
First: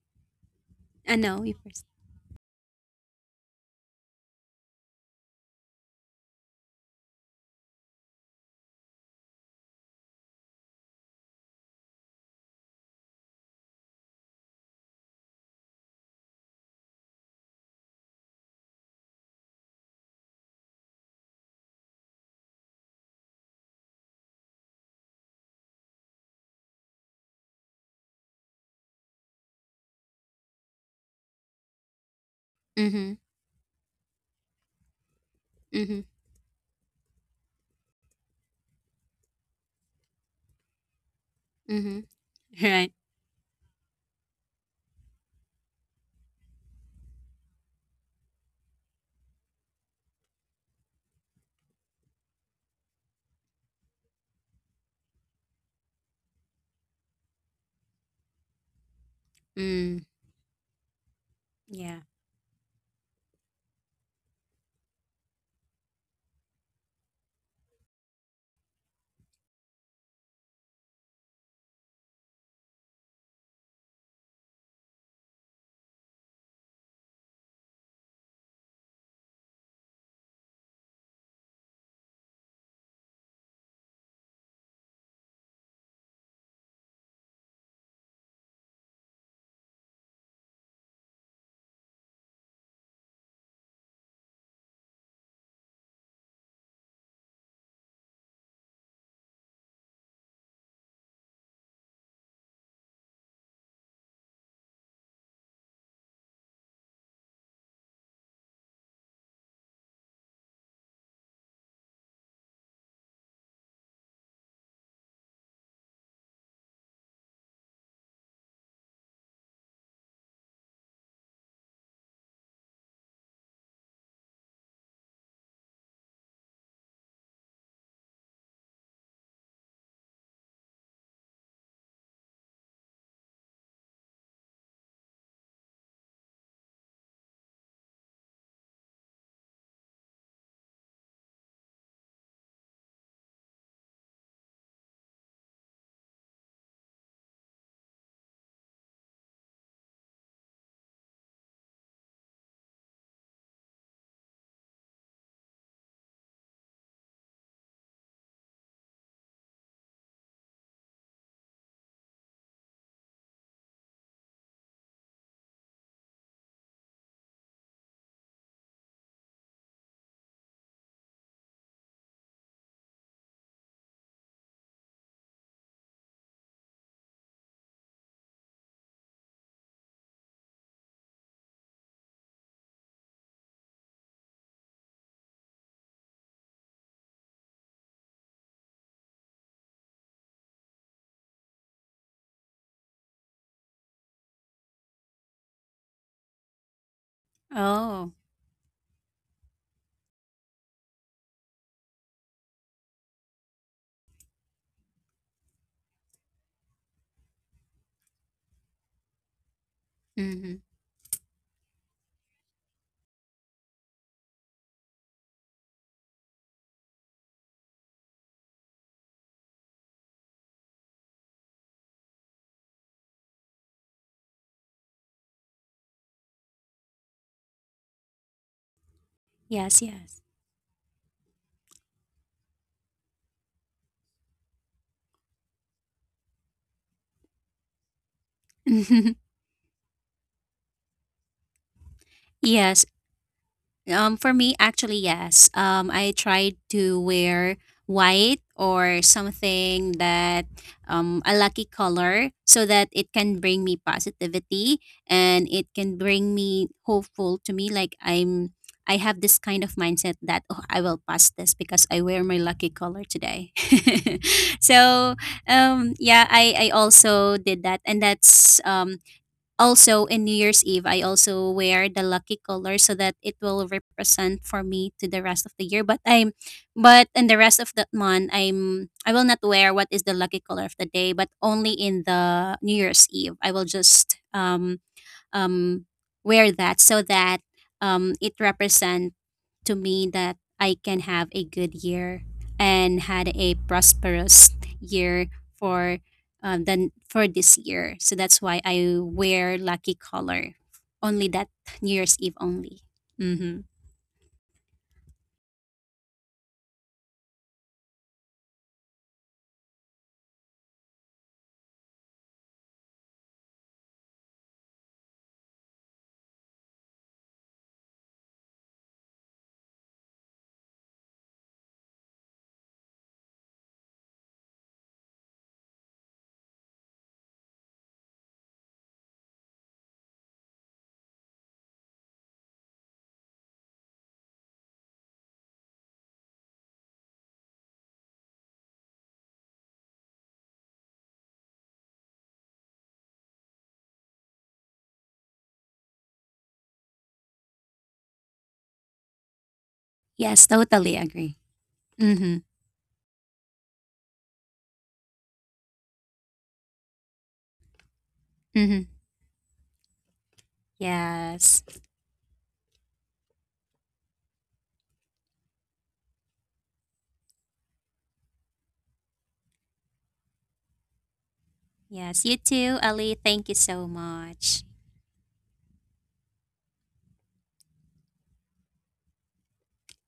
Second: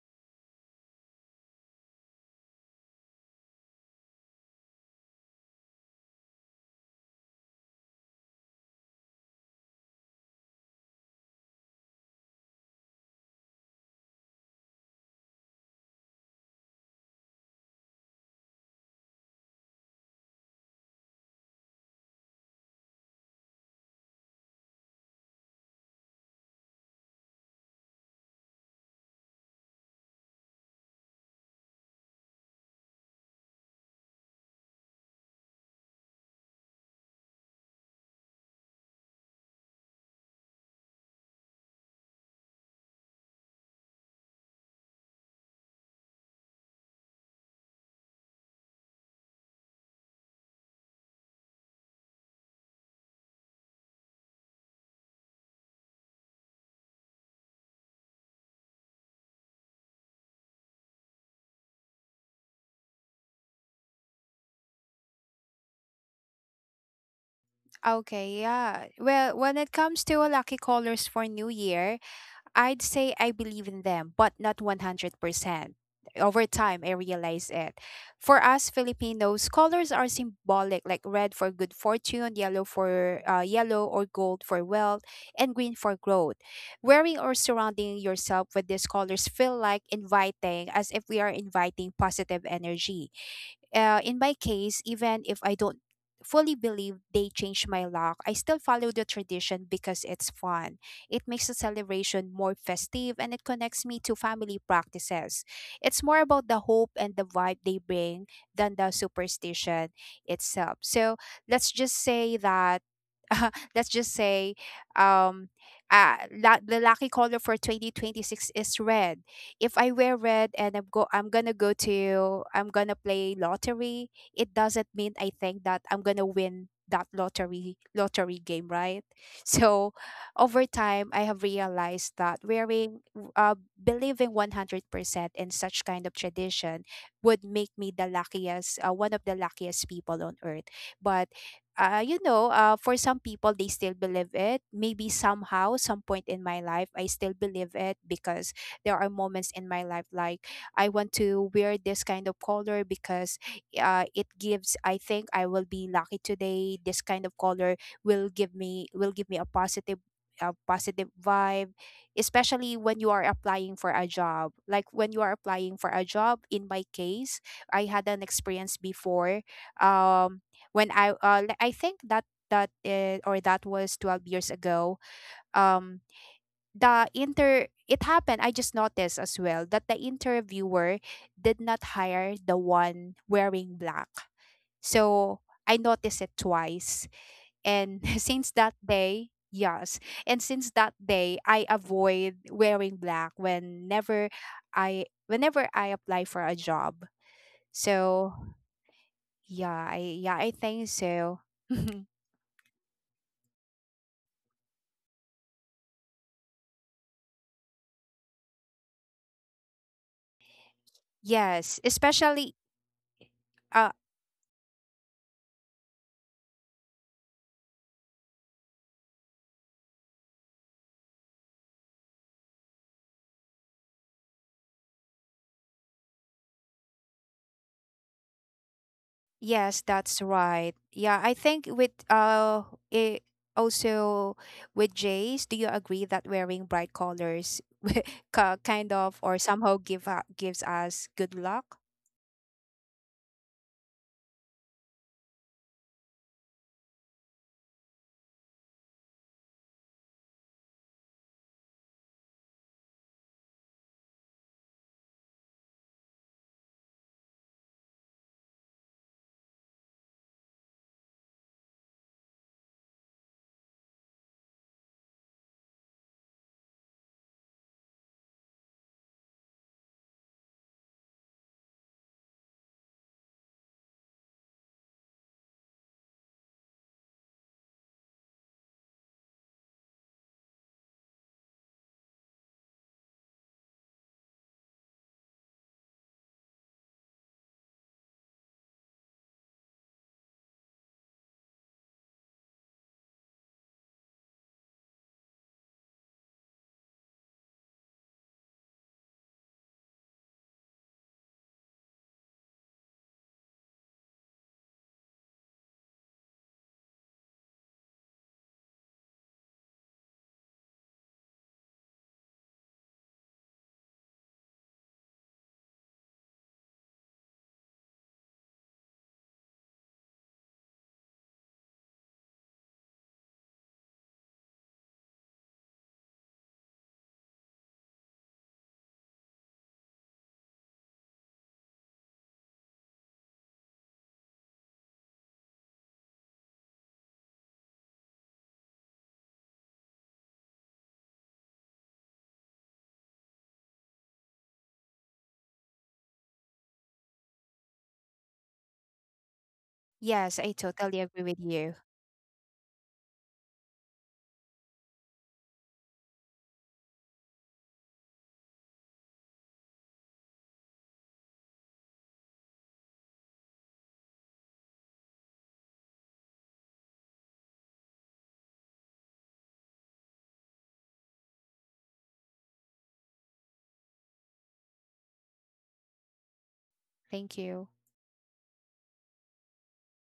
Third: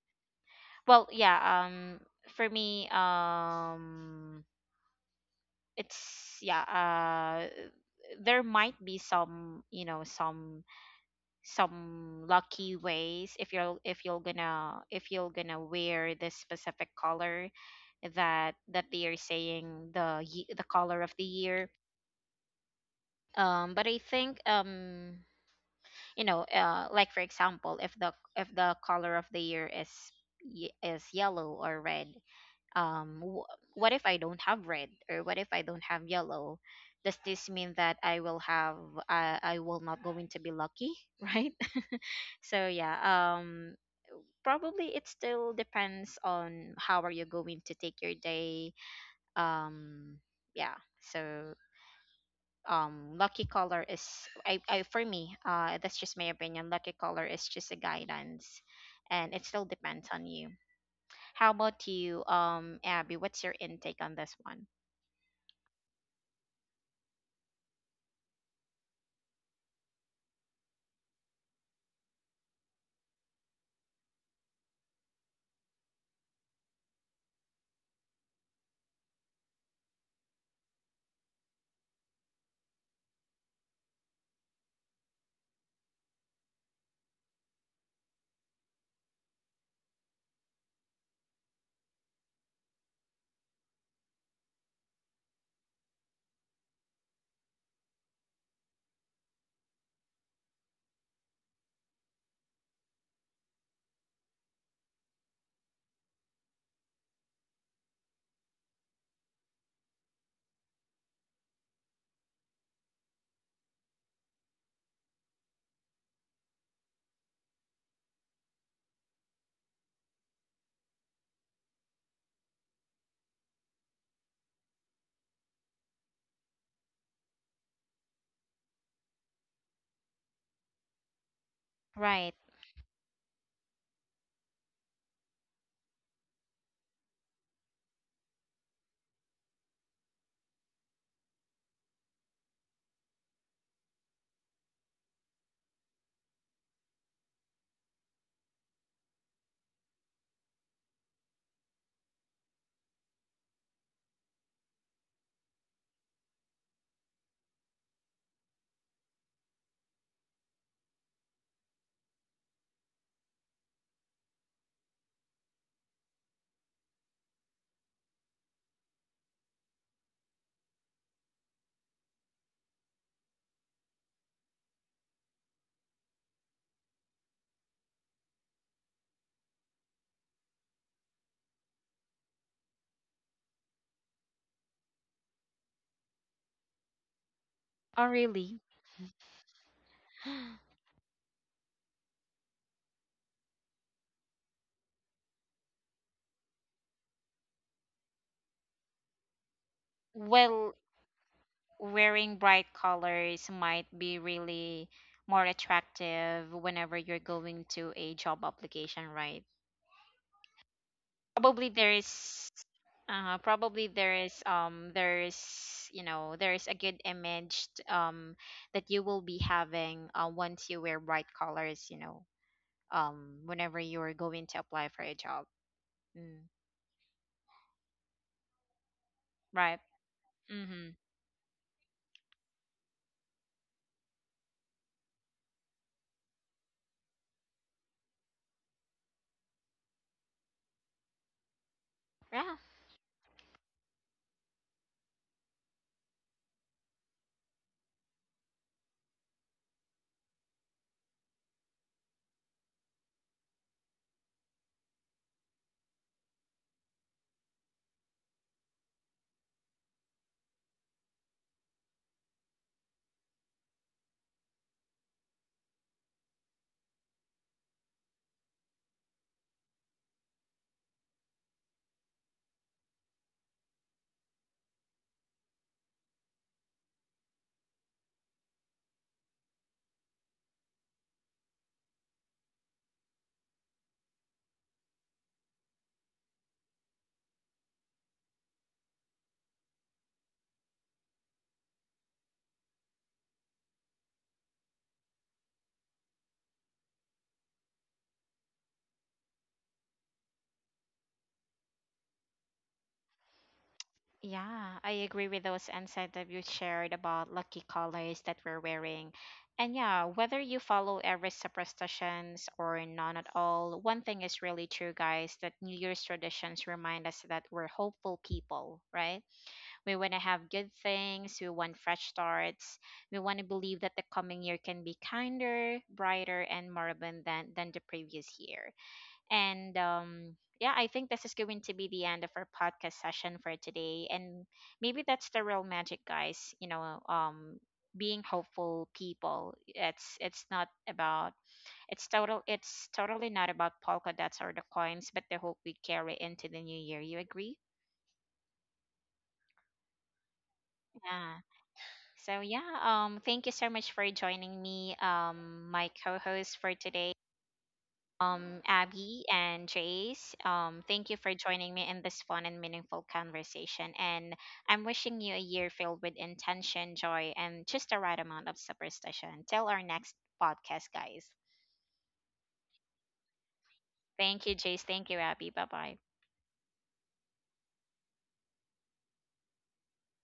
Speaker 1: Well
Speaker 2: I know you
Speaker 1: yeah,
Speaker 2: first.
Speaker 1: for me, it's, yeah, uh, there might be some, you know, some lucky ways if you're gonna wear this specific color that, that they are saying the the color of the year. But I think, you know, uh, like for example, if the color of the year is is yellow or red,
Speaker 2: Mm-hmm.
Speaker 1: um w- what if I don't have red, or what if I don't
Speaker 2: Mm-hmm.
Speaker 1: have yellow? Does this mean that I will not going to be lucky? [laughs] Right?
Speaker 2: Mm-hmm. [laughs]
Speaker 1: So
Speaker 2: Right.
Speaker 1: yeah, um probably it still depends on how are you going to take your day. um yeah. So lucky color is, I for me, uh, that's just my opinion, lucky color is just a guidance, and it still
Speaker 2: Mm.
Speaker 1: depends on you. How about
Speaker 2: Yeah.
Speaker 1: you, Abby, what's your intake on this one?
Speaker 3: Okay, yeah. Well, when it comes to lucky colors for New Year, I'd say I believe in them, but not 100%. Over time, I realized it. For us Filipinos, colors are symbolic, like red for good fortune, yellow or gold for wealth, and green for growth. Wearing or surrounding yourself with these colors feel like inviting, as if we are inviting positive energy. In my case, even if I don't fully believe they changed my luck, I still follow the tradition because it's fun. It makes the celebration more festive, and it connects me to family practices. It's more about the hope and the vibe they bring than the superstition itself. So let's just say that. [laughs] Let's just say, um uh, the lucky color for 2026 is red. If I wear red and I'm go I'm gonna go to I'm gonna play lottery, it doesn't mean I think that I'm gonna win that lottery game, right? [laughs] So over time I have realized
Speaker 1: Right.
Speaker 3: that believing 100% in such kind of tradition would make me the luckiest one of the luckiest people on earth. But, for some people, they still believe it. Maybe somehow, some point in my life, I still believe it, because there are moments in my life, like, I want to wear this kind of color because, it gives I think I will be lucky today. This kind of color will give me a positive vibe, especially when you are applying for a job, like when you are applying for a job in my case. I had an experience before. Um when i uh, li- i think that was 12 years ago. Um the inter It happened, I just noticed as well that the interviewer did not hire the one wearing black. So I noticed it twice, and
Speaker 1: Oh,
Speaker 3: [laughs] since
Speaker 1: really?
Speaker 3: that day, yes, and since
Speaker 1: [gasps]
Speaker 3: that day, I avoid wearing black whenever I apply for a job.
Speaker 2: Oh.
Speaker 3: So yeah, I
Speaker 1: Well,
Speaker 3: think so. [laughs]
Speaker 1: wearing bright colors might be really more attractive whenever you're going to a job application, right?
Speaker 2: Mm-hmm.
Speaker 1: Probably
Speaker 3: Yes,
Speaker 1: there is
Speaker 3: especially, uh,
Speaker 1: Probably there is there is, you know, there is a good image that you will be having, once you wear bright colors, you know, whenever you're going to apply for a job. Mm,
Speaker 3: yes,
Speaker 1: right,
Speaker 2: Yes,
Speaker 3: that's
Speaker 2: yes.
Speaker 3: right.
Speaker 1: mm-hmm,
Speaker 3: Yeah, I think with it also with Jays, do you agree that wearing bright colors, kind of or
Speaker 2: [laughs]
Speaker 3: somehow gives us good luck?
Speaker 1: yeah,
Speaker 2: yes, for me, actually, yes. I tried to wear white or something that a lucky color so that it can bring me positivity and it can bring me hopeful to me. I have this kind of mindset that oh, I will pass this because I wear my lucky color today. [laughs] So yeah, I also did that, and that's also, in New Year's Eve, I also wear the lucky color so that it will represent for me to the rest of the year. But in the rest of the month, I will not wear what is the lucky color of the day, but only in the New Year's Eve. I will just um wear that so that it represents to me that I can have a good year and had a prosperous year for then for this year. So that's why I wear lucky color only that New Year's Eve only. Mm-hmm.
Speaker 1: yeah. I agree with those insights that you shared about lucky colors that we're wearing. And yeah, whether you follow every superstitions or none at all, one thing is really true, guys, that New Year's traditions remind us that we're hopeful people, right? We want to have good things, we want fresh starts, we want to believe that the coming year can be kinder, brighter, and more abundant than the previous year. And yeah, I think this is going to be the end of our podcast session for today. And maybe that's the real magic, guys. You know, being hopeful people, it's totally not about polka dots or the coins, but the hope we carry into the new year. You agree?
Speaker 3: Yes, I
Speaker 2: Yes,
Speaker 3: totally
Speaker 2: totally
Speaker 3: agree with
Speaker 2: agree.
Speaker 1: Yeah.
Speaker 3: you.
Speaker 2: Mm-hmm.
Speaker 1: So yeah, thank you so much for joining me, my co-host for today,
Speaker 2: Mm-hmm.
Speaker 1: Abby and Jace. Thank you for
Speaker 2: Yes.
Speaker 1: joining me in this fun and meaningful conversation. And I'm wishing you a year filled with intention, joy, and just the right amount of superstition. Till our next podcast, guys.
Speaker 2: Yes. You too, Ali. Thank you so
Speaker 1: Thank you,
Speaker 2: much.
Speaker 1: Jace. Thank you, Abby. Bye bye.
Speaker 3: Thank you.